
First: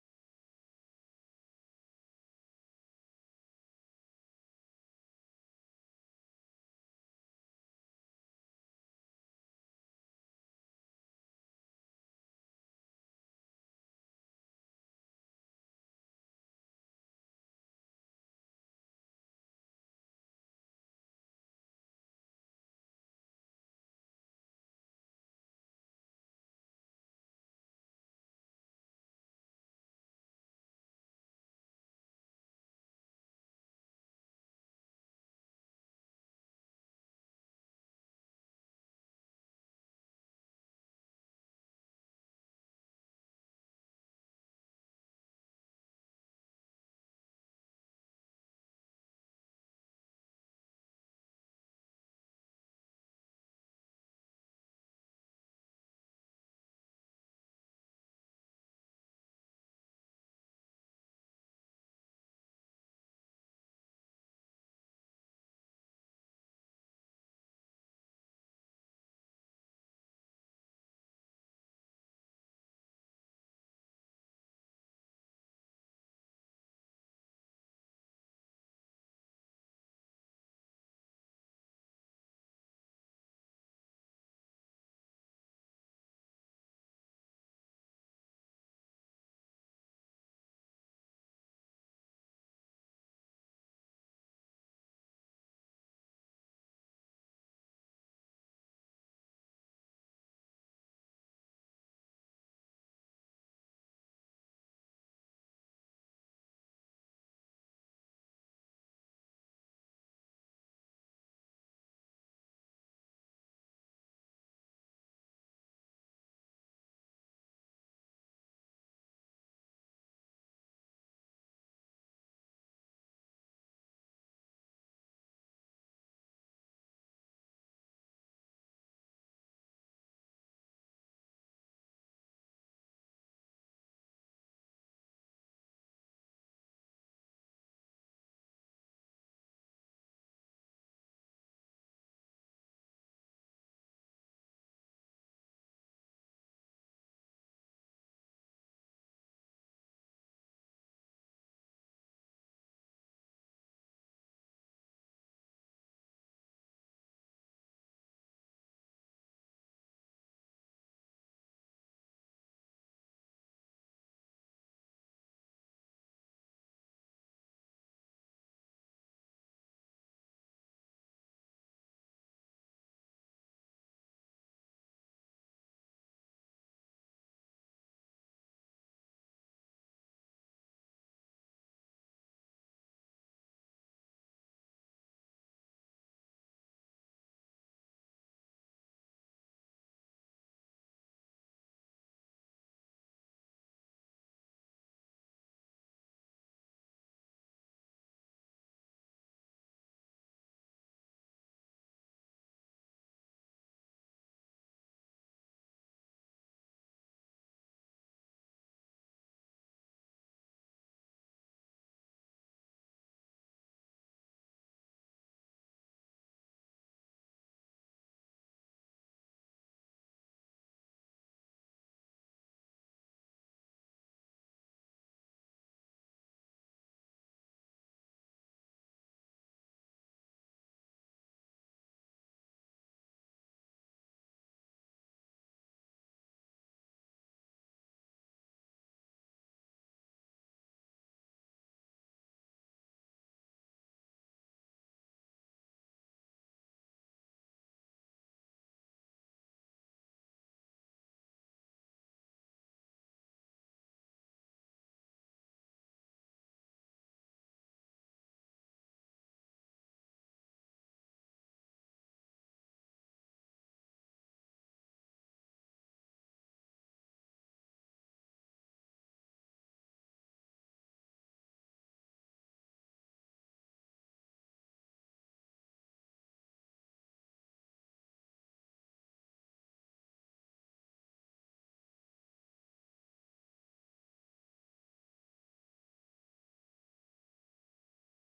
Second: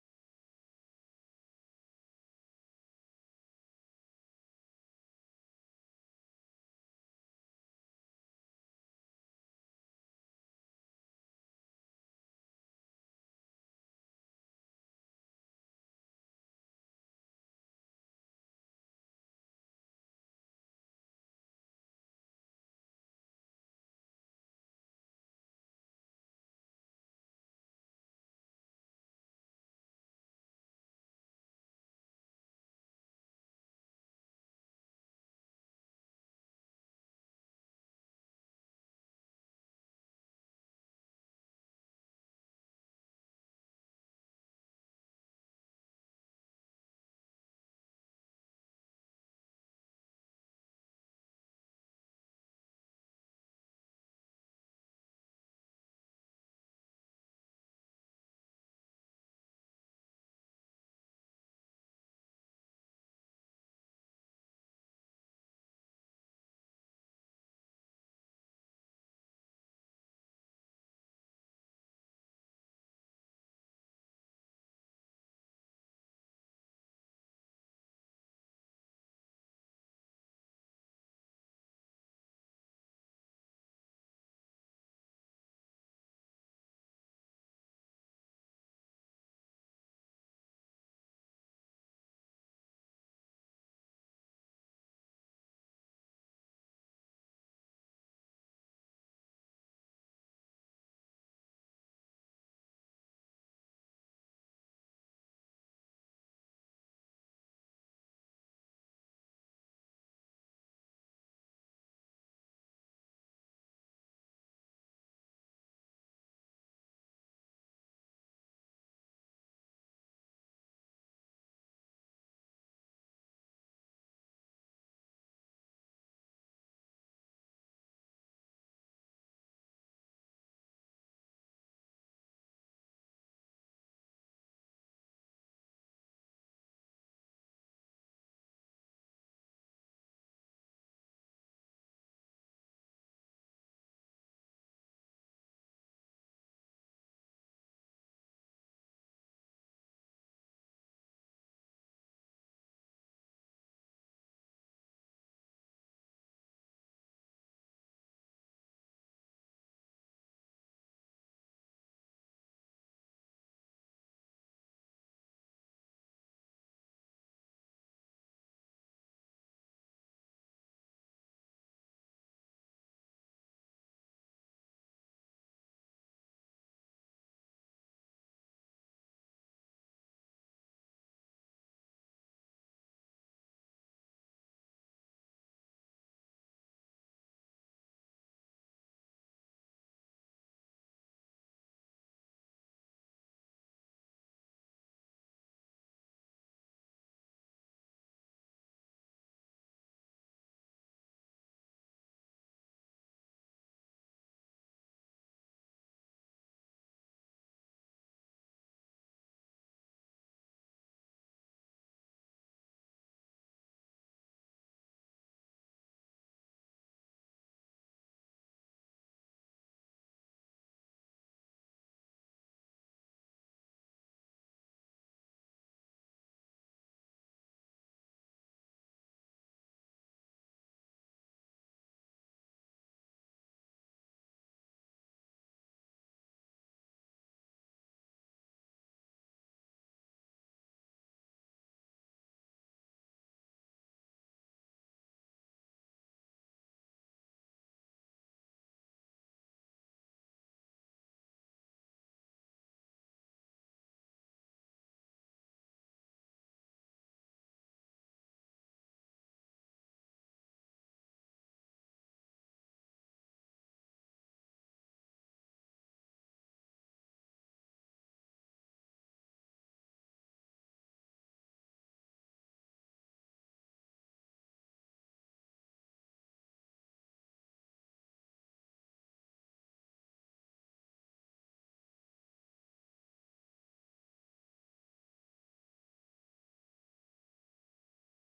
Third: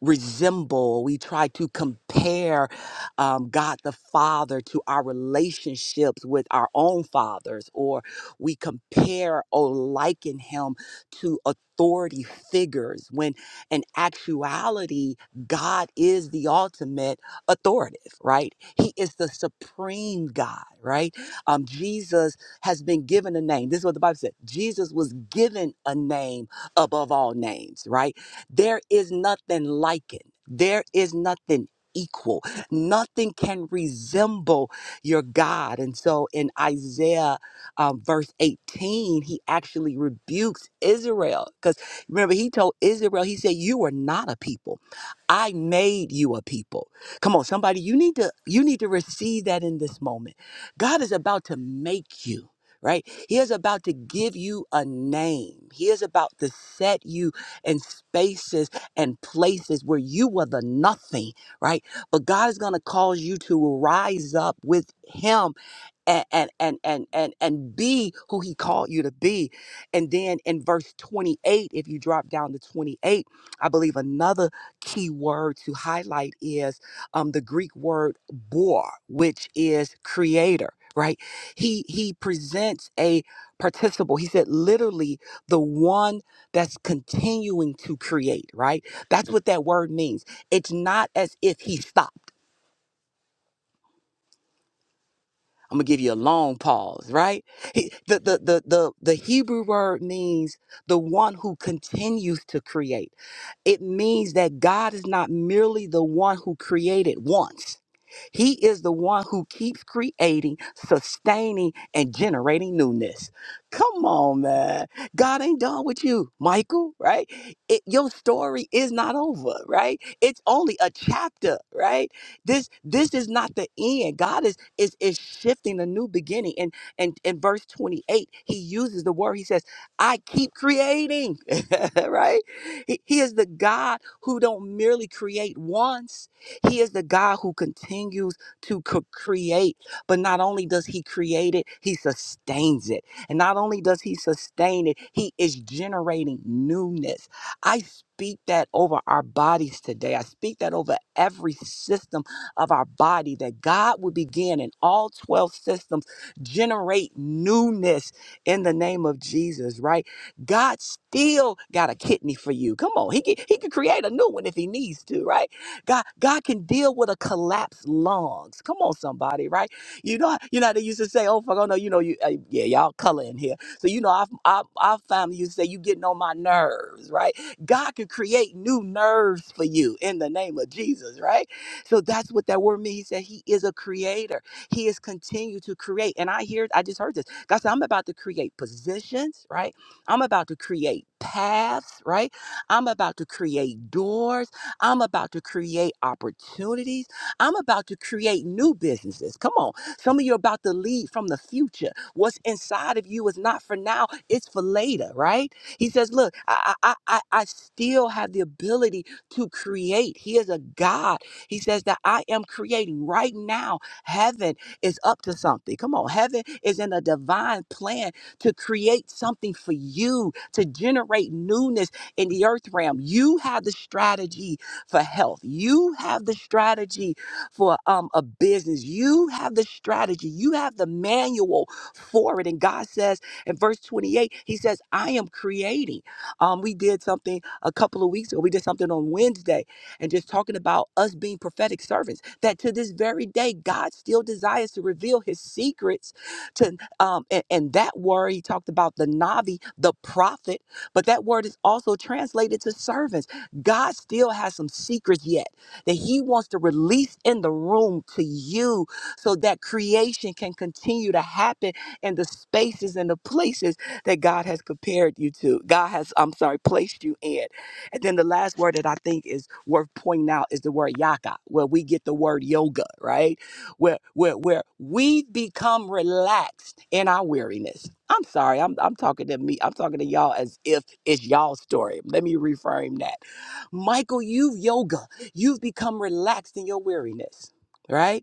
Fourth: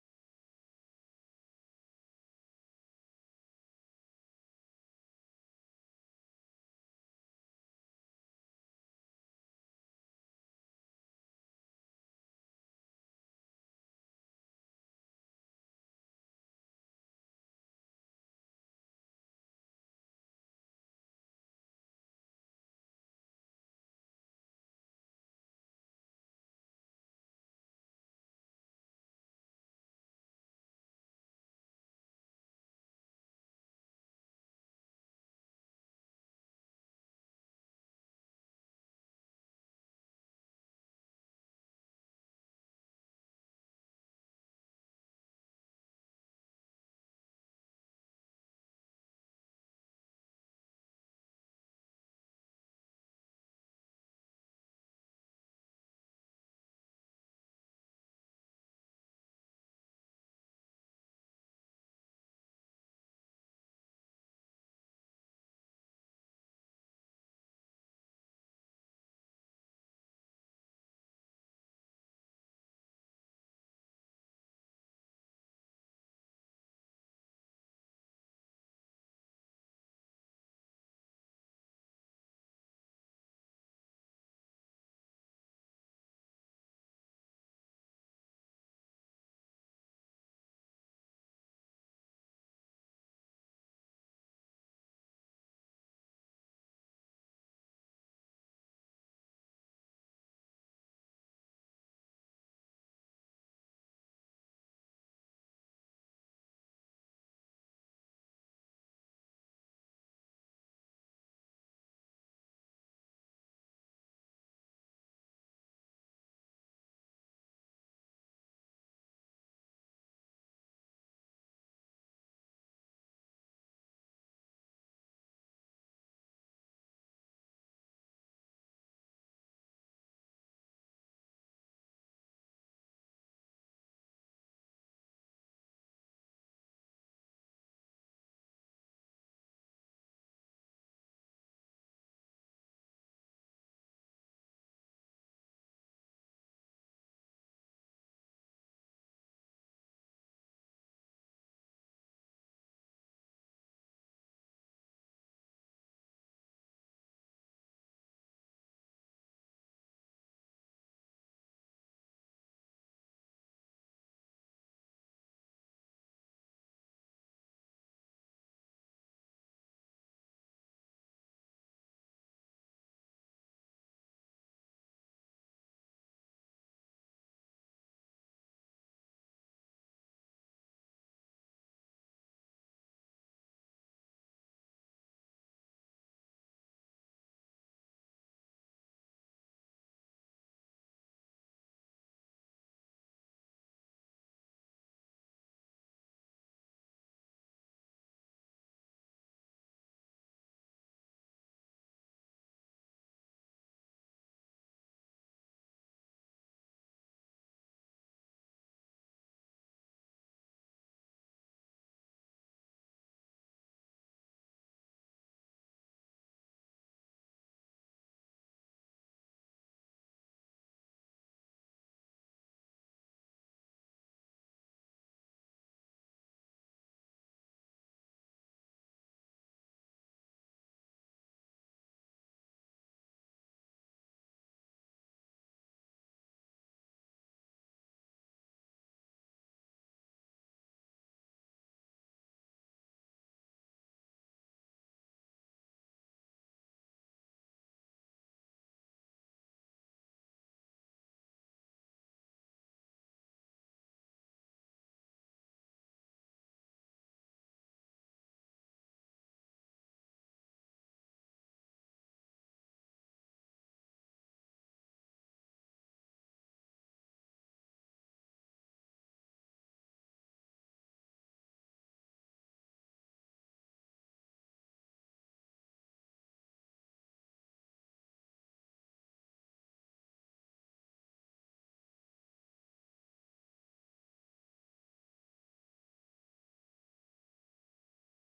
S2: resemble, we try to compare um, God the Father to our relationships with our own fathers, or we compare or liken him to authority figures when in actuality, God is the ultimate authoritative, right? He is the supreme God, right? Um, Jesus has been given a name. This is what the Bible said Jesus was given a name above all names, right? There is nothing like it. There is nothing equal. Nothing can resemble your God. And so in Isaiah um, verse 18, he actually rebukes Israel. Because remember, he told Israel, he said, You are not a people. I made you a people. Come on, somebody, you need to you need to receive that in this moment. God is about to make you. Right? He is about to give you a name. He is about to set you and spaces and places where you were the nothing, right? But God is going to cause you to rise up with Him and and and and and, and be who he called you to be and then in verse 28 if you drop down to 28 i believe another key word to highlight is um, the greek word bor which is creator right he he presents a participle he said literally the one that's continuing to create right that's what that word means it's not as if he stopped I'm gonna give you a long pause, right? He, the, the the the the Hebrew word means the one who continues to create. It means that God is not merely the one who created once. He is the one who keeps creating, sustaining, and generating newness. Come on, man. God ain't done with you, Michael, right? It, your story is not over, right? It's only a chapter, right? This this is not the end. God is is is shifting a new beginning. And and in verse 28, he uses the word, he says, I keep creating, *laughs* right? He, he is the God who don't merely create once. He is the God who continues to c- create, but not only does He create it, He sustains it. And not only does He sustain it, He is generating newness. I speak that over our bodies today. I speak that over every system of our body, that God would begin in all 12 systems, generate newness in the name of Jesus, right? God still got a kidney for you. Come on, he can, he can create a new one if he needs to, right? God, God can deal with a collapsed lungs. Come on, somebody, right? You know, you know how they used to say, "Oh, fuck, oh no, you know, you uh, yeah, y'all color in here." So you know, our, our our family used to say, "You getting on my nerves," right? God can create new nerves for you in the name of Jesus, right? So that's what that word means. He said He is a creator. He is continue to create, and I hear, I just heard this. God said, "I'm about to create positions, right? I'm about to create paths, right? I'm about to create doors." I'm about to create opportunities. I'm about to create new businesses. Come on. Some of you are about to lead from the future. What's inside of you is not for now, it's for later, right? He says, Look, I, I, I, I still have the ability to create. He is a God. He says that I am creating right now. Heaven is up to something. Come on. Heaven is in a divine plan to create something for you, to generate newness in the earth realm. You have the strategy for health. You have the strategy for um, a business. You have the strategy. You have the manual for it. And God says in verse 28, He says, I am creating. Um, we did something a couple of weeks ago. We did something on Wednesday and just talking about us being prophetic servants, that to this very day, God still desires to reveal His secrets to um and, and that word he talked about the navi the prophet but that word is also translated to servants God still has some secrets yet that He wants to release in the room to you so that creation can continue to happen in the spaces and the places that God has compared you to. God has, I'm sorry, placed you in. And then the last word that I think is worth pointing out is the word yaka, where we get the word yoga, right? Where where where we become relaxed in our weariness. I'm sorry, I'm I'm talking to me, I'm talking to y'all as if it's you alls story. Let me reframe that Michael, you've yoga. You've become relaxed in your weariness, right?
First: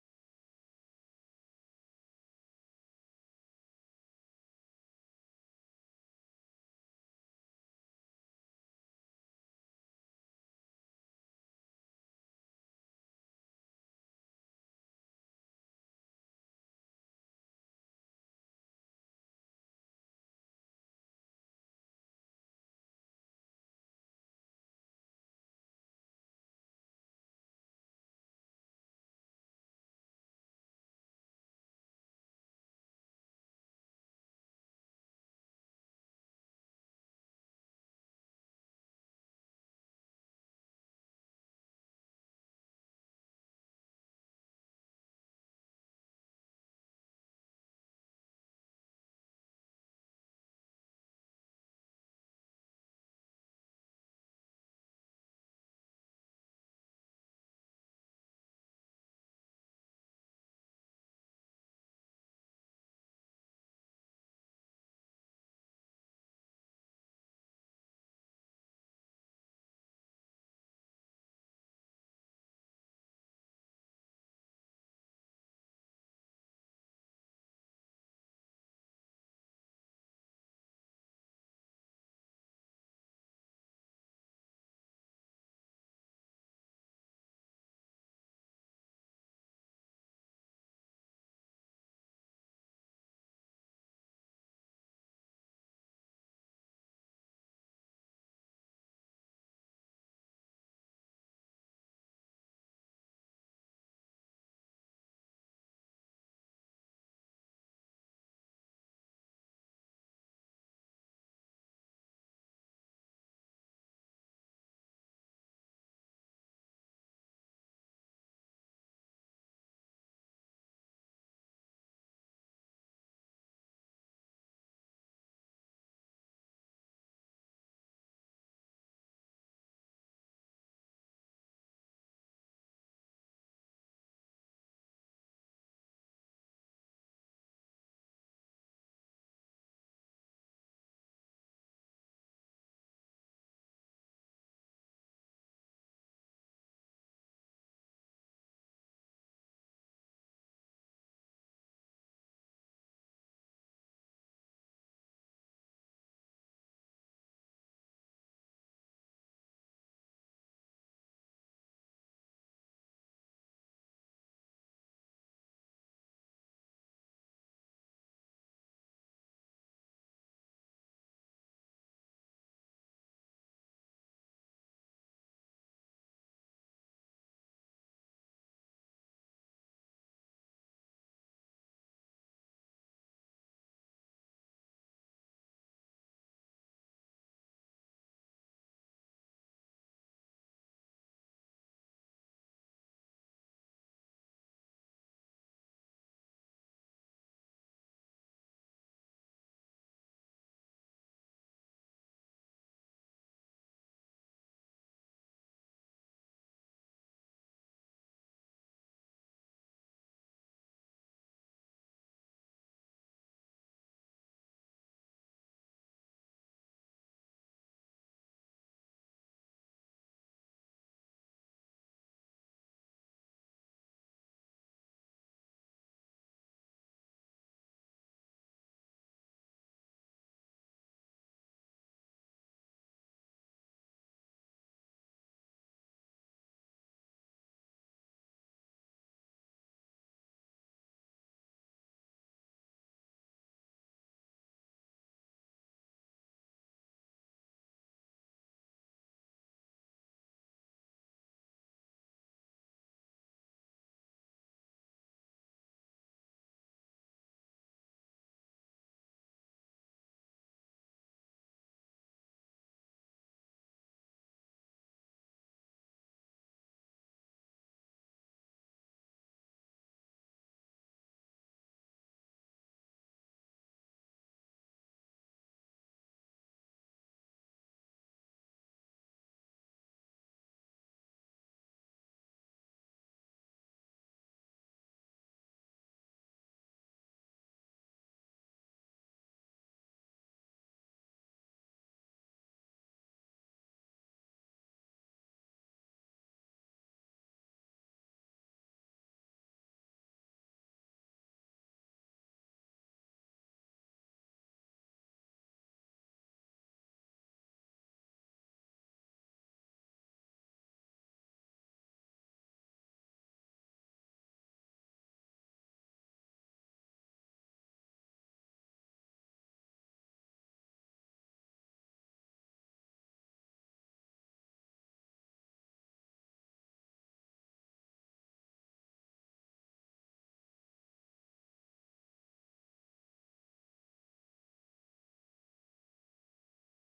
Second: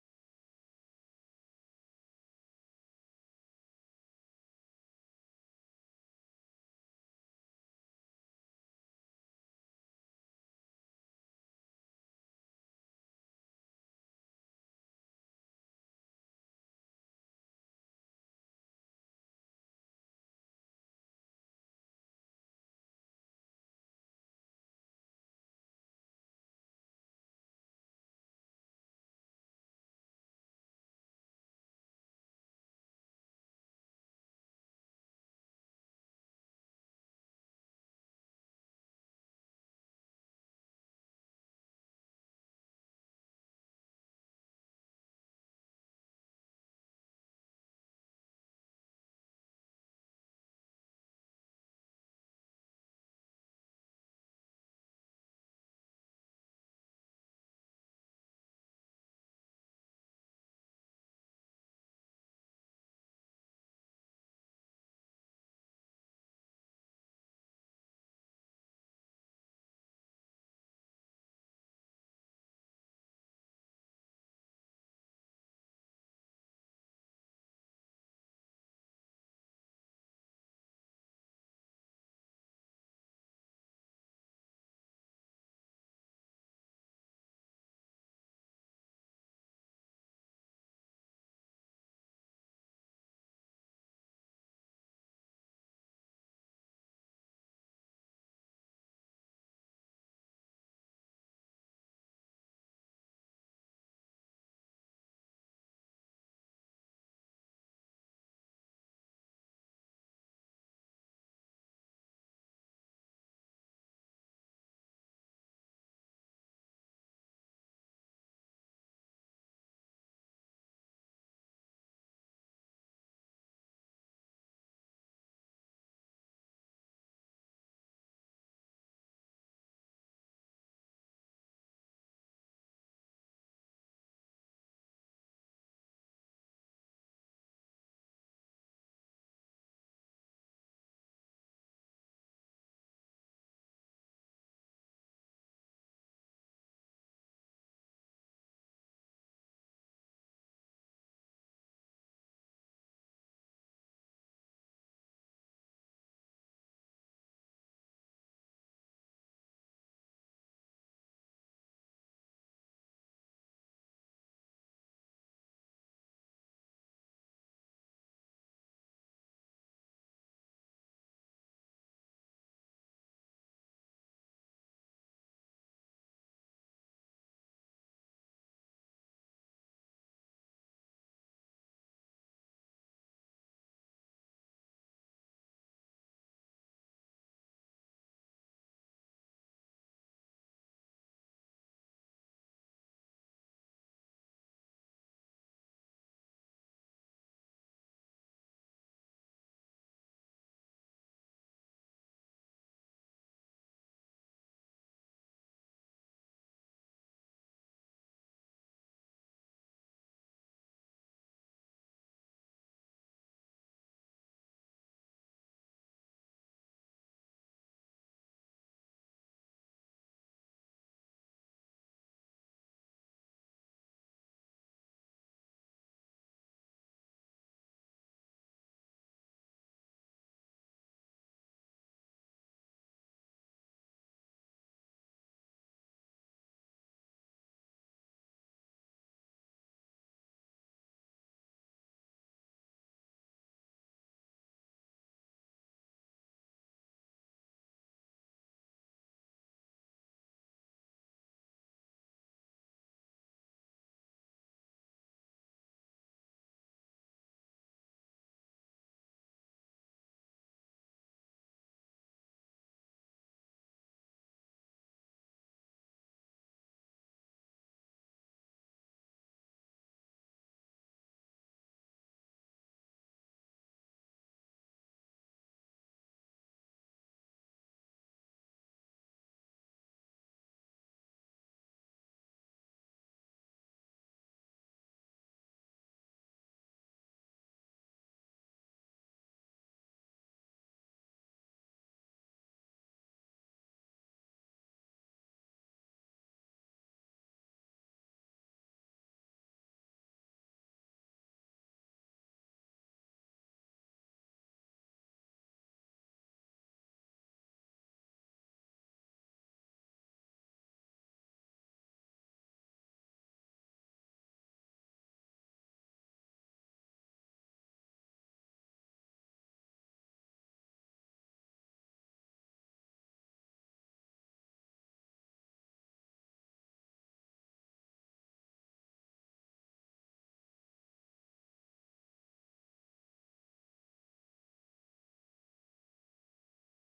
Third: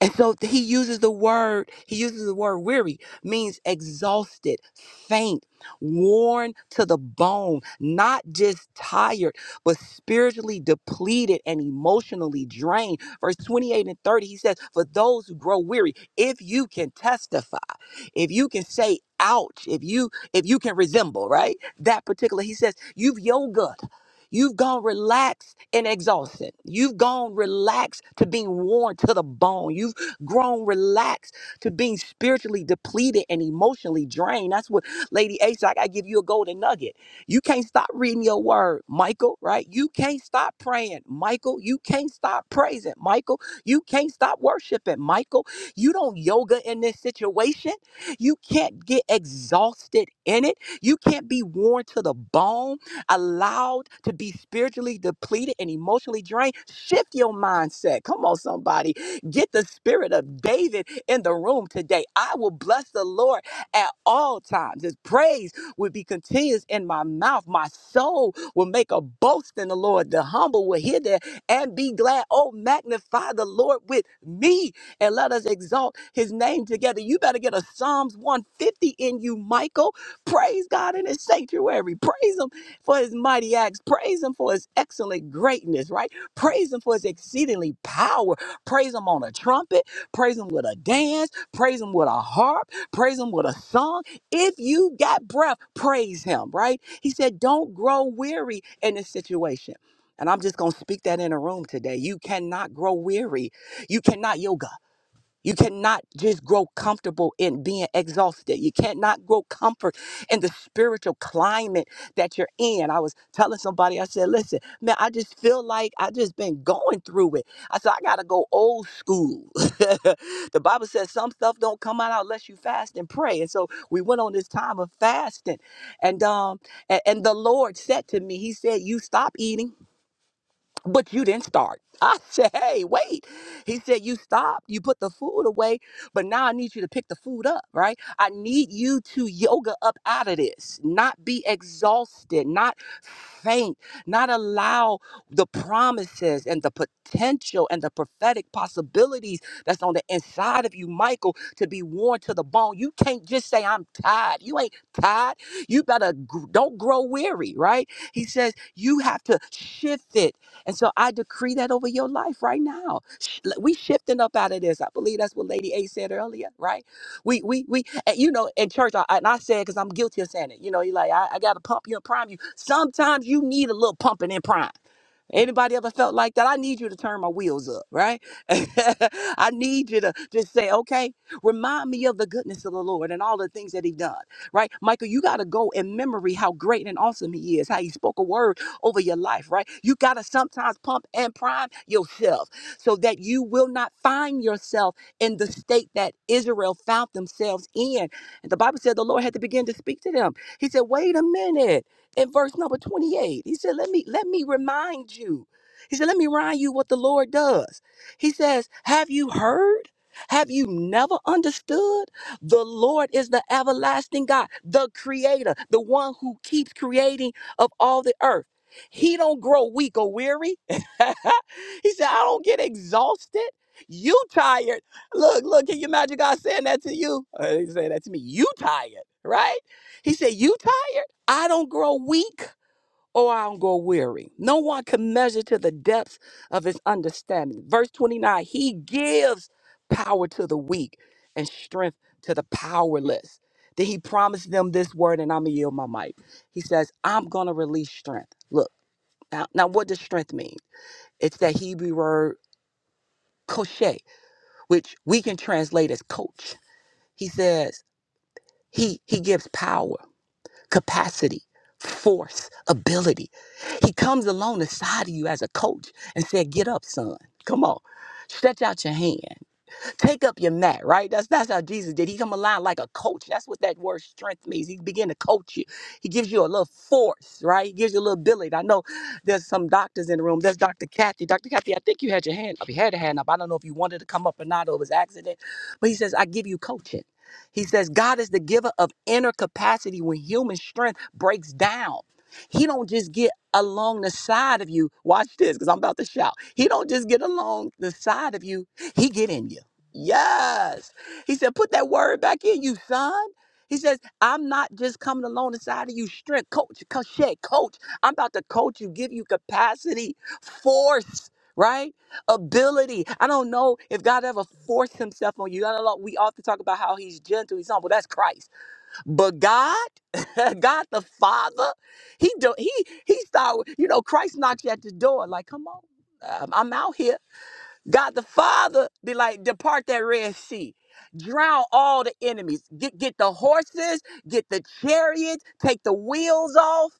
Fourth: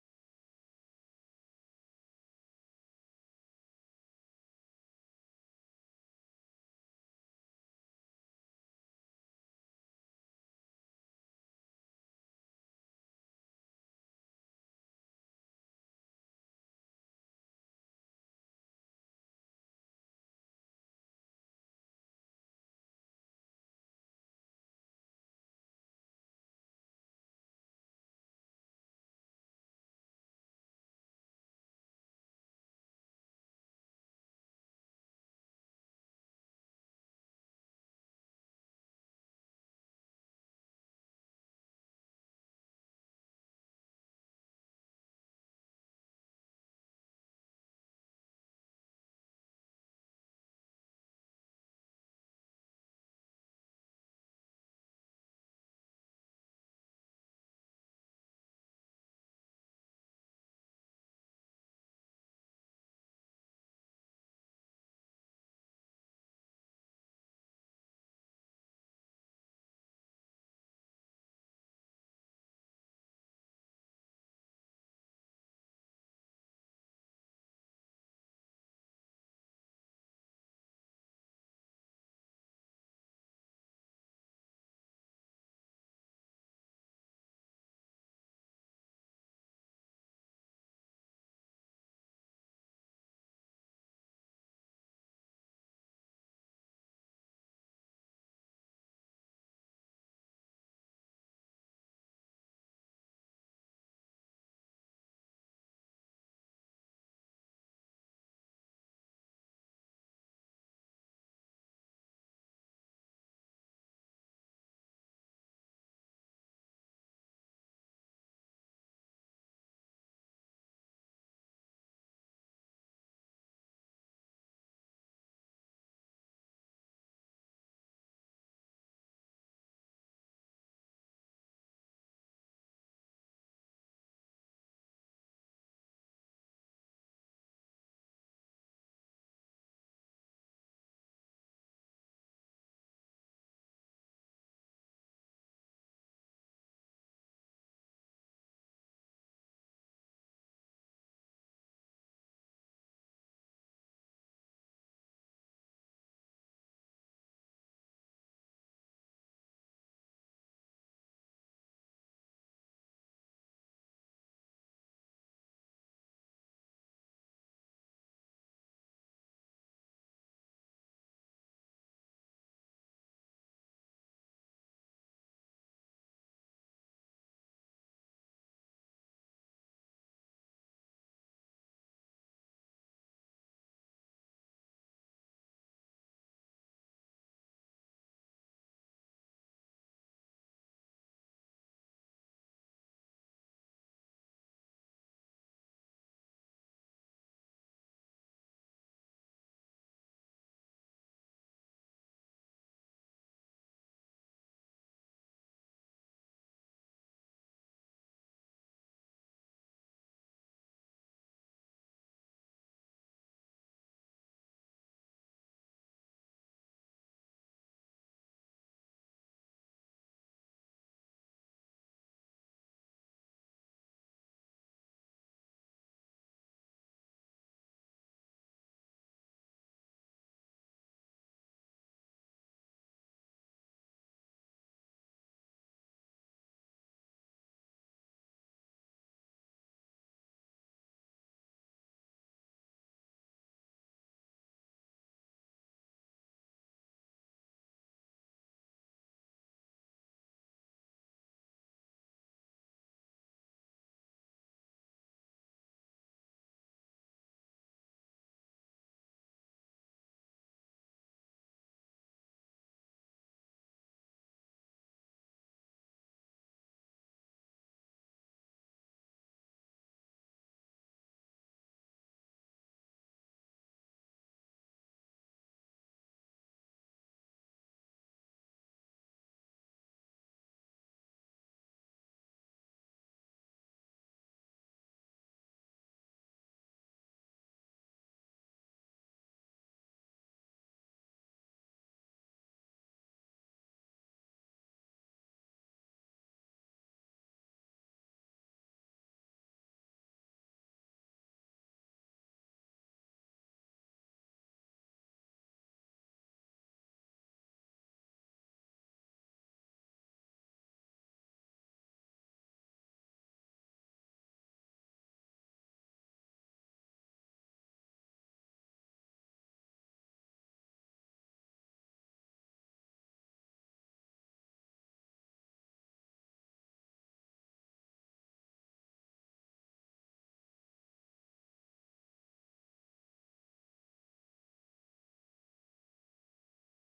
S2: And so th- he uses the word, he uses the word weary, means exhausted, faint, worn to the bone, not just tired, but spiritually depleted and emotionally drained. Verse 28 and 30, he says, For those who grow weary, if you can testify, if you can say, ouch, if you if you can resemble, right? That particular, he says, you've yoga. You've gone relaxed and exhausted. You've gone relaxed to being worn to the bone. You've grown relaxed to being spiritually depleted and emotionally drained. That's what Lady Ace, I gotta give you a golden nugget. You can't stop reading your word, Michael, right? You can't stop praying, Michael. You can't stop praising, Michael. You can't stop worshiping, Michael. You don't yoga in this situation. You can't get exhausted in it. You can't be worn to the bone, allowed to be spiritually depleted and emotionally drained. Shift your mindset. Come on, somebody Get the spirit of David in the room today. I will bless the Lord at all times. His praise will be continuous in my mouth. My soul will make a boast in the Lord. The humble will hear that and be glad. Oh, magnify the Lord with me and let us exalt his name together. You better get a Psalms 150 in you, Michael. Praise God in his sanctuary. Praise him for his mighty acts. Praise him for his excellent greatness, right? Praise him for his exceedingly power. Praise him on a trumpet. Praise him with a dance. Praise him with a harp. Praise him with a song. If you got breath, praise him, right? He said, don't grow weary in this situation. And I'm just going to speak that in a room today. You cannot grow weary. You cannot yoga. You cannot just grow comfortable in being exhausted. You cannot grow comfort in the spiritual climate that you're in. I was telling somebody, I said, listen, man, I just feel like I just been going through it. I said, I gotta go old school. *laughs* the Bible says some stuff don't come out unless you fast and pray. And so we went on this time of fasting. And um and, and the Lord said to me, He said, You stop eating but you didn't start. *laughs* I said, hey, wait. He said, you stopped. You put the food away, but now I need you to pick the food up, right? I need you to yoga up out of this, not be exhausted, not faint, not allow the promises and the potential and the prophetic possibilities that's on the inside of you, Michael, to be worn to the bone. You can't just say, I'm tired. You ain't tired. You better, gr- don't grow weary, right? He says, you have to shift it and so I decree that over your life right now. Sh- We shifting up out of this. I believe that's what Lady A said earlier, right? We we we and you know in church, I, and I said because I'm guilty of saying it. You know, you like I, I got to pump you and prime you. Sometimes you need a little pumping and prime. Anybody ever felt like that? I need you to turn my wheels up, right? *laughs* I need you to just say, okay, remind me of the goodness of the Lord and all the things that He done, right? Michael, you got to go in memory how great and awesome He is, how He spoke a word over your life, right? You got to sometimes pump and prime yourself so that you will not find yourself in the state that Israel found themselves in. And the Bible said the Lord had to begin to speak to them. He said, wait a minute in verse number 28. He said, Let me let me remind you. He said, Let me remind you what the Lord does. He says, Have you heard? Have you never understood? The Lord is the everlasting God, the creator, the one who keeps creating of all the earth. He don't grow weak or weary. *laughs* he said, I don't get exhausted. You tired. Look, look, can you imagine God saying that to you? Uh, He said that to me. You tired, right? He said, You tired? I don't grow weak or I don't grow weary. No one can measure to the depths of his understanding. Verse 29 He gives power to the weak and strength to the powerless. Then he promised them this word, and I'm going to yield my mic. He says, I'm going to release strength. Look, now, now what does strength mean? It's that Hebrew word koshe, which we can translate as coach. He says, he, he gives power. capacity, force, ability. He comes along the side of you as a coach and said, Get up, son. Come on. Stretch out your hand. Take up your mat, right? That's that's how Jesus did. He come along like a coach. That's what that word strength means. He began to coach you. He gives you a little force, right? He gives you a little ability. I know there's some doctors in the room. There's Dr. Kathy. Dr. Kathy, I think you had your hand up. You had a hand up. I don't know if you wanted to come up or not or it was accident. But he says, I give you coaching. He says, God is the giver of inner capacity when human strength breaks down. He don't just get along the side of you. Watch this, because I'm about to shout. He don't just get along the side of you. He get in you. Yes. He said, put that word back in you, son. He says, I'm not just coming along inside of you, strength, coach, coach, shit, coach. I'm about to coach you, give you capacity, force, right? Ability. I don't know if God ever forced himself on you. I don't know. We often talk about how he's gentle, he's humble. That's Christ. But God, *laughs* God the Father, he do, he he started, you know, Christ knocks you at the door, like, come on, i I'm out here. God the Father, be like, depart that Red Sea. Drown all the enemies. Get get the horses, get the chariots, take the wheels off,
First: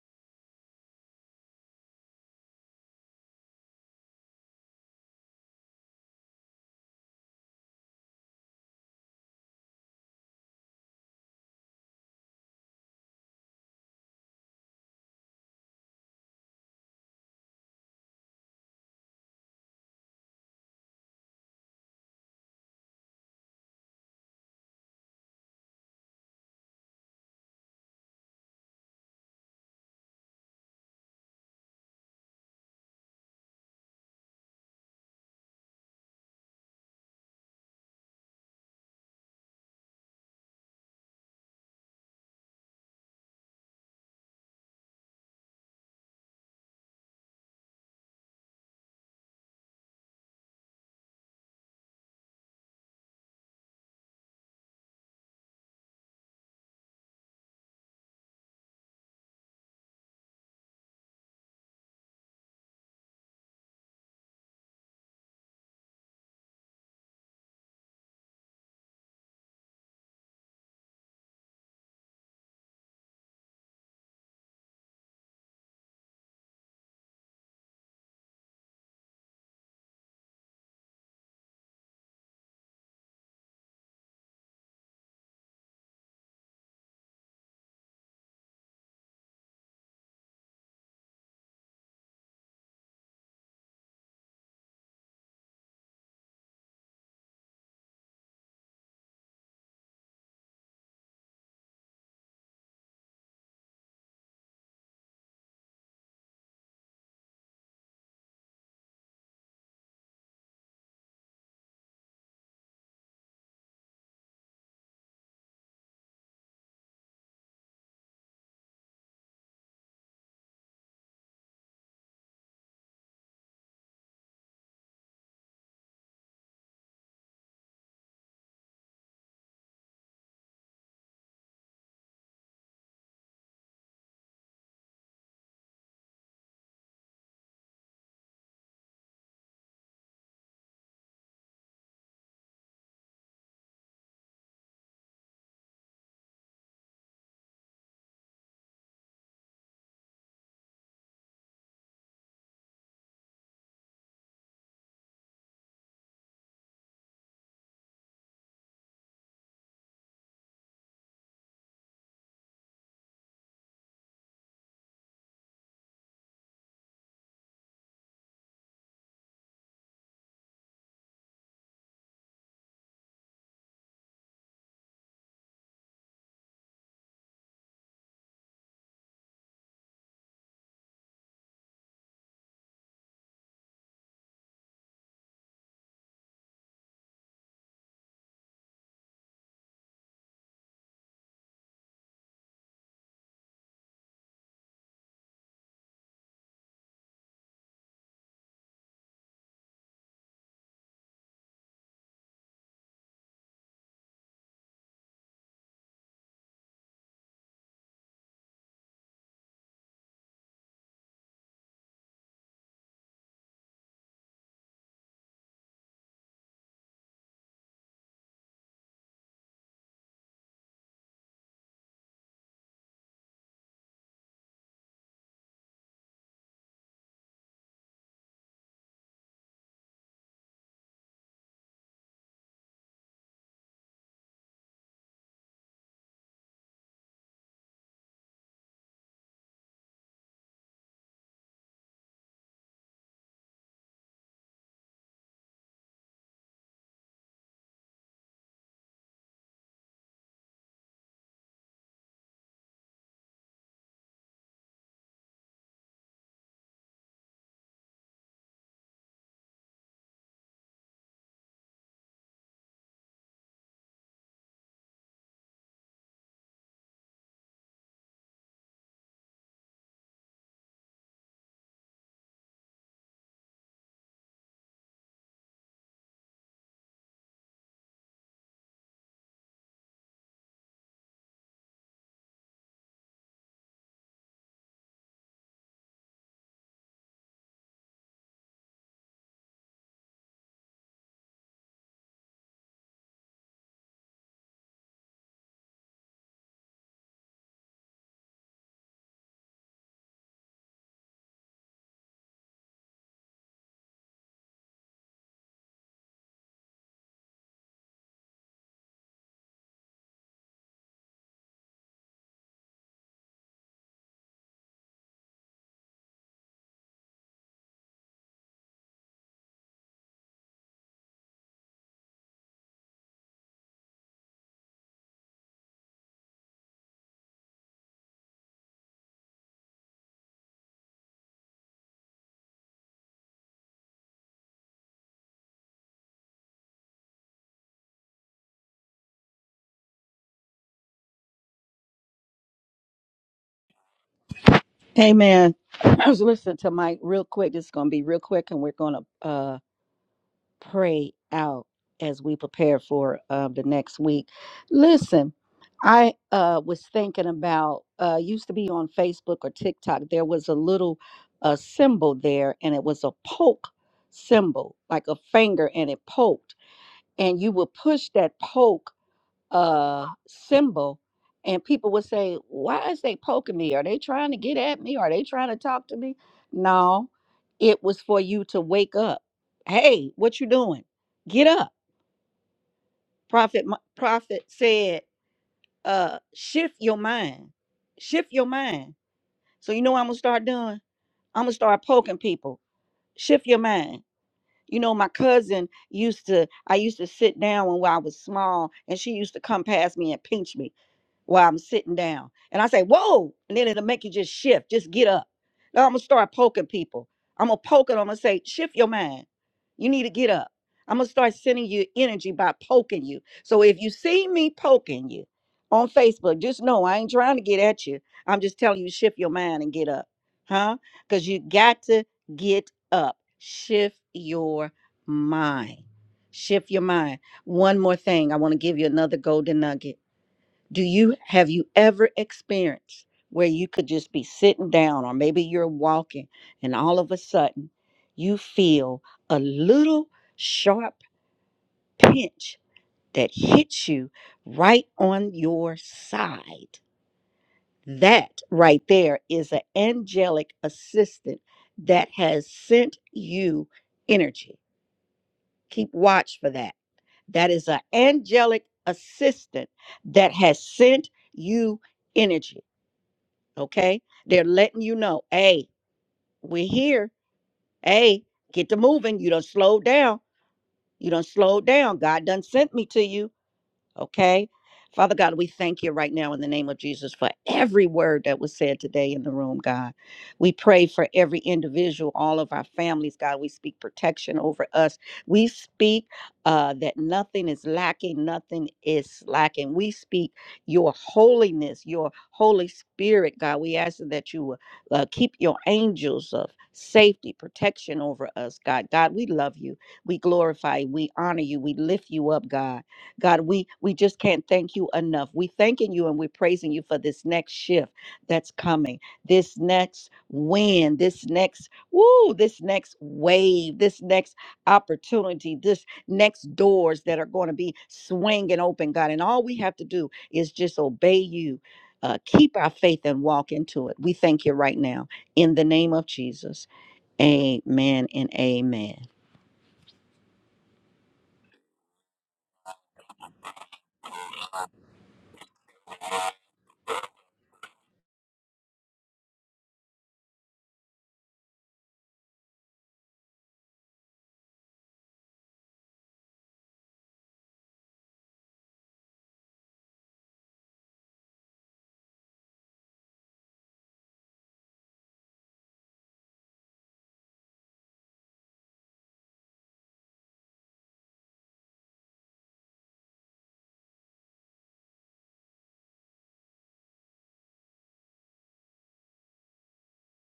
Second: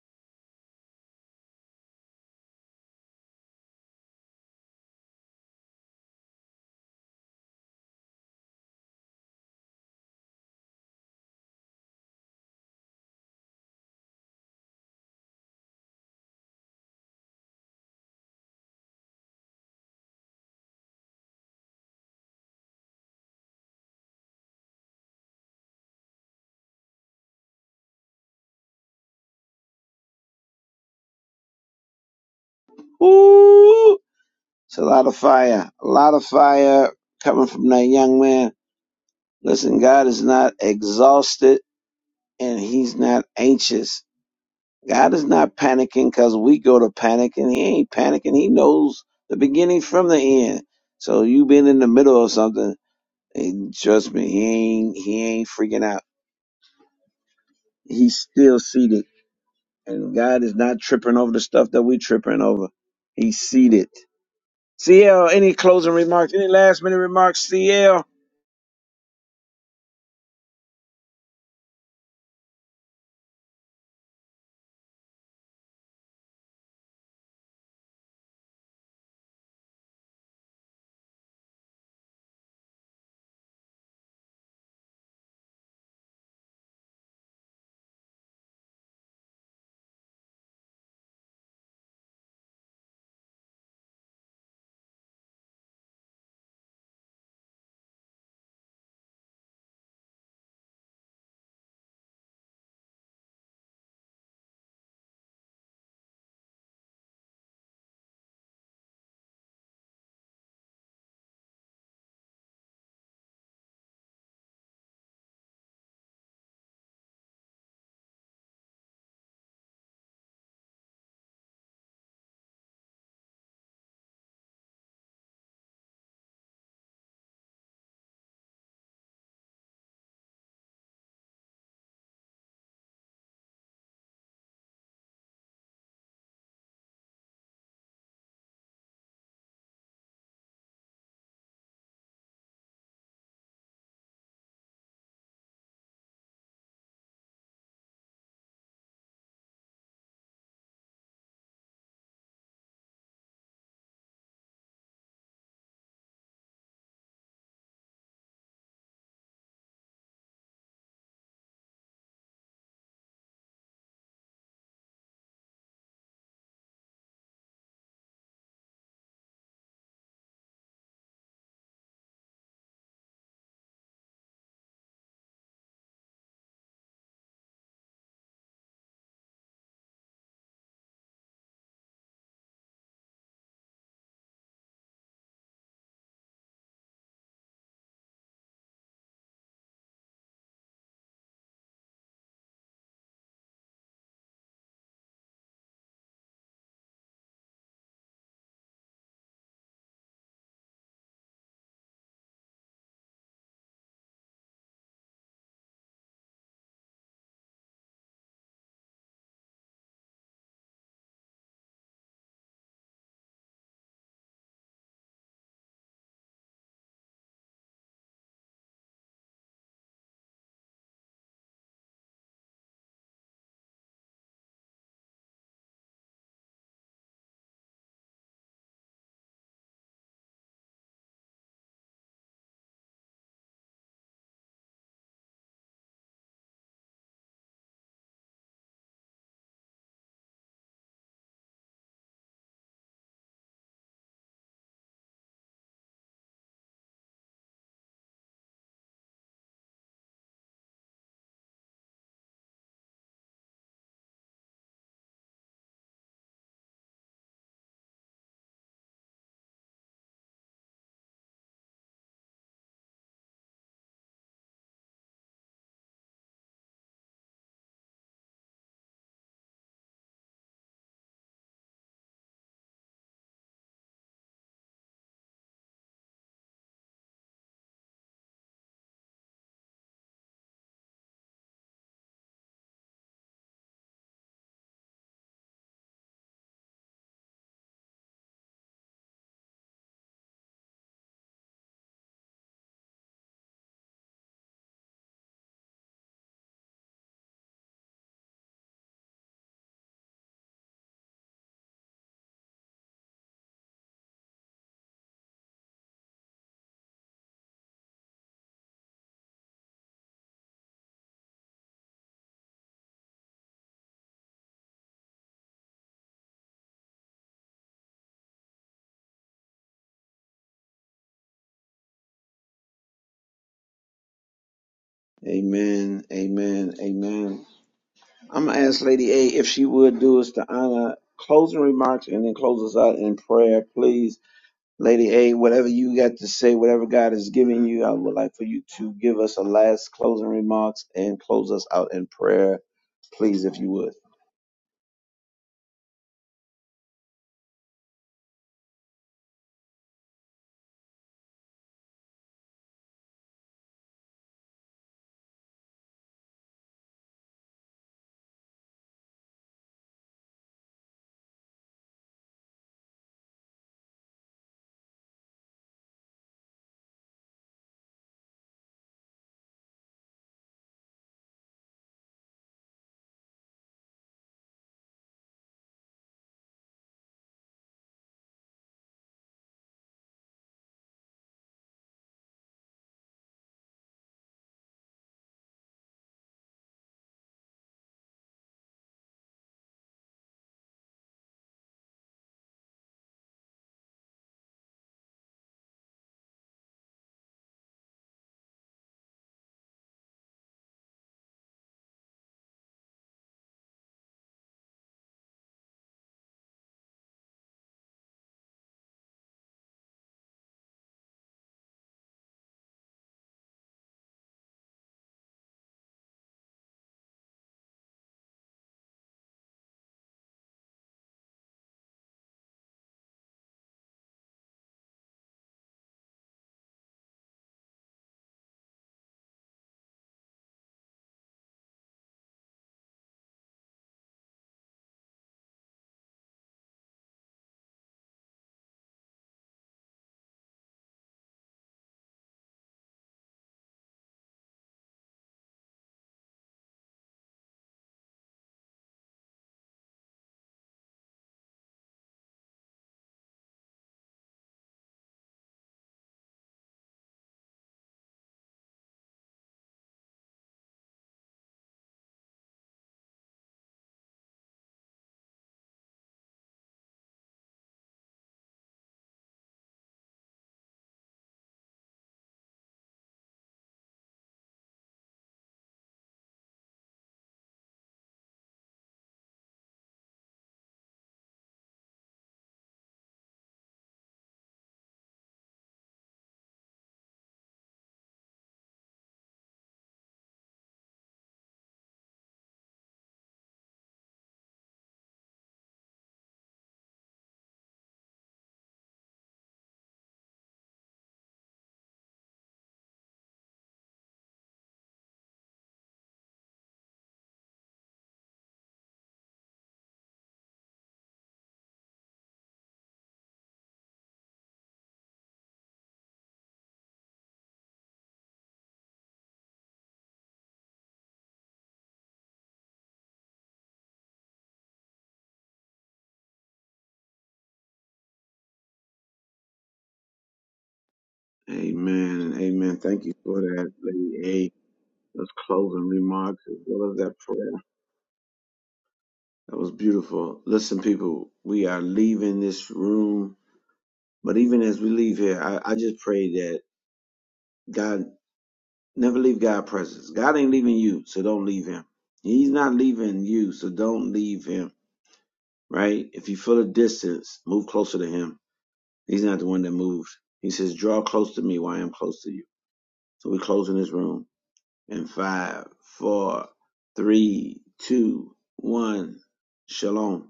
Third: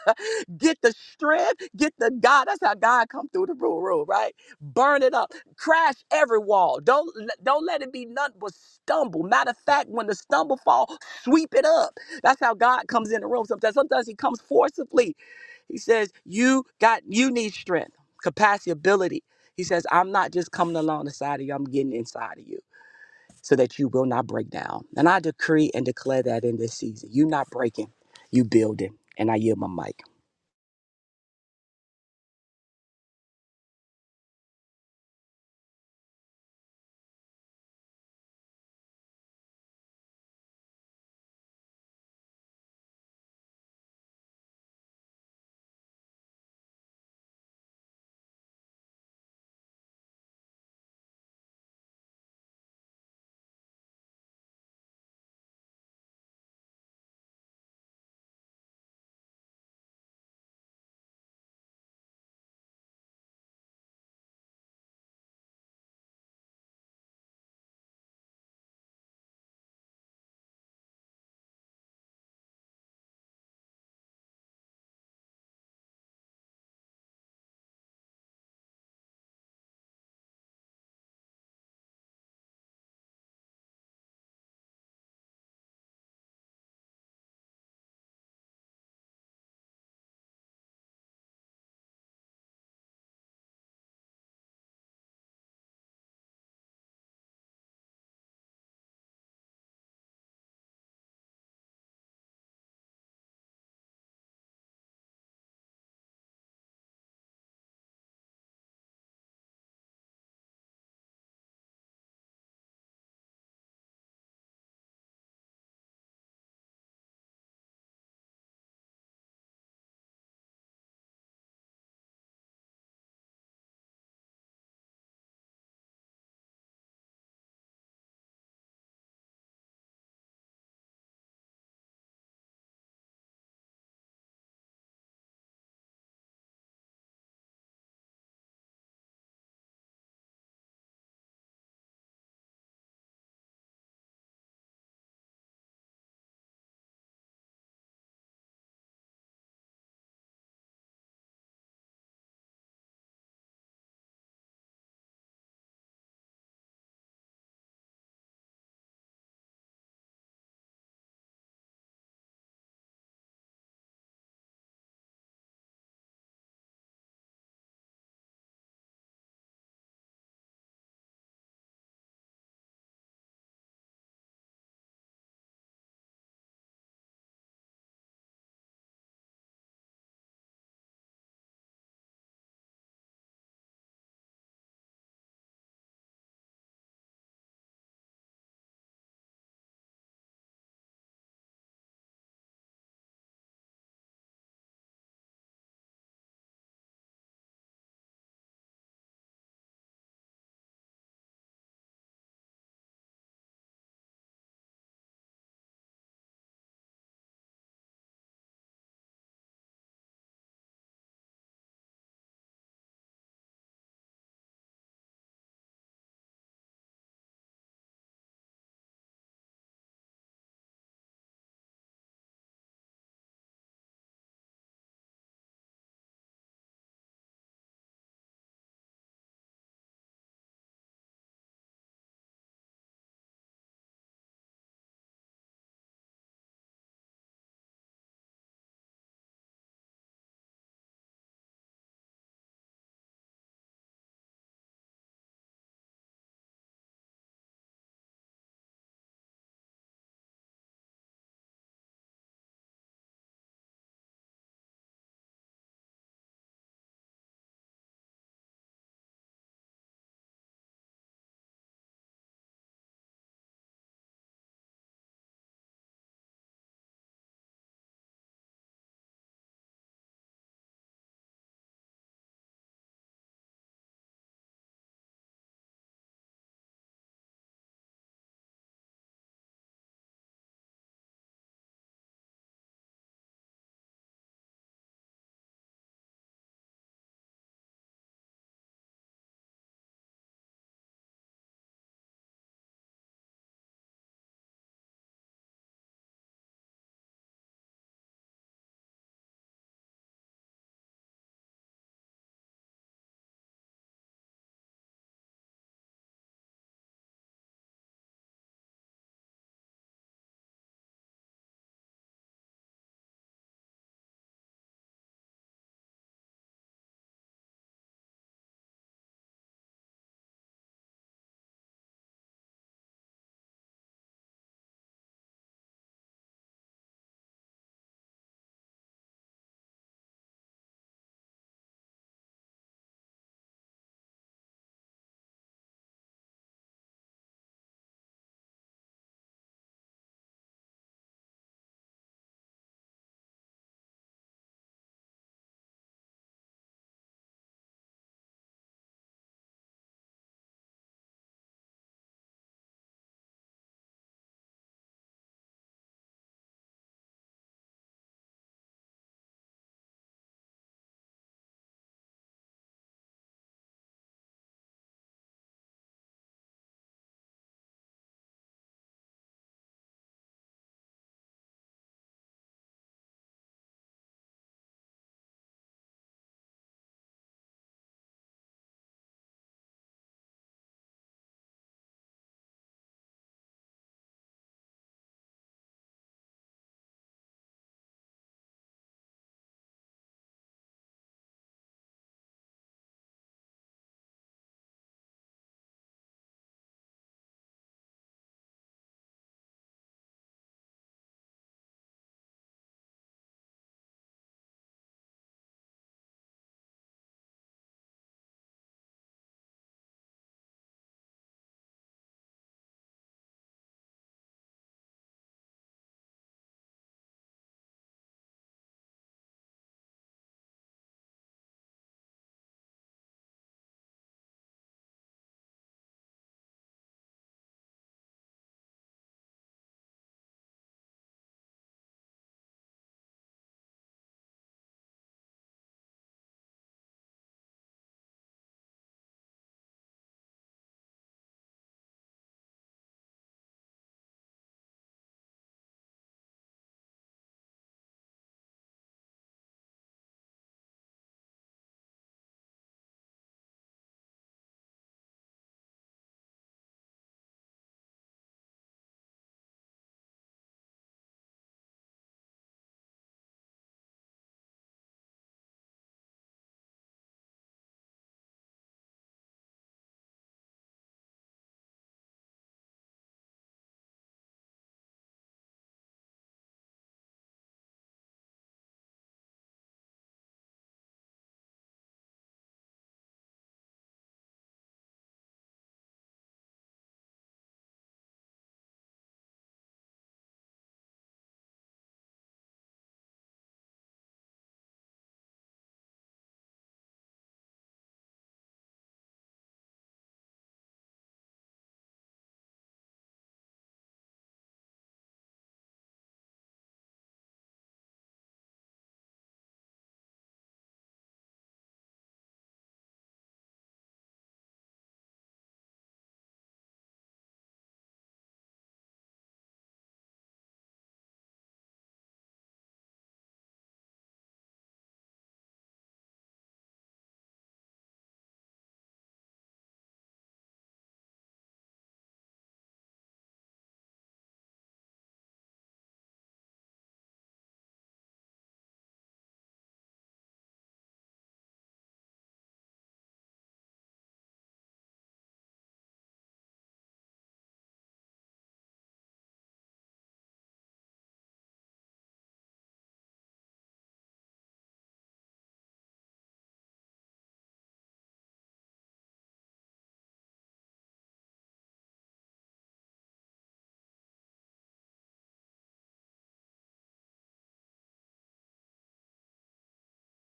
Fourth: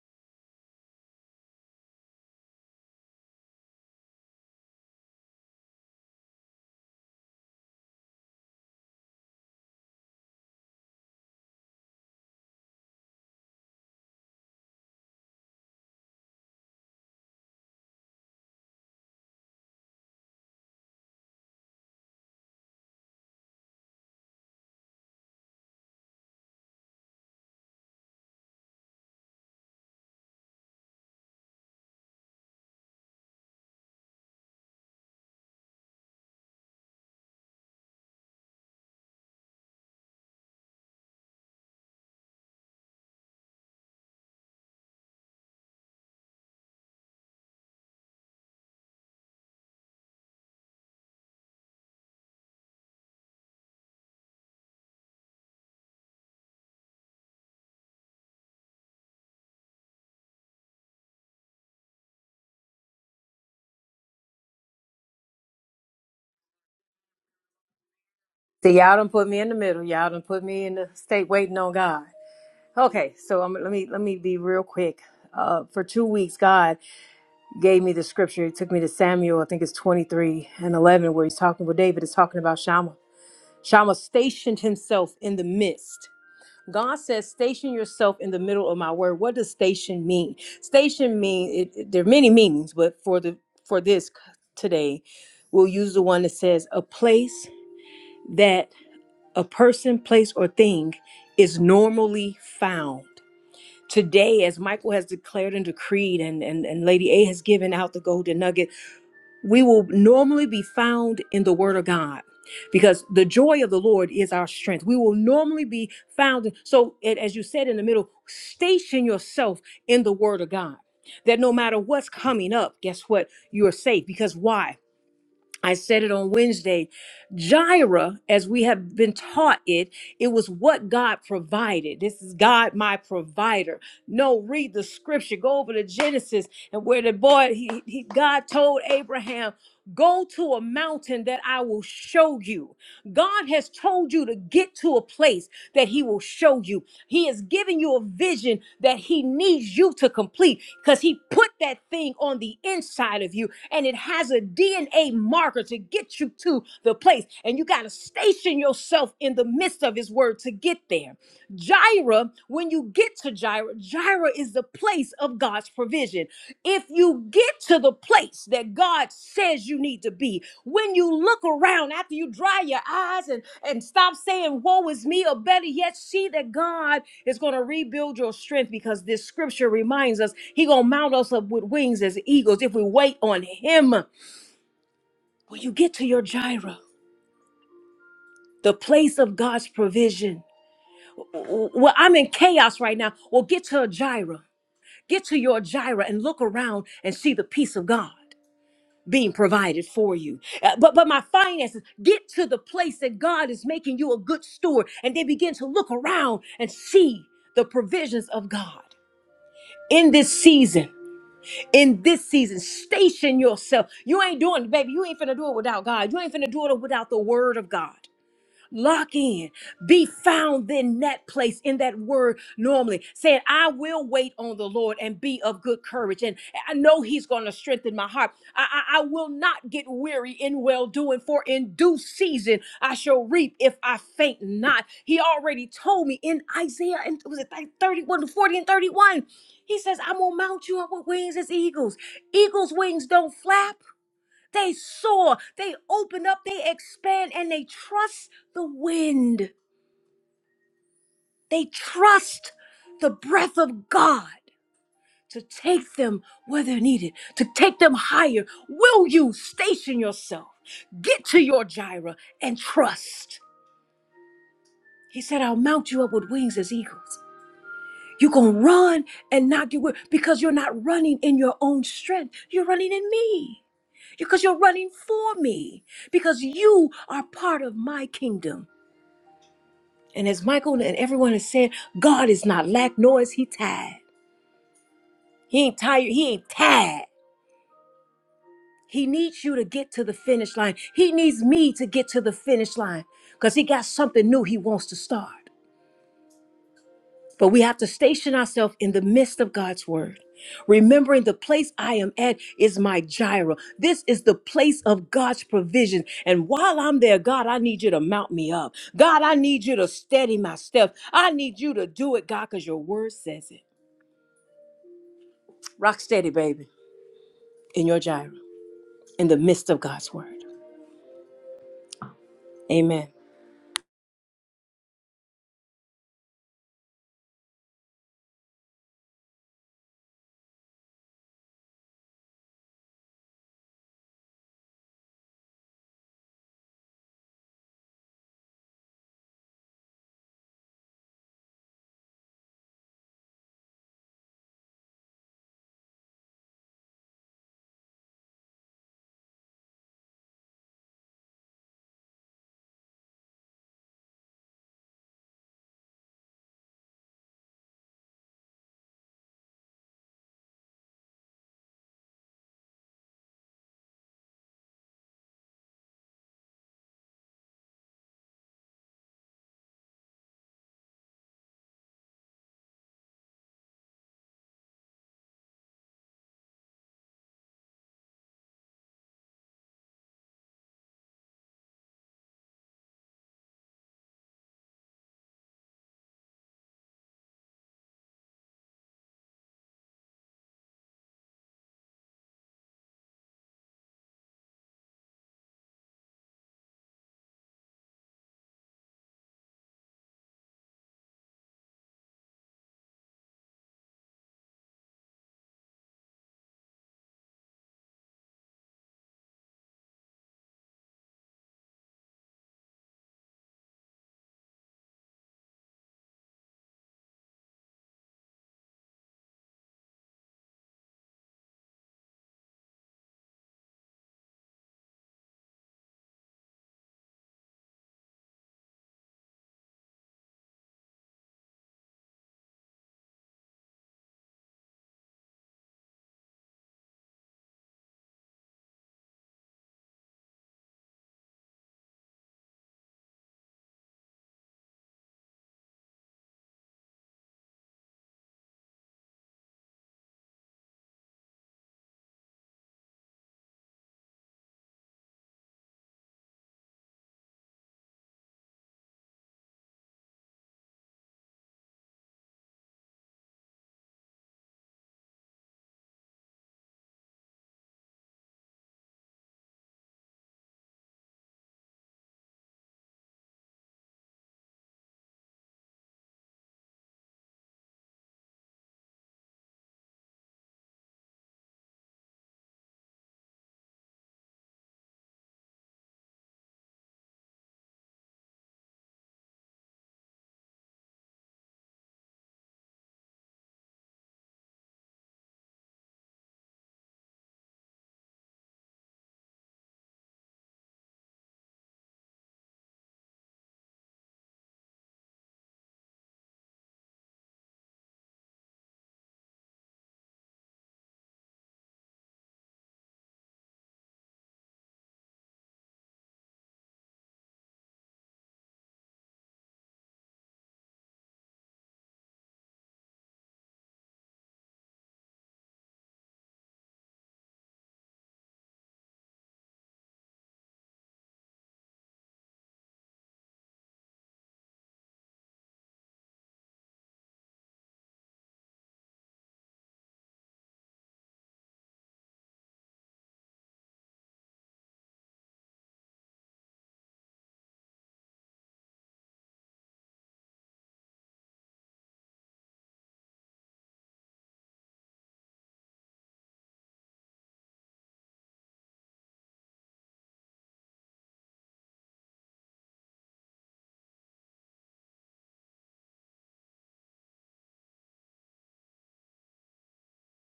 S2: *laughs* get the strength, get the God. That's how God come through the rule room, right? Burn it up. Crash every wall. Don't don't let it be none but stumble. Matter of fact, when the stumble fall, sweep it up. That's how God comes in the room. Sometimes sometimes he comes forcibly. He says, You got you need strength, capacity, ability. He says, I'm not just coming along the side of you, I'm getting inside of you so that you will not break down. And I decree and declare that in this season. you are not breaking, you building. And I yield my mic.
S1: Ooh, it's a lot of fire. A lot of fire coming from that young man. Listen, God is not exhausted, and He's not anxious God is not panicking because we go to panicking. He ain't panicking. He knows the beginning from the end. So you been in the middle of something, and trust me, he ain't he ain't freaking out. He's still seated, and God is not tripping over the stuff that we tripping over. He's seated. CL, any closing remarks? Any last minute remarks? CL.
S4: See, y'all done put me in the middle. Y'all done put me in the state waiting on God. Okay, so I'm, let me let me be real quick. Uh, for two weeks, God gave me the scripture. He took me to Samuel. I think it's 23 and 11, where he's talking. with David is talking about Shammah. Shammah stationed himself in the midst. God says, "Station yourself in the middle of my word." What does station mean? Station mean it, it- there are many meanings, but for the for this today, we'll use the one that says a place that a person, place, or thing is normally found. Today, as Michael has declared and decreed, and, and, and Lady A has given out the golden nugget, we will normally be found in the Word of God because the joy of the Lord is our strength. We will normally be found. So, a- as you said in the middle, station yourself in the Word of God. That no matter what's coming up, guess what? You are safe. Because why? I said it on Wednesday. Jireh, as we have been taught it, it was what God provided. This is God, my provider. No, read the scripture. Go over to Genesis and where the boy, he, he God told Abraham, go to a mountain that I will show you. God has told you to get to a place that He will show you. He has given you a vision that He needs you to complete because He put that thing on the inside of you and it has a DNA marker to get you to the place. And you got to station yourself in the midst of His word to get there. Jireh, when you get to Jireh, Jireh is the place of God's provision. If you get to the place that God says you need to be, when you look around after you dry your eyes and, and stop saying, Woe is me, or better yet, see that God is going to rebuild your strength because this scripture reminds us He going to mount us up with wings as eagles if we wait on Him. When you get to your gyra, the place of God's provision, w- w- well, I'm in chaos right now. Well, get to a gyra, get to your gyra and look around and see the peace of God. being provided for you. Uh, but but my finances get to the place that God is making you a good steward and they begin to look around and see the provisions of God. In this season, in this season, station yourself. You ain't doing, baby. You ain't finna do it without God. You ain't finna do it without the word of God. Lock in. Be found in that place, in that word normally, saying, I will wait on the Lord and be of good courage. And I know He's going to strengthen my heart. I, I, I will not get weary in well doing, for in due season I shall reap if I faint not. He already told me in Isaiah, and was it like 31, forty and 31? He says, I'm going to mount you up with wings as eagles. Eagles' wings don't flap. They soar, they open up, they expand, and they trust the wind. They trust the breath of God to take them where they're needed, to take them higher. Will you station yourself? Get to your gyra and trust. He said, I'll mount you up with wings as eagles. You're going to run and not get weary because you're not running in your own strength. You're running in me because you're running for me because you are part of my kingdom. And as Michael and everyone is saying, God is not lack, nor is he tired. He ain't tired. He ain't tired. He needs you to get to the finish line. He needs me to get to the finish line because he got something new he wants to start. But we have to station ourselves in the midst of God's word, remembering the place I am at is my gyra. This is the place of God's provision. And while I'm there, God, I need you to mount me up. God, I need you to steady my steps. I need you to do it, God, because your word says it. Rock steady, baby, in your gyro, in the midst of God's word. Amen.
S1: Amen. Amen. Amen. I'm gonna ask Lady A if she would do us the honor closing remarks and then close us out in prayer, please Lady A, whatever you got to say, whatever God has given you, I would like for you to give us a last closing remarks and close us out in prayer, please, if you would.
S3: Hey man, *clears throat* I was listening to Mike real quick. This is gonna be real quick, and we're gonna uh pray out as we prepare for um, the next week. Listen, I uh, was thinking about uh, used to be on Facebook or TikTok. There was a little uh, symbol there, and it was a poke symbol, like a finger, and it poked, and you would push that poke uh symbol and people would say why is they poking me are they trying to get at me are they trying to talk to me no it was for you to wake up hey what you doing get up prophet Mo- prophet said uh shift your mind shift your mind so you know what i'm gonna start doing i'm gonna start poking people shift your mind You know, my cousin used to, I used to sit down when I was small, and she used to come past me and pinch me while I'm sitting down. And I say, whoa, and then it'll make you just shift, just get up. Now I'm gonna start poking people. I'm gonna poke it. I'm gonna say, shift your mind. You need to get up. I'm gonna start sending you energy by poking you. So if you see me poking you on Facebook, just know I ain't trying to get at you. I'm just telling you, shift your mind and get up. Huh? Because you got to get up shift your mind. Shift your mind. One more thing, I want to give you another golden nugget. Do you have you ever experienced where you could just be sitting down or maybe you're walking and all of a sudden you feel a little sharp pinch that hits you right on your side? That right there is an angelic assistant that has sent you energy Keep watch for that. That is an angelic assistant that has sent you energy. Okay. They're letting you know, hey, we're here. Hey, get to moving. You don't slow down. You don't slow down. God done sent me to you Okay. Father God, we thank you right now in the name of Jesus for every word that was said today in the room, God. We pray for every individual, all of our families, God. We speak protection over us. We speak uh, that nothing is lacking, nothing is slacking. We speak your holiness, your Holy Spirit, God. We ask that you will uh, keep your angels of safety, protection over us, God. God, we love you. We glorify you. We honor you. We lift you up, God. God, we we just can't thank you enough. We thanking you and we're praising you for this next shift that's coming, this next win, this next woo, this next wave, this next opportunity, this next doors that are going to be swinging open, God. And all we have to do is just obey you. Uh, keep our faith and walk into it. We thank you right now in the name of Jesus. Amen and amen.
S1: Amen and amen. Thank you for that, Lady A. Those closing remarks as well as that prayer. That was beautiful. Listen, people, we are leaving this room. But even as we leave here, I, I just pray that God never leave God's presence. God ain't leaving you, so don't leave him. He's not leaving you, so don't leave him. Right? If you feel a distance, move closer to him. He's not the one that moved. He says, Draw close to me while I am close to you. So we close in this room in five, four, three, two, one. Shalom.